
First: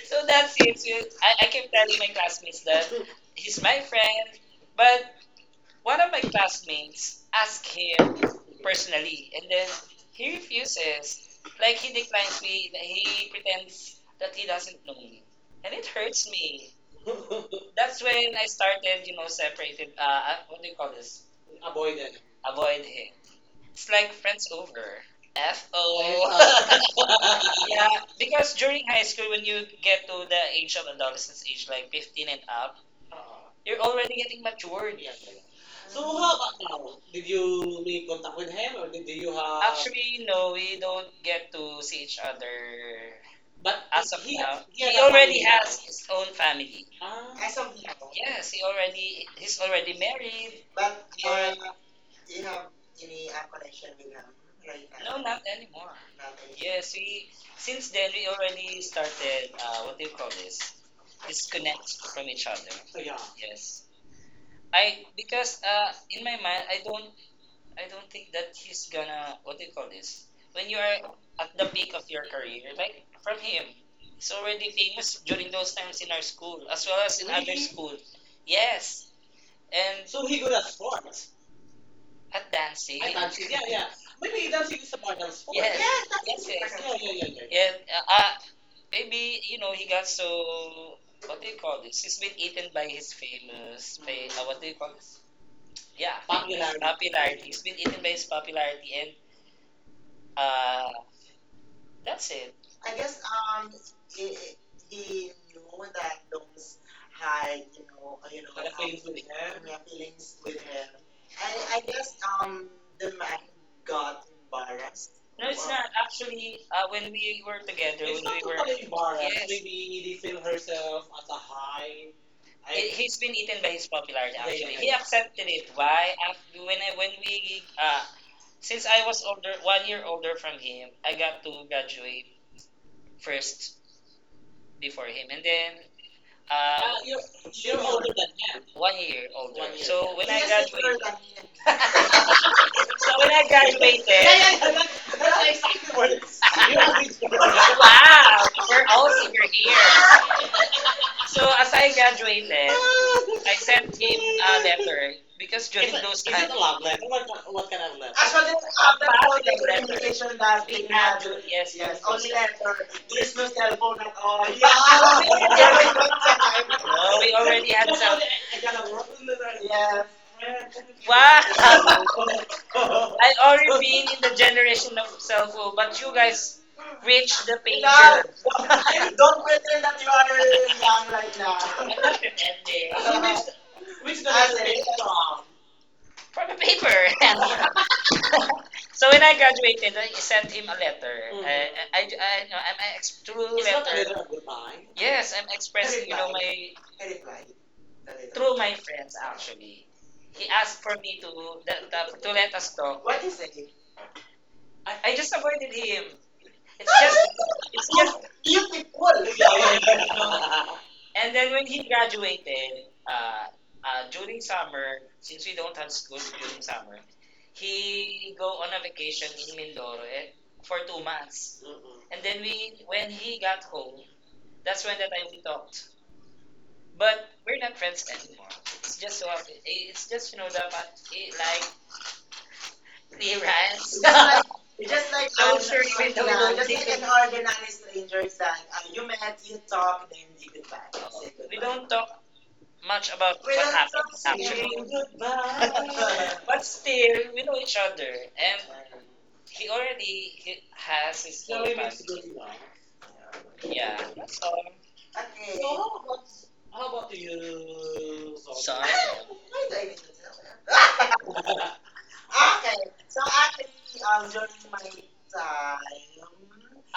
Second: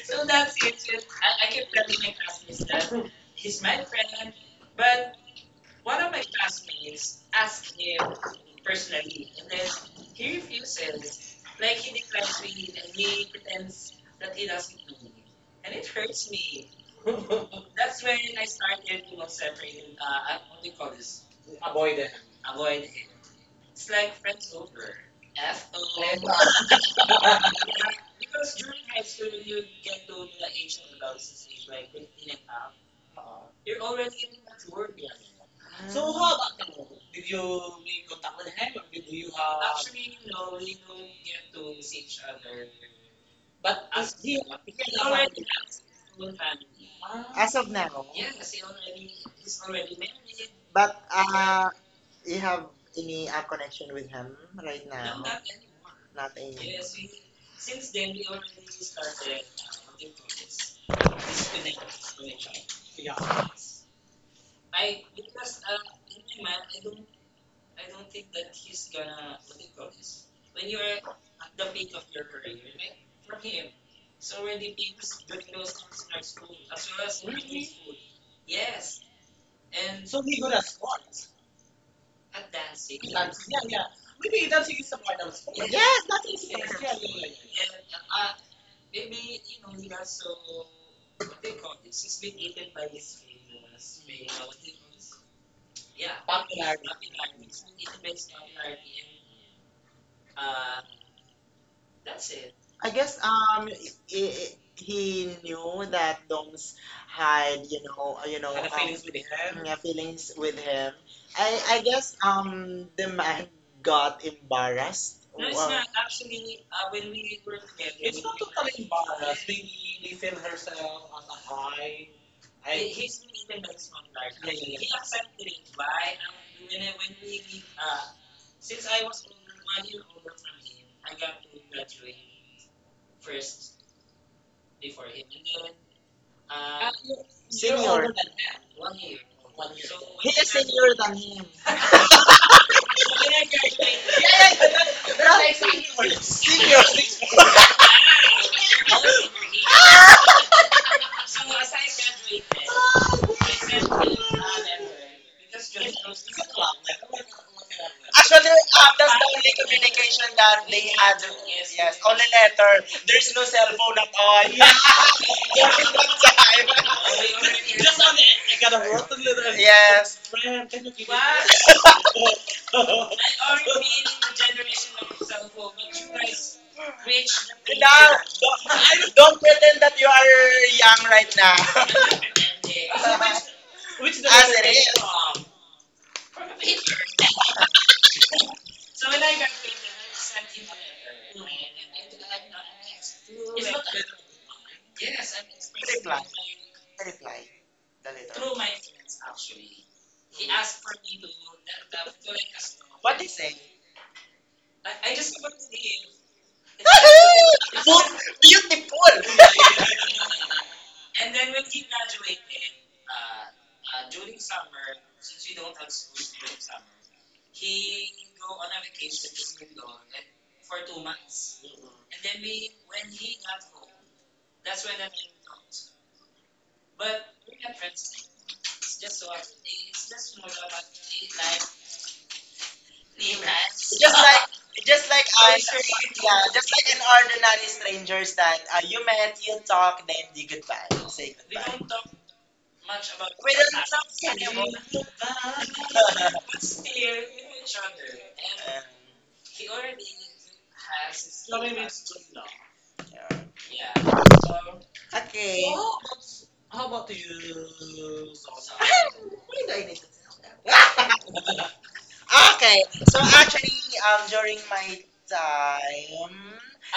Speaker 1: So that's it. So I keep telling my classmates that he's my friend, but one of my classmates asked him personally, and then he refuses. Like he declines me, he pretends that he doesn't know me. And it hurts me. That's when I started, separated, what do you call this? Avoid
Speaker 2: avoid it.
Speaker 1: it. Avoid him. It's like friends over. FO. Yeah, because during high school, when you get to the age of adolescence age, like 15 and up, you're already getting matured, actually.
Speaker 2: So
Speaker 1: So
Speaker 2: how
Speaker 1: how about
Speaker 2: about you?
Speaker 1: now? Did
Speaker 2: Did you
Speaker 1: you make
Speaker 2: make contact
Speaker 1: contact with
Speaker 2: with him?
Speaker 1: him
Speaker 2: Or
Speaker 1: or
Speaker 2: did
Speaker 1: did
Speaker 2: you
Speaker 1: you have?
Speaker 2: have?
Speaker 1: Actually, no, we don't get to see each other, but as of now. He, had He a already family now. Has his own family.
Speaker 2: Ah,
Speaker 1: Ah,
Speaker 2: as of now,
Speaker 1: yes, he's already married.
Speaker 2: but
Speaker 1: He already,
Speaker 2: you have any connection with him right.
Speaker 1: no, not anymore.
Speaker 2: Not anymore.
Speaker 1: Yes, we since then we already started what do you call this? Disconnect from each other. So yeah.
Speaker 2: Yeah.
Speaker 1: I because in my mind I don't think that he's gonna what do you call this? When you are at the peak of your career, like from him, he's already famous during those times in our school as well as in other. Really? School. Yes, and
Speaker 2: So
Speaker 1: so he
Speaker 2: he
Speaker 1: good
Speaker 2: good
Speaker 1: at
Speaker 2: at
Speaker 1: sports.
Speaker 2: sports.
Speaker 1: At dancing. I thought, she,
Speaker 2: Yeah,
Speaker 1: yeah,
Speaker 2: yeah.
Speaker 1: yeah. Maybe
Speaker 2: Maybe
Speaker 1: he
Speaker 2: that's
Speaker 1: does
Speaker 2: his
Speaker 1: more
Speaker 2: part
Speaker 1: than
Speaker 2: of
Speaker 1: sports.
Speaker 2: sports.
Speaker 1: Yes.
Speaker 2: Yes,
Speaker 1: Yes,
Speaker 2: that
Speaker 1: yes,
Speaker 2: is
Speaker 1: yes. That's yeah, yeah, yeah, yeah. And maybe you know he got so what do you call this? He's been eaten by his what do you call this? Yeah, popularity. Popularity. He's been eaten by his popularity, and Uh, that's it.
Speaker 2: I
Speaker 1: I
Speaker 2: guess
Speaker 1: guess
Speaker 2: um he, he knew that Doms had you know you had know had a feelings with him. Yeah, feelings with him. I guess
Speaker 1: um,
Speaker 2: the man got embarrassed.
Speaker 1: no,
Speaker 2: Well,
Speaker 1: it's wow, not. Actually, when we were together, it's when not we totally were, totally.
Speaker 2: embarrassing.
Speaker 1: Yes.
Speaker 2: They, they
Speaker 1: Maybe they
Speaker 2: feel
Speaker 1: herself
Speaker 2: herself as
Speaker 1: as a
Speaker 2: a
Speaker 1: high.
Speaker 2: high.
Speaker 1: I, he- has been eaten by his popularity. Actually. Yeah, actually, yeah, he accepted it. Why? When we since I was older, 1 year older from him, I got to graduate first before him, and then uh, uh, you're,
Speaker 2: You're
Speaker 1: you're
Speaker 2: senior,
Speaker 1: older
Speaker 2: older than
Speaker 1: than him.
Speaker 2: him.
Speaker 1: 1 year older. 1 year. So when yes. I yes.
Speaker 2: Older than him.
Speaker 1: graduated, so when that guy made
Speaker 2: Hey, but
Speaker 1: that,
Speaker 2: that's not like
Speaker 1: that's
Speaker 2: saying
Speaker 1: exactly what
Speaker 2: you
Speaker 1: it is.
Speaker 2: senior.
Speaker 1: Wow, we're all and here.
Speaker 2: Age.
Speaker 1: So as I graduated, I sent him a letter because during is those those is it times, a love letter? What kind of letter?
Speaker 2: Actually, that's the only
Speaker 1: Positive letter.
Speaker 2: communication that they had.
Speaker 1: That
Speaker 2: Yes,
Speaker 1: yes, yeah.
Speaker 2: yes, only letter. There's no cell phone at
Speaker 1: No,
Speaker 2: all. Yeah, during that time.
Speaker 1: we already had some.
Speaker 2: It. I got a rotten little. Yes. Brian, can you give
Speaker 1: Wow,
Speaker 2: Now,
Speaker 1: I already been in the generation of cell phone, but you guys reached the pager.
Speaker 2: don't, I don't
Speaker 1: Don't
Speaker 2: pretend that you are young right now. Which the as it is.
Speaker 1: from the paper. And so when I graduated, I sent him a letter. Mm. You know, I'm a through it's
Speaker 2: It's not
Speaker 1: letter.
Speaker 2: a,
Speaker 1: It's not a letter. Of goodbye. Yes,
Speaker 2: yes,
Speaker 1: I'm
Speaker 2: I
Speaker 1: expressing, you
Speaker 2: reply.
Speaker 1: know, my
Speaker 2: Reply. The letter. Through
Speaker 1: through
Speaker 2: my
Speaker 1: my friends
Speaker 2: friends actually.
Speaker 1: actually. He asked for me to the, the, to let us talk.
Speaker 2: What
Speaker 1: What
Speaker 2: they
Speaker 1: is
Speaker 2: say?
Speaker 1: it? I just avoided him. It's
Speaker 2: Food beautiful.
Speaker 1: and then when he graduated, during summer, since we don't have school during summer, he go on a vacation in Mindoro eh, for 2 months. Mm-mm. And then we, when he got home, that's when that time we talked. But we're not friends anymore. It's just you know the fact, eh, like clearance.
Speaker 2: Just like just like I
Speaker 1: I'm sure you we
Speaker 2: yeah,
Speaker 1: don't just
Speaker 2: just like
Speaker 1: get
Speaker 2: an
Speaker 1: harder.
Speaker 2: ordinary
Speaker 1: Enjoy
Speaker 2: strangers that you met, you talk,
Speaker 1: yourself.
Speaker 2: then you goodbye. Say
Speaker 1: We
Speaker 2: goodbye.
Speaker 1: don't talk much about what
Speaker 2: We
Speaker 1: without
Speaker 2: don't
Speaker 1: happened
Speaker 2: talk anymore,
Speaker 1: actually. Saying
Speaker 2: anymore.
Speaker 1: goodbye. But still, we know each other, and
Speaker 2: Um,
Speaker 1: he already he has his no, own it makes
Speaker 2: so
Speaker 1: family. Good now.
Speaker 2: long. Yeah.
Speaker 1: Yeah.
Speaker 2: Okay.
Speaker 1: So,
Speaker 2: So, how
Speaker 1: how
Speaker 2: about, how about
Speaker 1: about
Speaker 2: you,
Speaker 1: you, So,
Speaker 2: Zosa?
Speaker 1: Son?
Speaker 2: Why
Speaker 1: Why
Speaker 2: do
Speaker 1: do I
Speaker 2: I need
Speaker 1: need to
Speaker 2: to tell
Speaker 1: tell
Speaker 2: them?
Speaker 1: her?
Speaker 2: Okay, so actually,
Speaker 1: Answer.
Speaker 2: during my
Speaker 1: Ah,
Speaker 2: time,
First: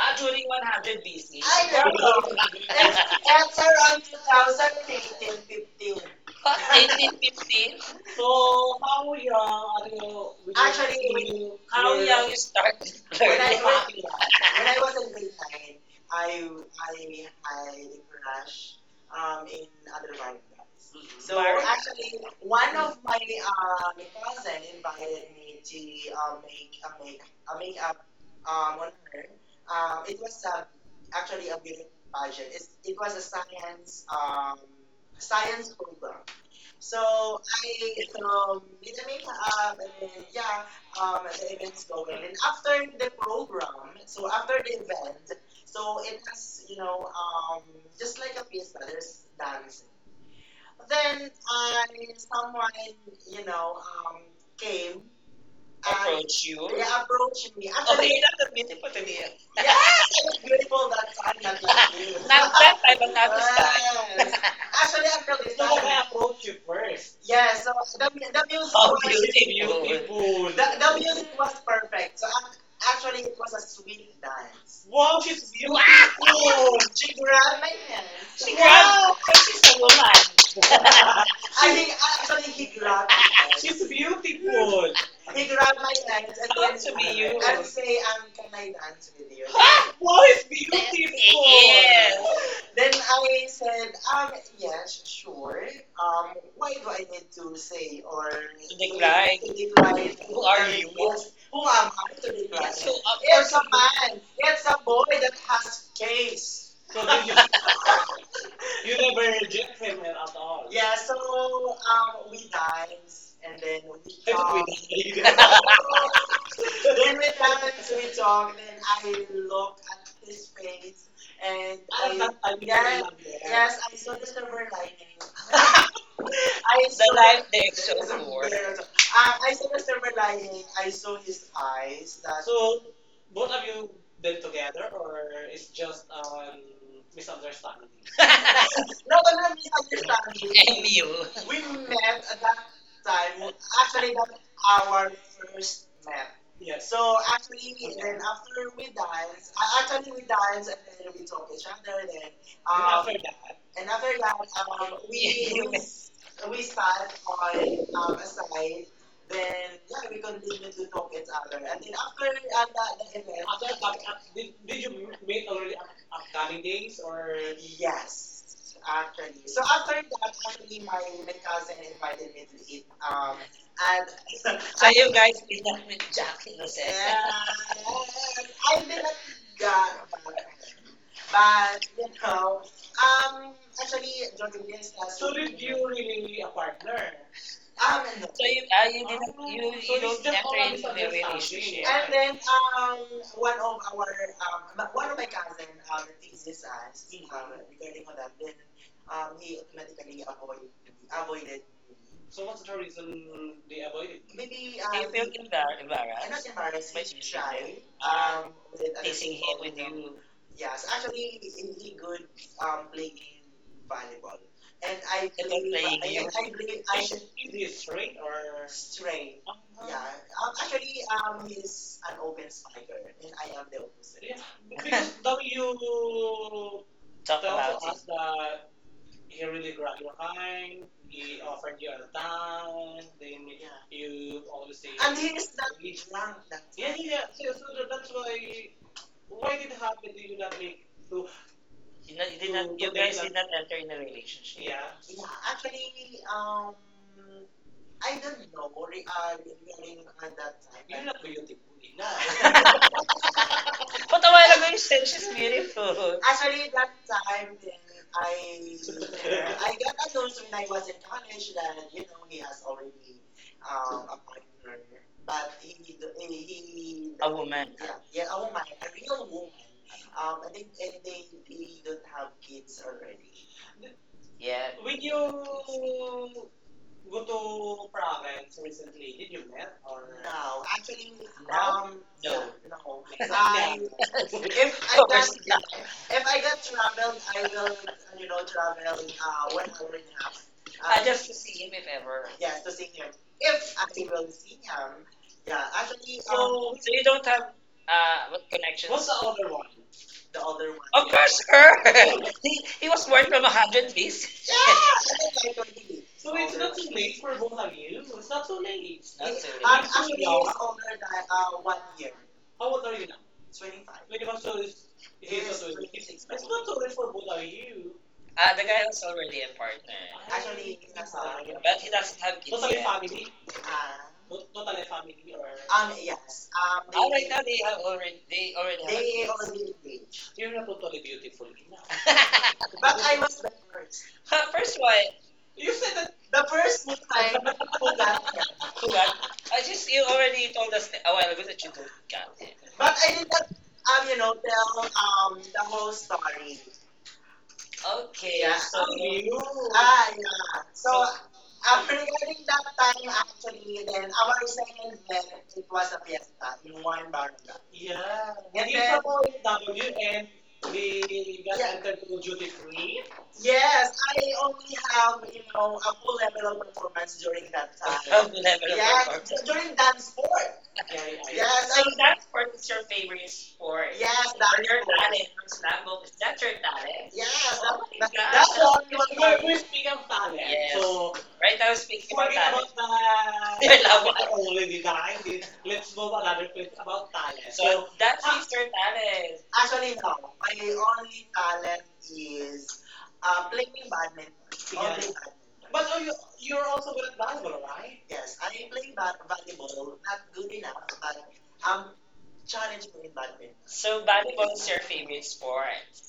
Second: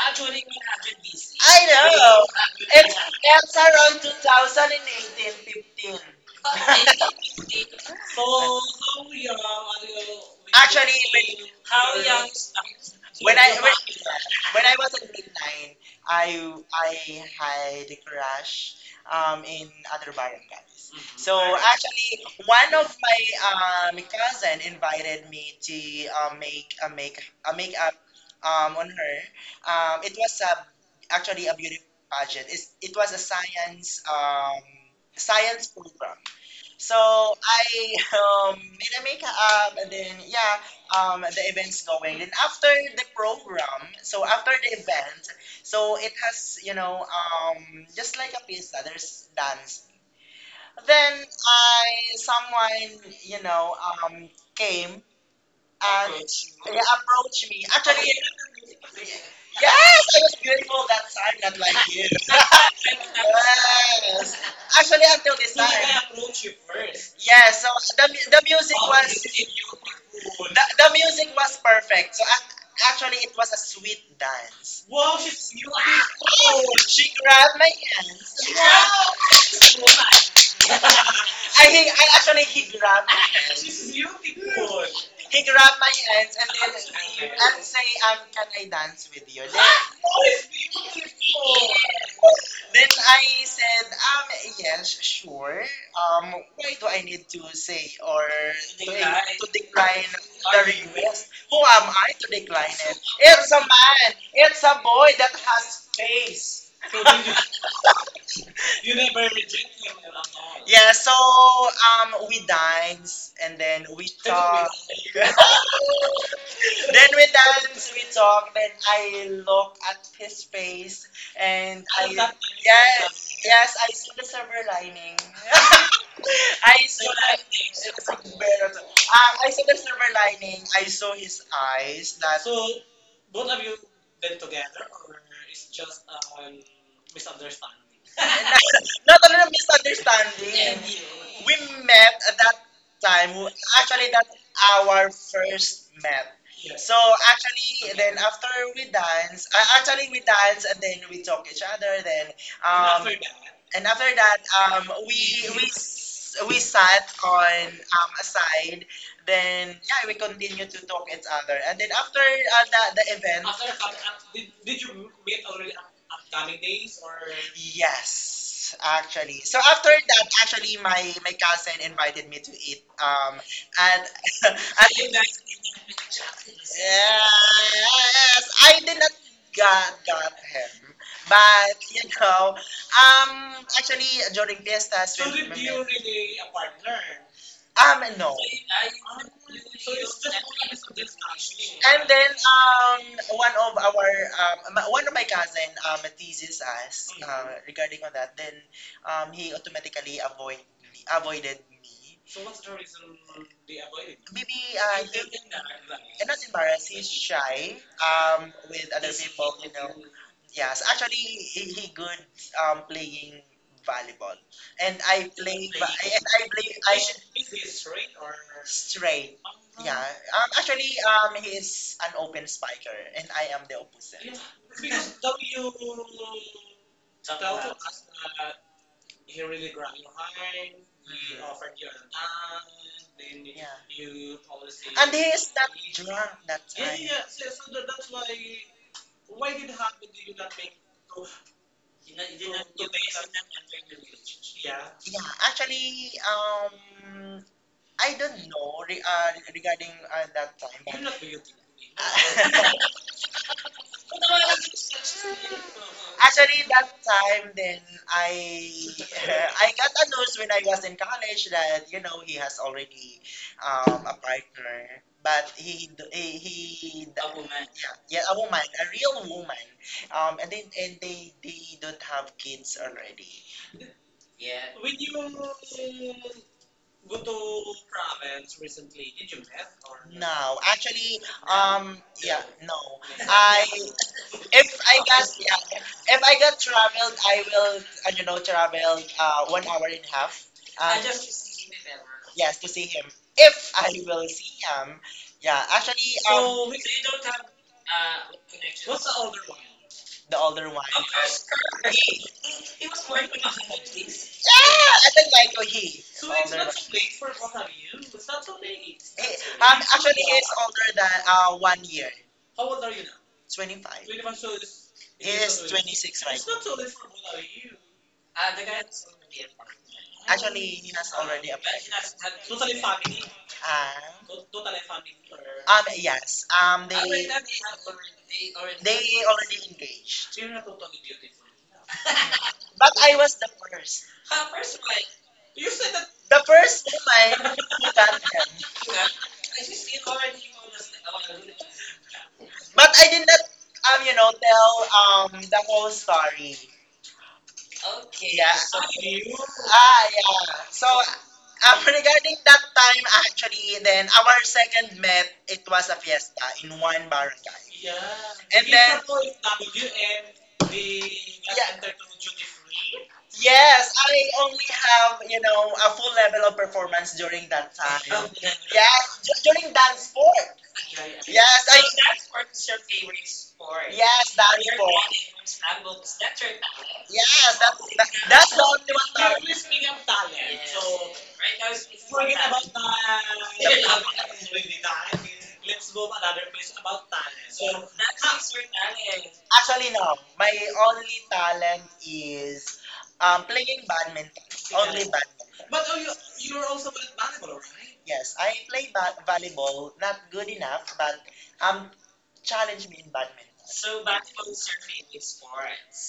Speaker 2: actually,
Speaker 1: during
Speaker 2: we have been
Speaker 1: 100
Speaker 2: busy.
Speaker 1: BC,
Speaker 2: I know
Speaker 1: and
Speaker 2: it's around 2018,
Speaker 1: 2015.
Speaker 2: 15.
Speaker 1: What?
Speaker 2: Okay.
Speaker 1: 1815?
Speaker 2: So,
Speaker 1: So
Speaker 2: how
Speaker 1: how young
Speaker 2: young are
Speaker 1: are you?
Speaker 2: you? Actually,
Speaker 1: Actually,
Speaker 2: when how
Speaker 1: how
Speaker 2: young
Speaker 1: young you
Speaker 2: is
Speaker 1: start when I,
Speaker 2: when I
Speaker 1: learning?
Speaker 2: when,
Speaker 1: Was, when
Speaker 2: when I
Speaker 1: I
Speaker 2: was
Speaker 1: was
Speaker 2: in
Speaker 1: in grade
Speaker 2: grade 9,
Speaker 1: 9, I,
Speaker 2: I
Speaker 1: I had a
Speaker 2: had a
Speaker 1: crush
Speaker 2: crush
Speaker 1: in
Speaker 2: in other
Speaker 1: other one.
Speaker 2: barangays. Mhm.
Speaker 1: So
Speaker 2: So
Speaker 1: Mark? I,
Speaker 2: actually, one
Speaker 1: one
Speaker 2: of my cousin invited me to
Speaker 1: day,
Speaker 2: make a makeup
Speaker 1: um,
Speaker 2: on her.
Speaker 1: um,
Speaker 2: It was a, actually a beautiful
Speaker 1: actually,
Speaker 2: pageant.
Speaker 1: it
Speaker 2: It was a
Speaker 1: was,
Speaker 2: science
Speaker 1: um,
Speaker 2: science program. So I made a makeup and then yeah, the event's going. Then after the program, so after the event, so it has you
Speaker 1: you know,
Speaker 2: know
Speaker 1: just
Speaker 2: just
Speaker 1: like
Speaker 2: like a pizza.
Speaker 1: others
Speaker 2: There's dance then I, someone, you know, came
Speaker 1: came and
Speaker 2: and
Speaker 1: approach and, you.
Speaker 2: they
Speaker 1: Reacted
Speaker 2: approached
Speaker 1: to
Speaker 2: me.
Speaker 1: me. Actually,
Speaker 2: Actually,
Speaker 1: okay, yeah,
Speaker 2: yes, I was beautiful
Speaker 1: grateful
Speaker 2: that
Speaker 1: that
Speaker 2: time,
Speaker 1: time
Speaker 2: not
Speaker 1: that was
Speaker 2: like you.
Speaker 1: you. Do. Not that I will not start.
Speaker 2: Yes.
Speaker 1: Yes.
Speaker 2: Actually,
Speaker 1: Actually,
Speaker 2: until this
Speaker 1: that's
Speaker 2: time.
Speaker 1: I approached you first.
Speaker 2: Yes, so the, mu- the music
Speaker 1: Oh,
Speaker 2: was.
Speaker 1: beautiful. Beautiful.
Speaker 2: The,
Speaker 1: That
Speaker 2: the music was perfect. So ac- actually,
Speaker 1: actually,
Speaker 2: it was a sweet dance. Wow,
Speaker 1: wow, she's
Speaker 2: she's
Speaker 1: beautiful. Wow.
Speaker 2: beautiful. She
Speaker 1: She
Speaker 2: grabbed
Speaker 1: grabbed.
Speaker 2: my hands.
Speaker 1: She grabbed the
Speaker 2: Wow,
Speaker 1: woman. Wow.
Speaker 2: I, he, I actually
Speaker 1: She
Speaker 2: he grabbed
Speaker 1: grabbed.
Speaker 2: my hands.
Speaker 1: She's
Speaker 2: She's beautiful.
Speaker 1: beautiful.
Speaker 2: He grabbed my hands and then
Speaker 1: Come to be you. I
Speaker 2: and say
Speaker 1: say, can
Speaker 2: can
Speaker 1: I
Speaker 2: I
Speaker 1: dance
Speaker 2: dance with
Speaker 1: with
Speaker 2: you?
Speaker 1: you?
Speaker 2: Then
Speaker 1: Huh?
Speaker 2: oh,
Speaker 1: Wow, it's
Speaker 2: it's
Speaker 1: beautiful.
Speaker 2: beautiful.
Speaker 1: Yes.
Speaker 2: Then I
Speaker 1: I
Speaker 2: said,
Speaker 1: said, I'm
Speaker 2: yes,
Speaker 1: sure.
Speaker 2: sure.
Speaker 1: Um, why
Speaker 2: Why do I
Speaker 1: don't
Speaker 2: need to
Speaker 1: you
Speaker 2: say
Speaker 1: say
Speaker 2: or to,
Speaker 1: Big
Speaker 2: to decline
Speaker 1: Bright. Who
Speaker 2: the
Speaker 1: are you?
Speaker 2: request? Who am I to decline
Speaker 1: So,
Speaker 2: it?
Speaker 1: if
Speaker 2: It's a man. It's a
Speaker 1: a boy
Speaker 2: boy that has face.
Speaker 1: case,
Speaker 2: So
Speaker 1: so did
Speaker 2: then
Speaker 1: you,
Speaker 2: you,
Speaker 1: you
Speaker 2: you never
Speaker 1: never reject
Speaker 2: reject him
Speaker 1: him
Speaker 2: at
Speaker 1: at
Speaker 2: all.
Speaker 1: all.
Speaker 2: Yeah,
Speaker 1: Yes.
Speaker 2: so we dined and then we I
Speaker 1: Wait, you
Speaker 2: talked. Then we dance, we
Speaker 1: I
Speaker 2: talk, then I look
Speaker 1: love.
Speaker 2: at his face and I love
Speaker 1: I'm
Speaker 2: that.
Speaker 1: I yeah, yeah.
Speaker 2: Yes,
Speaker 1: yeah,
Speaker 2: yes, I
Speaker 1: it's
Speaker 2: see
Speaker 1: not
Speaker 2: the
Speaker 1: just a
Speaker 2: silver
Speaker 1: verla-
Speaker 2: lining.
Speaker 1: the
Speaker 2: I saw
Speaker 1: life they
Speaker 2: lightning. It
Speaker 1: excel for. It's
Speaker 2: like ah, I
Speaker 1: just
Speaker 2: saw the
Speaker 1: a
Speaker 2: silver lining.
Speaker 1: verlying.
Speaker 2: I saw his eyes. That so,
Speaker 1: So both
Speaker 2: both of
Speaker 1: of
Speaker 2: you
Speaker 1: you
Speaker 2: been
Speaker 1: been
Speaker 2: together
Speaker 1: together or
Speaker 2: or
Speaker 1: it's
Speaker 2: it's just
Speaker 1: just
Speaker 2: misunderstanding?
Speaker 1: misunderstanding?
Speaker 2: Not only a misunderstanding.
Speaker 1: MU.
Speaker 2: We
Speaker 1: We
Speaker 2: met
Speaker 1: met
Speaker 2: at that time. Actually,
Speaker 1: actually that
Speaker 2: that's
Speaker 1: hour.
Speaker 2: our first met. Yeah.
Speaker 1: Yeah,
Speaker 2: So
Speaker 1: so
Speaker 2: actually, okay. Then after we dance, actually we dance and then we talk each other. Then um,
Speaker 1: Um,
Speaker 2: after that,
Speaker 1: we
Speaker 2: we sat on
Speaker 1: I didn't know
Speaker 2: a side. Then yeah, we continued to talk each
Speaker 1: it.
Speaker 2: other. And then after the event,
Speaker 1: After did you meet already Afghani days or?
Speaker 2: yes, actually. So
Speaker 1: So
Speaker 2: after that, actually, my cousin invited me to eat.
Speaker 1: I
Speaker 2: At
Speaker 1: so
Speaker 2: at
Speaker 1: you guys
Speaker 2: yes,
Speaker 1: did not meet Jackie Lucet. And
Speaker 2: I did not got him, but you know, actually, during fiestas, so
Speaker 1: so
Speaker 2: did remember,
Speaker 1: did
Speaker 2: you
Speaker 1: you
Speaker 2: really
Speaker 1: really a
Speaker 2: a partner?
Speaker 1: partner?
Speaker 2: Um,
Speaker 1: So
Speaker 2: no.
Speaker 1: you, you didn't, you, so you it's don't enter into the relationship.
Speaker 2: And then one of our ma- one of my cousin teases us regarding on that. Then he automatically avoided me. So
Speaker 1: So what's
Speaker 2: what's the
Speaker 1: the
Speaker 2: reason
Speaker 1: reason
Speaker 2: they
Speaker 1: they
Speaker 2: avoided?
Speaker 1: avoided? You
Speaker 2: Maybe he,
Speaker 1: feel
Speaker 2: and not
Speaker 1: embarrassed.
Speaker 2: embarrassed. He's shy
Speaker 1: Um, with
Speaker 2: with other
Speaker 1: assisting
Speaker 2: people,
Speaker 1: him
Speaker 2: you
Speaker 1: with
Speaker 2: know.
Speaker 1: you.
Speaker 2: Yes,
Speaker 1: Yes,
Speaker 2: actually,
Speaker 1: actually,
Speaker 2: he
Speaker 1: he
Speaker 2: good
Speaker 1: good playing
Speaker 2: playing volleyball,
Speaker 1: volleyball. And
Speaker 2: and I
Speaker 1: I and then
Speaker 2: play
Speaker 1: believe,
Speaker 2: va-
Speaker 1: playing I,
Speaker 2: and
Speaker 1: you.
Speaker 2: I
Speaker 1: I
Speaker 2: play
Speaker 1: believe
Speaker 2: I
Speaker 1: I is should is he straight or?
Speaker 2: straight.
Speaker 1: Train. Uh-huh.
Speaker 2: Yeah,
Speaker 1: Yeah, uh-huh.
Speaker 2: actually,
Speaker 1: Actually,
Speaker 2: he is
Speaker 1: he's
Speaker 2: an
Speaker 1: an
Speaker 2: open
Speaker 1: open
Speaker 2: spiker,
Speaker 1: spiker,
Speaker 2: and
Speaker 1: and I
Speaker 2: I am
Speaker 1: am
Speaker 2: the
Speaker 1: the opposite.
Speaker 2: opposite.
Speaker 1: Yeah,
Speaker 2: Yeah.
Speaker 1: because
Speaker 2: And
Speaker 1: W talk tells about it. Us that he really grabbed your hand, he offered you a town, then yeah. you always say, And-
Speaker 2: he is not drunk that
Speaker 1: yeah, yeah,
Speaker 2: time.
Speaker 1: yeah. So, so that's why did it happen? Did you not make to You, know, you, did to, not, you to guys did not enter in a relationship. Yeah.
Speaker 2: Yeah. Yeah,
Speaker 1: Yeah.
Speaker 2: actually, I
Speaker 1: I
Speaker 2: don't know re regarding that time, but you're
Speaker 1: Yun na
Speaker 2: not
Speaker 1: po yung
Speaker 2: beautiful.
Speaker 1: tipuli na. Patawalan ko yung said she's beautiful. I,
Speaker 2: Actually that time then I I got a news when I was in college that you know he has already a partner, but he
Speaker 1: a woman.
Speaker 2: yeah yeah a woman a real woman, and then and they don't have kids already.
Speaker 1: Yeah.
Speaker 2: When
Speaker 1: When you
Speaker 2: you
Speaker 1: go
Speaker 2: go to
Speaker 1: to
Speaker 2: province
Speaker 1: province
Speaker 2: recently?
Speaker 1: recently,
Speaker 2: Did
Speaker 1: did
Speaker 2: you
Speaker 1: you
Speaker 2: met
Speaker 1: met
Speaker 2: or
Speaker 1: or?
Speaker 2: no, no, actually, um,
Speaker 1: No.
Speaker 2: yeah, no.
Speaker 1: No.
Speaker 2: I if
Speaker 1: If
Speaker 2: I
Speaker 1: I of got,
Speaker 2: got yeah, if I got traveled,
Speaker 1: if I
Speaker 2: I will, you know, travel 1 hour and a half. Um,
Speaker 1: I just to see him if ever. Yeah,
Speaker 2: yes, to see him. If I
Speaker 1: I
Speaker 2: will
Speaker 1: felt
Speaker 2: see him, yeah. Actually,
Speaker 1: so, so you don't have what connections? What's the other one?
Speaker 2: the
Speaker 1: The
Speaker 2: older
Speaker 1: other
Speaker 2: one.
Speaker 1: one. Of course,
Speaker 2: Postcard.
Speaker 1: her. He was born from a hundred bees. Yeah.
Speaker 2: Yeah, I think mine go here. So
Speaker 1: So
Speaker 2: it's
Speaker 1: it's
Speaker 2: not
Speaker 1: not too
Speaker 2: too late
Speaker 1: late
Speaker 2: for
Speaker 1: for both
Speaker 2: both of
Speaker 1: of
Speaker 2: you.
Speaker 1: you.
Speaker 2: It's
Speaker 1: It's
Speaker 2: not
Speaker 1: not
Speaker 2: too
Speaker 1: too late.
Speaker 2: late.
Speaker 1: It's
Speaker 2: Eh,
Speaker 1: not
Speaker 2: um,
Speaker 1: too
Speaker 2: late.
Speaker 1: late.
Speaker 2: I'm actually,
Speaker 1: Actually,
Speaker 2: young. It's older than 1 year.
Speaker 1: how old are you now?
Speaker 2: 25.
Speaker 1: When
Speaker 2: Twenty
Speaker 1: it
Speaker 2: five
Speaker 1: comes
Speaker 2: so it's he it's is not too late. 26
Speaker 1: it's
Speaker 2: right it's now. Not
Speaker 1: not too
Speaker 2: too late
Speaker 1: late
Speaker 2: for
Speaker 1: for both
Speaker 2: both
Speaker 1: of
Speaker 2: of you.
Speaker 1: you. Ah, uh, the guy was already a partner,
Speaker 2: Actually, he has already
Speaker 1: but
Speaker 2: applied.
Speaker 1: he doesn't have kids totally yet.
Speaker 2: Family.
Speaker 1: Family. Not-
Speaker 2: Tot- totally
Speaker 1: totally
Speaker 2: family.
Speaker 1: family
Speaker 2: For
Speaker 1: or
Speaker 2: yes.
Speaker 1: oh,
Speaker 2: They
Speaker 1: right now they have already
Speaker 2: they
Speaker 1: They
Speaker 2: have
Speaker 1: kids.
Speaker 2: already
Speaker 1: Already engaged.
Speaker 2: engaged. You're
Speaker 1: You're
Speaker 2: not
Speaker 1: not
Speaker 2: totally
Speaker 1: totally
Speaker 2: beautiful.
Speaker 1: beautiful now.
Speaker 2: But I was the first.
Speaker 1: First one,
Speaker 2: You
Speaker 1: you
Speaker 2: said
Speaker 1: said
Speaker 2: that
Speaker 1: that
Speaker 2: the first woman who got
Speaker 1: Kugat,
Speaker 2: them.
Speaker 1: Kugat. I just you already told us a while ago that you don't got it.
Speaker 2: But I did not,
Speaker 1: Um,
Speaker 2: you
Speaker 1: yeah,
Speaker 2: know, tell
Speaker 1: um,
Speaker 2: the whole story.
Speaker 1: Okay,
Speaker 2: Yeah.
Speaker 1: yeah, so so
Speaker 2: You.
Speaker 1: you.
Speaker 2: Ah,
Speaker 1: Ah,
Speaker 2: yeah. So,
Speaker 1: so,
Speaker 2: regarding that time, actually, then our second met, it was a fiesta in one barangay. Yeah.
Speaker 1: yeah.
Speaker 2: And he's
Speaker 1: Yeah,
Speaker 2: then, from
Speaker 1: W
Speaker 2: OFW and
Speaker 1: and
Speaker 2: they
Speaker 1: we
Speaker 2: got
Speaker 1: got
Speaker 2: yeah,
Speaker 1: yeah.
Speaker 2: entered
Speaker 1: entered
Speaker 2: to
Speaker 1: to
Speaker 2: duty
Speaker 1: duty free.
Speaker 2: free. Yes, I
Speaker 1: They
Speaker 2: only
Speaker 1: only
Speaker 2: have, you know, a full level of performance
Speaker 1: during
Speaker 2: during
Speaker 1: that
Speaker 2: that
Speaker 1: time.
Speaker 2: time.
Speaker 1: I've never
Speaker 2: Yes,
Speaker 1: yeah. performed.
Speaker 2: d-
Speaker 1: Yeah,
Speaker 2: during dance sport.
Speaker 1: yeah, Yeah,
Speaker 2: Yes, I,
Speaker 1: So that's for your favorite sport. Yes,
Speaker 2: yes,
Speaker 1: that's
Speaker 2: dance
Speaker 1: you
Speaker 2: you
Speaker 1: cool. not in
Speaker 2: sport.
Speaker 1: personal that's your talent. Yes,
Speaker 2: Yes,
Speaker 1: yeah.
Speaker 2: that's
Speaker 1: That's
Speaker 2: the
Speaker 1: what
Speaker 2: only
Speaker 1: we
Speaker 2: one
Speaker 1: want
Speaker 2: pero talent.
Speaker 1: to we're
Speaker 2: Please, speaking
Speaker 1: speaking
Speaker 2: of
Speaker 1: of talent.
Speaker 2: talent,
Speaker 1: Yes. So right now, speaking about forget talent. About the I already behind it. Let's
Speaker 2: let's go
Speaker 1: go
Speaker 2: to
Speaker 1: to
Speaker 2: another
Speaker 1: another place
Speaker 2: place about
Speaker 1: about talent. So so,
Speaker 2: talent.
Speaker 1: that's is your talent.
Speaker 2: Actually,
Speaker 1: Actually, no,
Speaker 2: no. My
Speaker 1: my
Speaker 2: only
Speaker 1: only talent
Speaker 2: talent
Speaker 1: is
Speaker 2: is playing badminton. Yeah. Only badminton.
Speaker 1: but
Speaker 2: But oh,
Speaker 1: are
Speaker 2: you,
Speaker 1: you
Speaker 2: you're
Speaker 1: you're
Speaker 2: also
Speaker 1: also
Speaker 2: good
Speaker 1: good
Speaker 2: at
Speaker 1: at
Speaker 2: volleyball,
Speaker 1: volleyball,
Speaker 2: right?
Speaker 1: right?
Speaker 2: Yes, I play ba-
Speaker 1: No,
Speaker 2: volleyball.
Speaker 1: not
Speaker 2: Not good
Speaker 1: good enough.
Speaker 2: enough, but
Speaker 1: I'm
Speaker 2: um, challenge
Speaker 1: challenging
Speaker 2: me
Speaker 1: in
Speaker 2: in
Speaker 1: my
Speaker 2: badminton.
Speaker 1: so volleyball is your favorite sport.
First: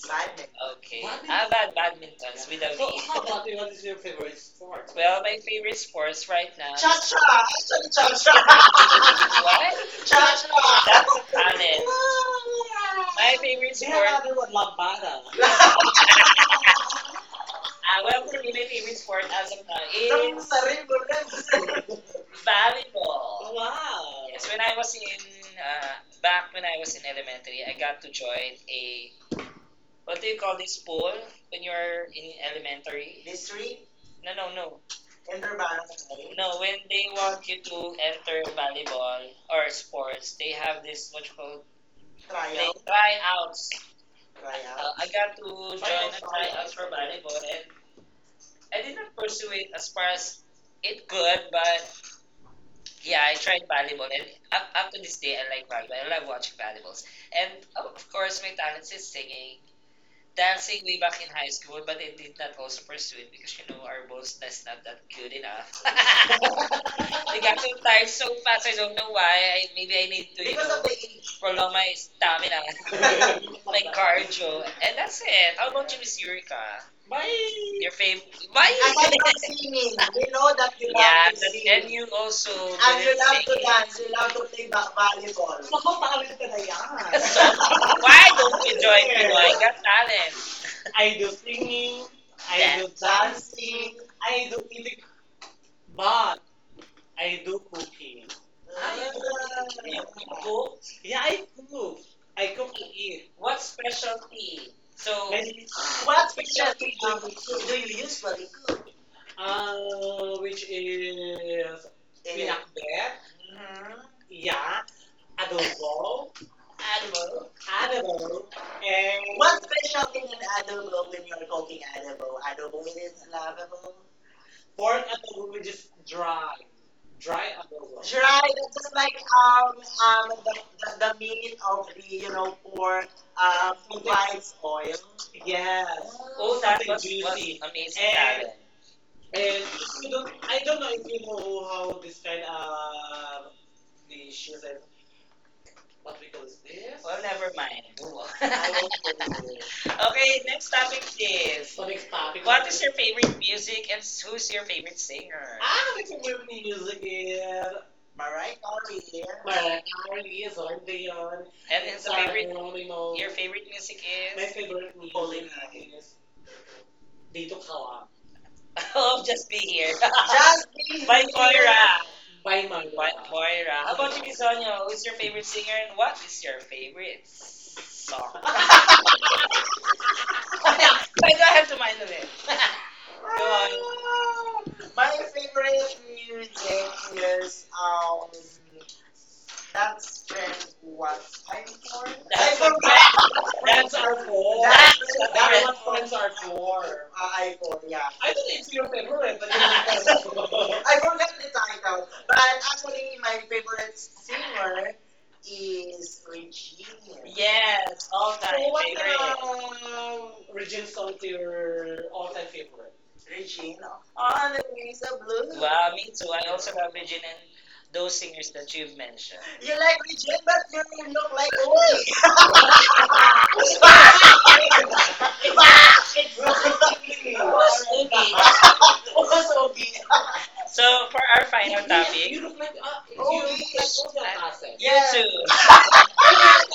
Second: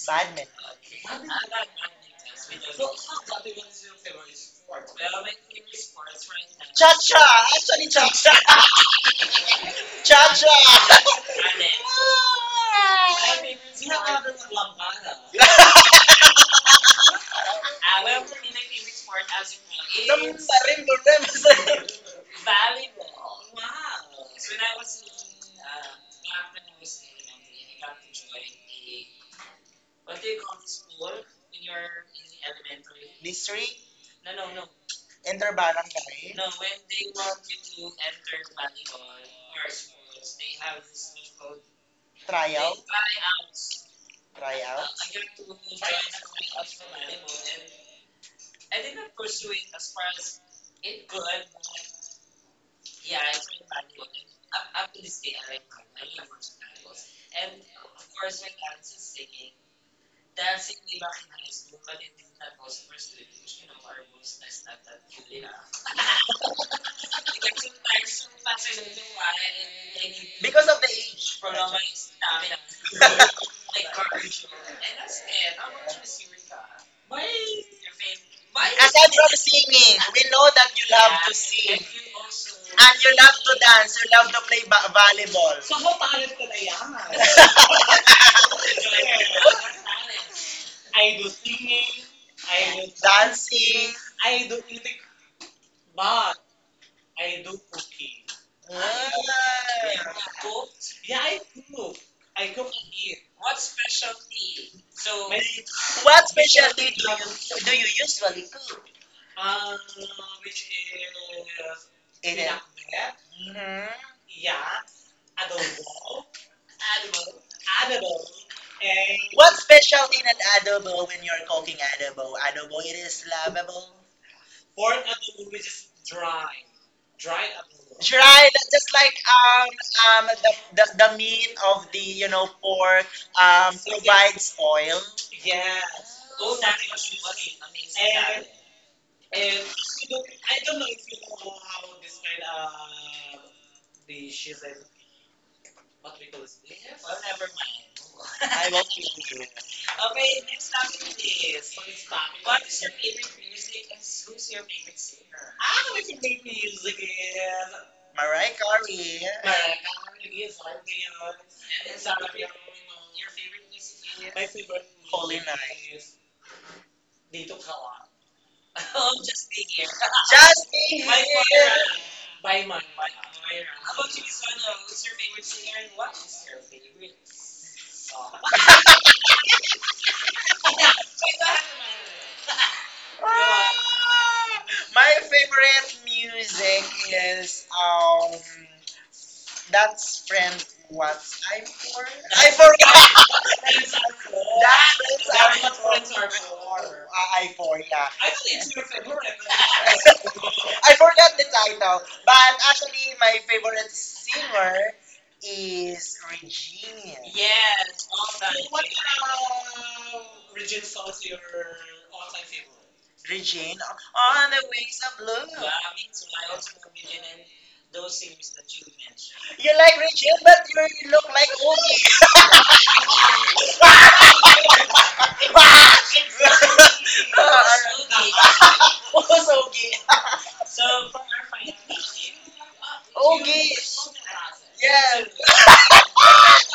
Speaker 2: Badminton.
Speaker 1: Okay. How about badminton with a so, V? How about you? What is your favorite sport? Well, my favorite sports right now. Cha is cha.
Speaker 2: Chacha! Actually,
Speaker 1: Actually,
Speaker 2: Chacha!
Speaker 1: cha cha. What? Cha
Speaker 2: Chacha!
Speaker 1: cha. That's talent. My cha!
Speaker 2: Ay,
Speaker 1: Favorite They have sport.
Speaker 2: ako
Speaker 1: Another
Speaker 2: ng
Speaker 1: one,
Speaker 2: lampara.
Speaker 1: lambada. Ah, well, for me, my favorite sport as of now is
Speaker 2: Enter ko
Speaker 1: volleyball. Wow. Yes, when I was in uh, back when I was in elementary, I got to join a what do you call this pool when you're in elementary? History? No, No. No, when they want you to enter volleyball or sports, they have this what you call they
Speaker 2: trial.
Speaker 1: tryout? Tryouts.
Speaker 2: Tryout.
Speaker 1: Tryout? I got to join a tryout for volleyball, and I did not pursue it as far as it could, but yeah, I tried volleyball, and up to this day, I like volleyball. I love watching volleyballs, and of course, my talent is singing. Dancing way back in high school, but I did not also pursue it because our boss that's not that good enough. I got so tired so fast. I don't know why. Maybe I need to you
Speaker 2: Because
Speaker 1: Because know
Speaker 2: of
Speaker 1: of
Speaker 2: the
Speaker 1: know the age.
Speaker 2: age.
Speaker 1: Prolong my stamina, my cardio, and that's it. How about you, Miss Eureka?
Speaker 2: Why?
Speaker 1: Bye. Your favorite? Bye. I
Speaker 2: Aside from singing, we know
Speaker 1: Yeah,
Speaker 2: that
Speaker 1: love
Speaker 2: you love yeah,
Speaker 1: To
Speaker 2: to
Speaker 1: but see.
Speaker 2: sing.
Speaker 1: Then you also
Speaker 2: And you
Speaker 1: Ako
Speaker 2: love to
Speaker 1: sing. Lang.
Speaker 2: dance, you love to play ba-
Speaker 1: Naku,
Speaker 2: volleyball. So what talent
Speaker 1: talent
Speaker 2: ko
Speaker 1: ka
Speaker 2: na
Speaker 1: na
Speaker 2: yan?
Speaker 1: yan. So why don't you join Pinoy Got Talent?
Speaker 2: I
Speaker 1: I do
Speaker 2: do singing,
Speaker 1: singing, I
Speaker 2: I
Speaker 1: Do
Speaker 2: do dancing. I
Speaker 1: I
Speaker 2: do
Speaker 1: do
Speaker 2: eating,
Speaker 1: eating,
Speaker 2: but
Speaker 1: but
Speaker 2: I
Speaker 1: I
Speaker 2: do
Speaker 1: do
Speaker 2: cooking.
Speaker 1: cooking.
Speaker 2: Ah.
Speaker 1: I
Speaker 2: I
Speaker 1: cook.
Speaker 2: yeah,
Speaker 1: Yeah,
Speaker 2: I
Speaker 1: I
Speaker 2: cook.
Speaker 1: cook.
Speaker 2: I
Speaker 1: I
Speaker 2: cook
Speaker 1: cook
Speaker 2: and
Speaker 1: and
Speaker 2: eat.
Speaker 1: eat. What specialty? So, And
Speaker 2: What
Speaker 1: what
Speaker 2: specialty
Speaker 1: we do, we
Speaker 2: do you
Speaker 1: cook,
Speaker 2: usually cook? Um,
Speaker 1: which
Speaker 2: which
Speaker 1: is
Speaker 2: is it
Speaker 1: pinakbet,
Speaker 2: pinakbet, hmm yeah,
Speaker 1: yeah,
Speaker 2: adobo,
Speaker 1: adobo,
Speaker 2: adobo,
Speaker 1: Adobo.
Speaker 2: adobo.
Speaker 1: Adobo,
Speaker 2: And
Speaker 1: and
Speaker 2: what specialty in an adobo when you're cooking adobo?
Speaker 1: Adobo.
Speaker 2: Adobo,
Speaker 1: Adobo
Speaker 2: it
Speaker 1: means
Speaker 2: is lovable. Pork
Speaker 1: pork
Speaker 2: adobo,
Speaker 1: adobo,
Speaker 2: which
Speaker 1: which
Speaker 2: is
Speaker 1: is
Speaker 2: dry,
Speaker 1: dry,
Speaker 2: dry
Speaker 1: dry
Speaker 2: adobo.
Speaker 1: adobo.
Speaker 2: Dry, that- just like
Speaker 1: um um
Speaker 2: the meat of the you know pork so, yeah, provides oil. Yes,
Speaker 1: Yes. Oh, that Something was juicy. Amazing, And- Karen.
Speaker 2: and
Speaker 1: And
Speaker 2: you
Speaker 1: you
Speaker 2: don't,
Speaker 1: don't,
Speaker 2: I
Speaker 1: I
Speaker 2: don't
Speaker 1: don't
Speaker 2: know
Speaker 1: know
Speaker 2: if
Speaker 1: if
Speaker 2: you
Speaker 1: you
Speaker 2: know
Speaker 1: know how
Speaker 2: how
Speaker 1: this
Speaker 2: this
Speaker 1: kind
Speaker 2: kind of
Speaker 1: of
Speaker 2: dish is
Speaker 1: dishes
Speaker 2: like
Speaker 1: and
Speaker 2: what
Speaker 1: what
Speaker 2: we
Speaker 1: we
Speaker 2: call
Speaker 1: call this.
Speaker 2: this.
Speaker 1: Well, this. Never mind. Move I
Speaker 2: Won't name
Speaker 1: on.
Speaker 2: you.
Speaker 1: don't know. Okay, next topic is So next topic. What is your favorite music and who's your favorite singer?
Speaker 2: I
Speaker 1: Ah,
Speaker 2: don't know
Speaker 1: my
Speaker 2: if you make
Speaker 1: favorite
Speaker 2: music
Speaker 1: music is
Speaker 2: is. Mariah Carey.
Speaker 1: Mariah Carey, Celine Dion. And is the favorite Sarah favorite Geronimo. Your favorite music My
Speaker 2: My
Speaker 1: is
Speaker 2: favorite
Speaker 1: favorite
Speaker 2: Holy
Speaker 1: music.
Speaker 2: Night. Is Dito
Speaker 1: Dito
Speaker 2: Kawa.
Speaker 1: Kawa. I love just be here. Just
Speaker 2: Justin
Speaker 1: being By here. Moira. By Moira. By Moira. How about you, Bisonyo? Who's your favorite singer and what is your favorite song? So I don't have to mind of it. Go on.
Speaker 2: ah, my favorite
Speaker 1: Favorite
Speaker 2: music is
Speaker 1: um that's
Speaker 2: that's friend
Speaker 1: one
Speaker 2: what I'm for. I
Speaker 1: That's I
Speaker 2: forgot.
Speaker 1: what
Speaker 2: Friends
Speaker 1: friends,
Speaker 2: are
Speaker 1: are
Speaker 2: for.
Speaker 1: for. What friends are for.
Speaker 2: I for, yeah.
Speaker 1: I thought it's your favorite, but it's I
Speaker 2: I forgot the title, but actually
Speaker 1: actually
Speaker 2: my favorite singer
Speaker 1: singer
Speaker 2: is
Speaker 1: is Rachel.
Speaker 2: Regine.
Speaker 1: Yes, all time So
Speaker 2: What,
Speaker 1: what
Speaker 2: What
Speaker 1: favorite. Ang
Speaker 2: Regine
Speaker 1: region
Speaker 2: song
Speaker 1: song
Speaker 2: is
Speaker 1: to
Speaker 2: your
Speaker 1: your
Speaker 2: all time
Speaker 1: all-time favorite?
Speaker 2: favorite? Regine on
Speaker 1: On
Speaker 2: the wings
Speaker 1: Lisa
Speaker 2: of
Speaker 1: Blue.
Speaker 2: blue.
Speaker 1: Wow, me too. I also love Regine and those singers that you've mentioned.
Speaker 2: You
Speaker 1: Yeah,
Speaker 2: like Regine, but you look like
Speaker 1: like,
Speaker 2: Ogie.
Speaker 1: oh,
Speaker 2: What's Ogie?
Speaker 1: so for our final topic, look like, ah, you look like Ozzy
Speaker 2: Ogie.
Speaker 1: Alcacel. You
Speaker 2: Yes.
Speaker 1: too.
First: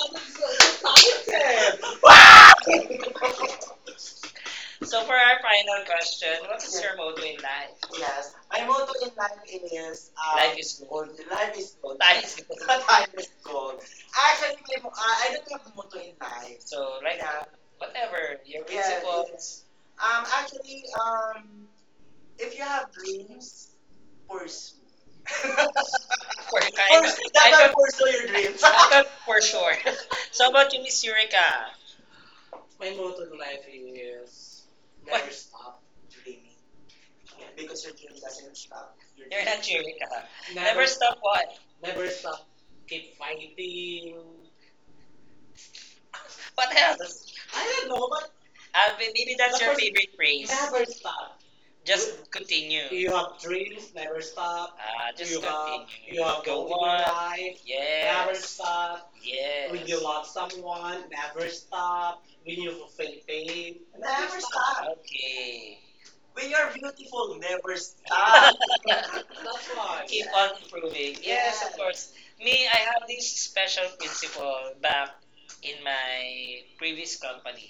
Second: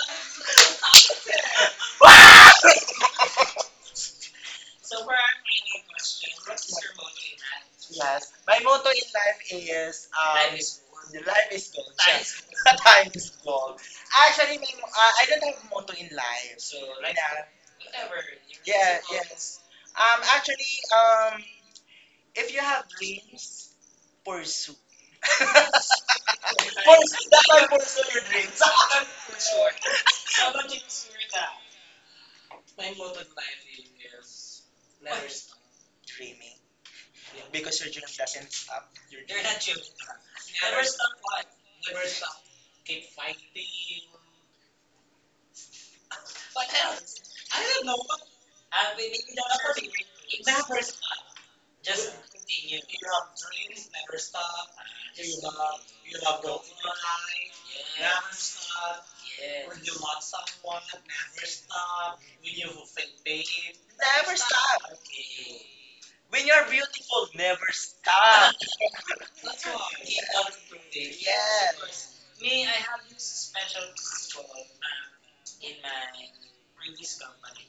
Speaker 1: You're talented. So for our final question, what is your motto in life? Yeah.
Speaker 2: Yes. My motto in is
Speaker 1: Is
Speaker 2: um,
Speaker 1: life
Speaker 2: life is
Speaker 1: is gold. So
Speaker 2: gold.
Speaker 1: life is
Speaker 2: Yes. Yes. Time is gold.
Speaker 1: gold. Actually
Speaker 2: Actually, my,
Speaker 1: may mo
Speaker 2: mo-
Speaker 1: ako
Speaker 2: I don't have motto
Speaker 1: to
Speaker 2: in
Speaker 1: in life.
Speaker 2: life.
Speaker 1: So right now,
Speaker 2: Yeah.
Speaker 1: whatever your
Speaker 2: Yeah,
Speaker 1: Principle.
Speaker 2: yes.
Speaker 1: Um,
Speaker 2: Actually,
Speaker 1: um,
Speaker 2: if
Speaker 1: if
Speaker 2: you
Speaker 1: you
Speaker 2: have
Speaker 1: have
Speaker 2: dreams,
Speaker 1: dreams,
Speaker 2: pursue.
Speaker 1: pursue. Pursue,
Speaker 2: Personal,
Speaker 1: dapat pursue
Speaker 2: personal
Speaker 1: your dreams.
Speaker 2: dreams.
Speaker 1: For sure. So about you, Miss Eureka? My
Speaker 2: My motto in
Speaker 1: motto in
Speaker 2: life
Speaker 1: life
Speaker 2: is
Speaker 1: is What? Never what?
Speaker 2: stop
Speaker 1: Stop.
Speaker 2: dreaming. Yeah.
Speaker 1: Dreaming.
Speaker 2: Because your dream doesn't stop. Your you're
Speaker 1: You're not Eureka. Never stop what? Never stop.
Speaker 2: keep
Speaker 1: Keep
Speaker 2: fighting.
Speaker 1: fighting. What else?
Speaker 2: I
Speaker 1: I
Speaker 2: don't
Speaker 1: don't
Speaker 2: know,
Speaker 1: know,
Speaker 2: but
Speaker 1: but I mean, maybe that's your favorite phrase. Never stop. Just continue. You have
Speaker 2: dreams
Speaker 1: dreams,
Speaker 2: never
Speaker 1: never
Speaker 2: stop.
Speaker 1: stop. Ah,
Speaker 2: The
Speaker 1: just you have continue. You have
Speaker 2: your
Speaker 1: Go goals in your on. Life,
Speaker 2: life
Speaker 1: never
Speaker 2: stop.
Speaker 1: stop. When you
Speaker 2: On
Speaker 1: love
Speaker 2: someone
Speaker 1: someone,
Speaker 2: never
Speaker 1: never
Speaker 2: stop.
Speaker 1: stop.
Speaker 2: When
Speaker 1: When
Speaker 2: you
Speaker 1: you
Speaker 2: feel
Speaker 1: fulfill
Speaker 2: pain,
Speaker 1: pain,
Speaker 2: never
Speaker 1: never stop.
Speaker 2: stop.
Speaker 1: Okay.
Speaker 2: When you're beautiful,
Speaker 1: Will
Speaker 2: never
Speaker 1: never
Speaker 2: stop.
Speaker 1: stop. That's why. Keep on improving. Yes, of course. Me, I have this special principle back in my previous company,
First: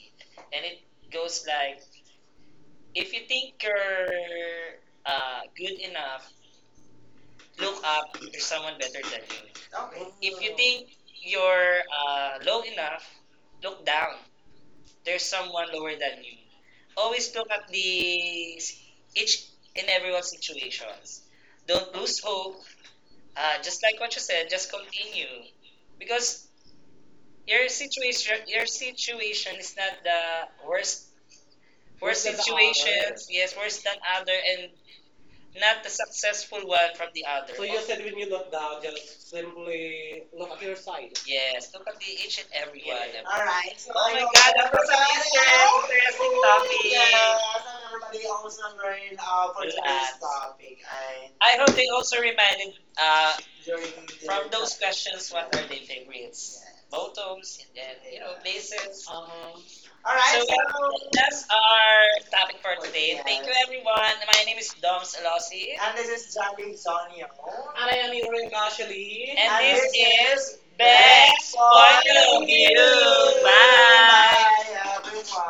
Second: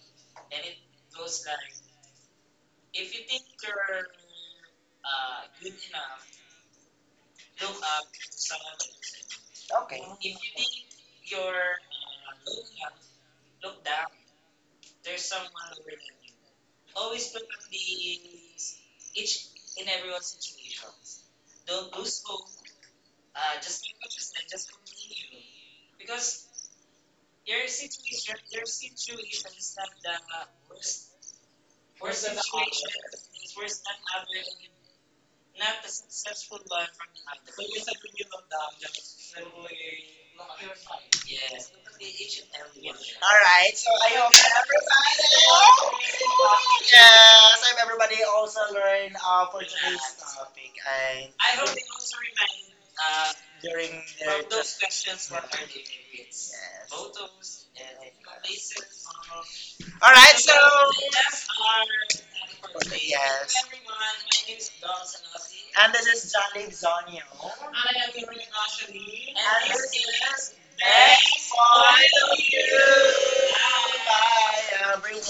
Speaker 1: and it goes like: if you think you're good enough, look up to someone better than you. Okay. If you think you're low enough, look down there's someone lower than you. Always look at the each and everyone's situations. Don't lose hope. Just like what you said, just continue because your situation is not the worst Worse than the situations. Others. Yes, worse than other and not the successful one from the other. So you said when you look down, just simply look at your side. Yes, look at the each and every one. Yeah.
Speaker 2: All right, so I
Speaker 1: Oh my
Speaker 2: everybody.
Speaker 1: God, that was an interesting topic.
Speaker 2: Yes, I hope everybody also learn
Speaker 1: Uh,
Speaker 2: for
Speaker 1: for today's
Speaker 2: topic
Speaker 1: topic.
Speaker 2: I
Speaker 1: I hope they also reminded uh, during
Speaker 2: during
Speaker 1: from those questions what are their favorites. Yes. Motoms and then, places.
Speaker 2: all right,
Speaker 1: That's our topic for today. Thank you, everyone. My name is Doms Elossi.
Speaker 2: and this is Jolly
Speaker 1: Jacqueline
Speaker 2: Zonio.
Speaker 1: Sonio. And
Speaker 2: I
Speaker 1: I am
Speaker 2: am Yuri
Speaker 1: Irene Ashley.
Speaker 2: Ashley.
Speaker 1: And
Speaker 2: And
Speaker 1: this
Speaker 2: this
Speaker 1: is
Speaker 2: May
Speaker 1: Best for You.
Speaker 2: you.
Speaker 1: Bye.
Speaker 2: Bye,
Speaker 1: Bye,
Speaker 2: everyone.
Speaker 1: everyone.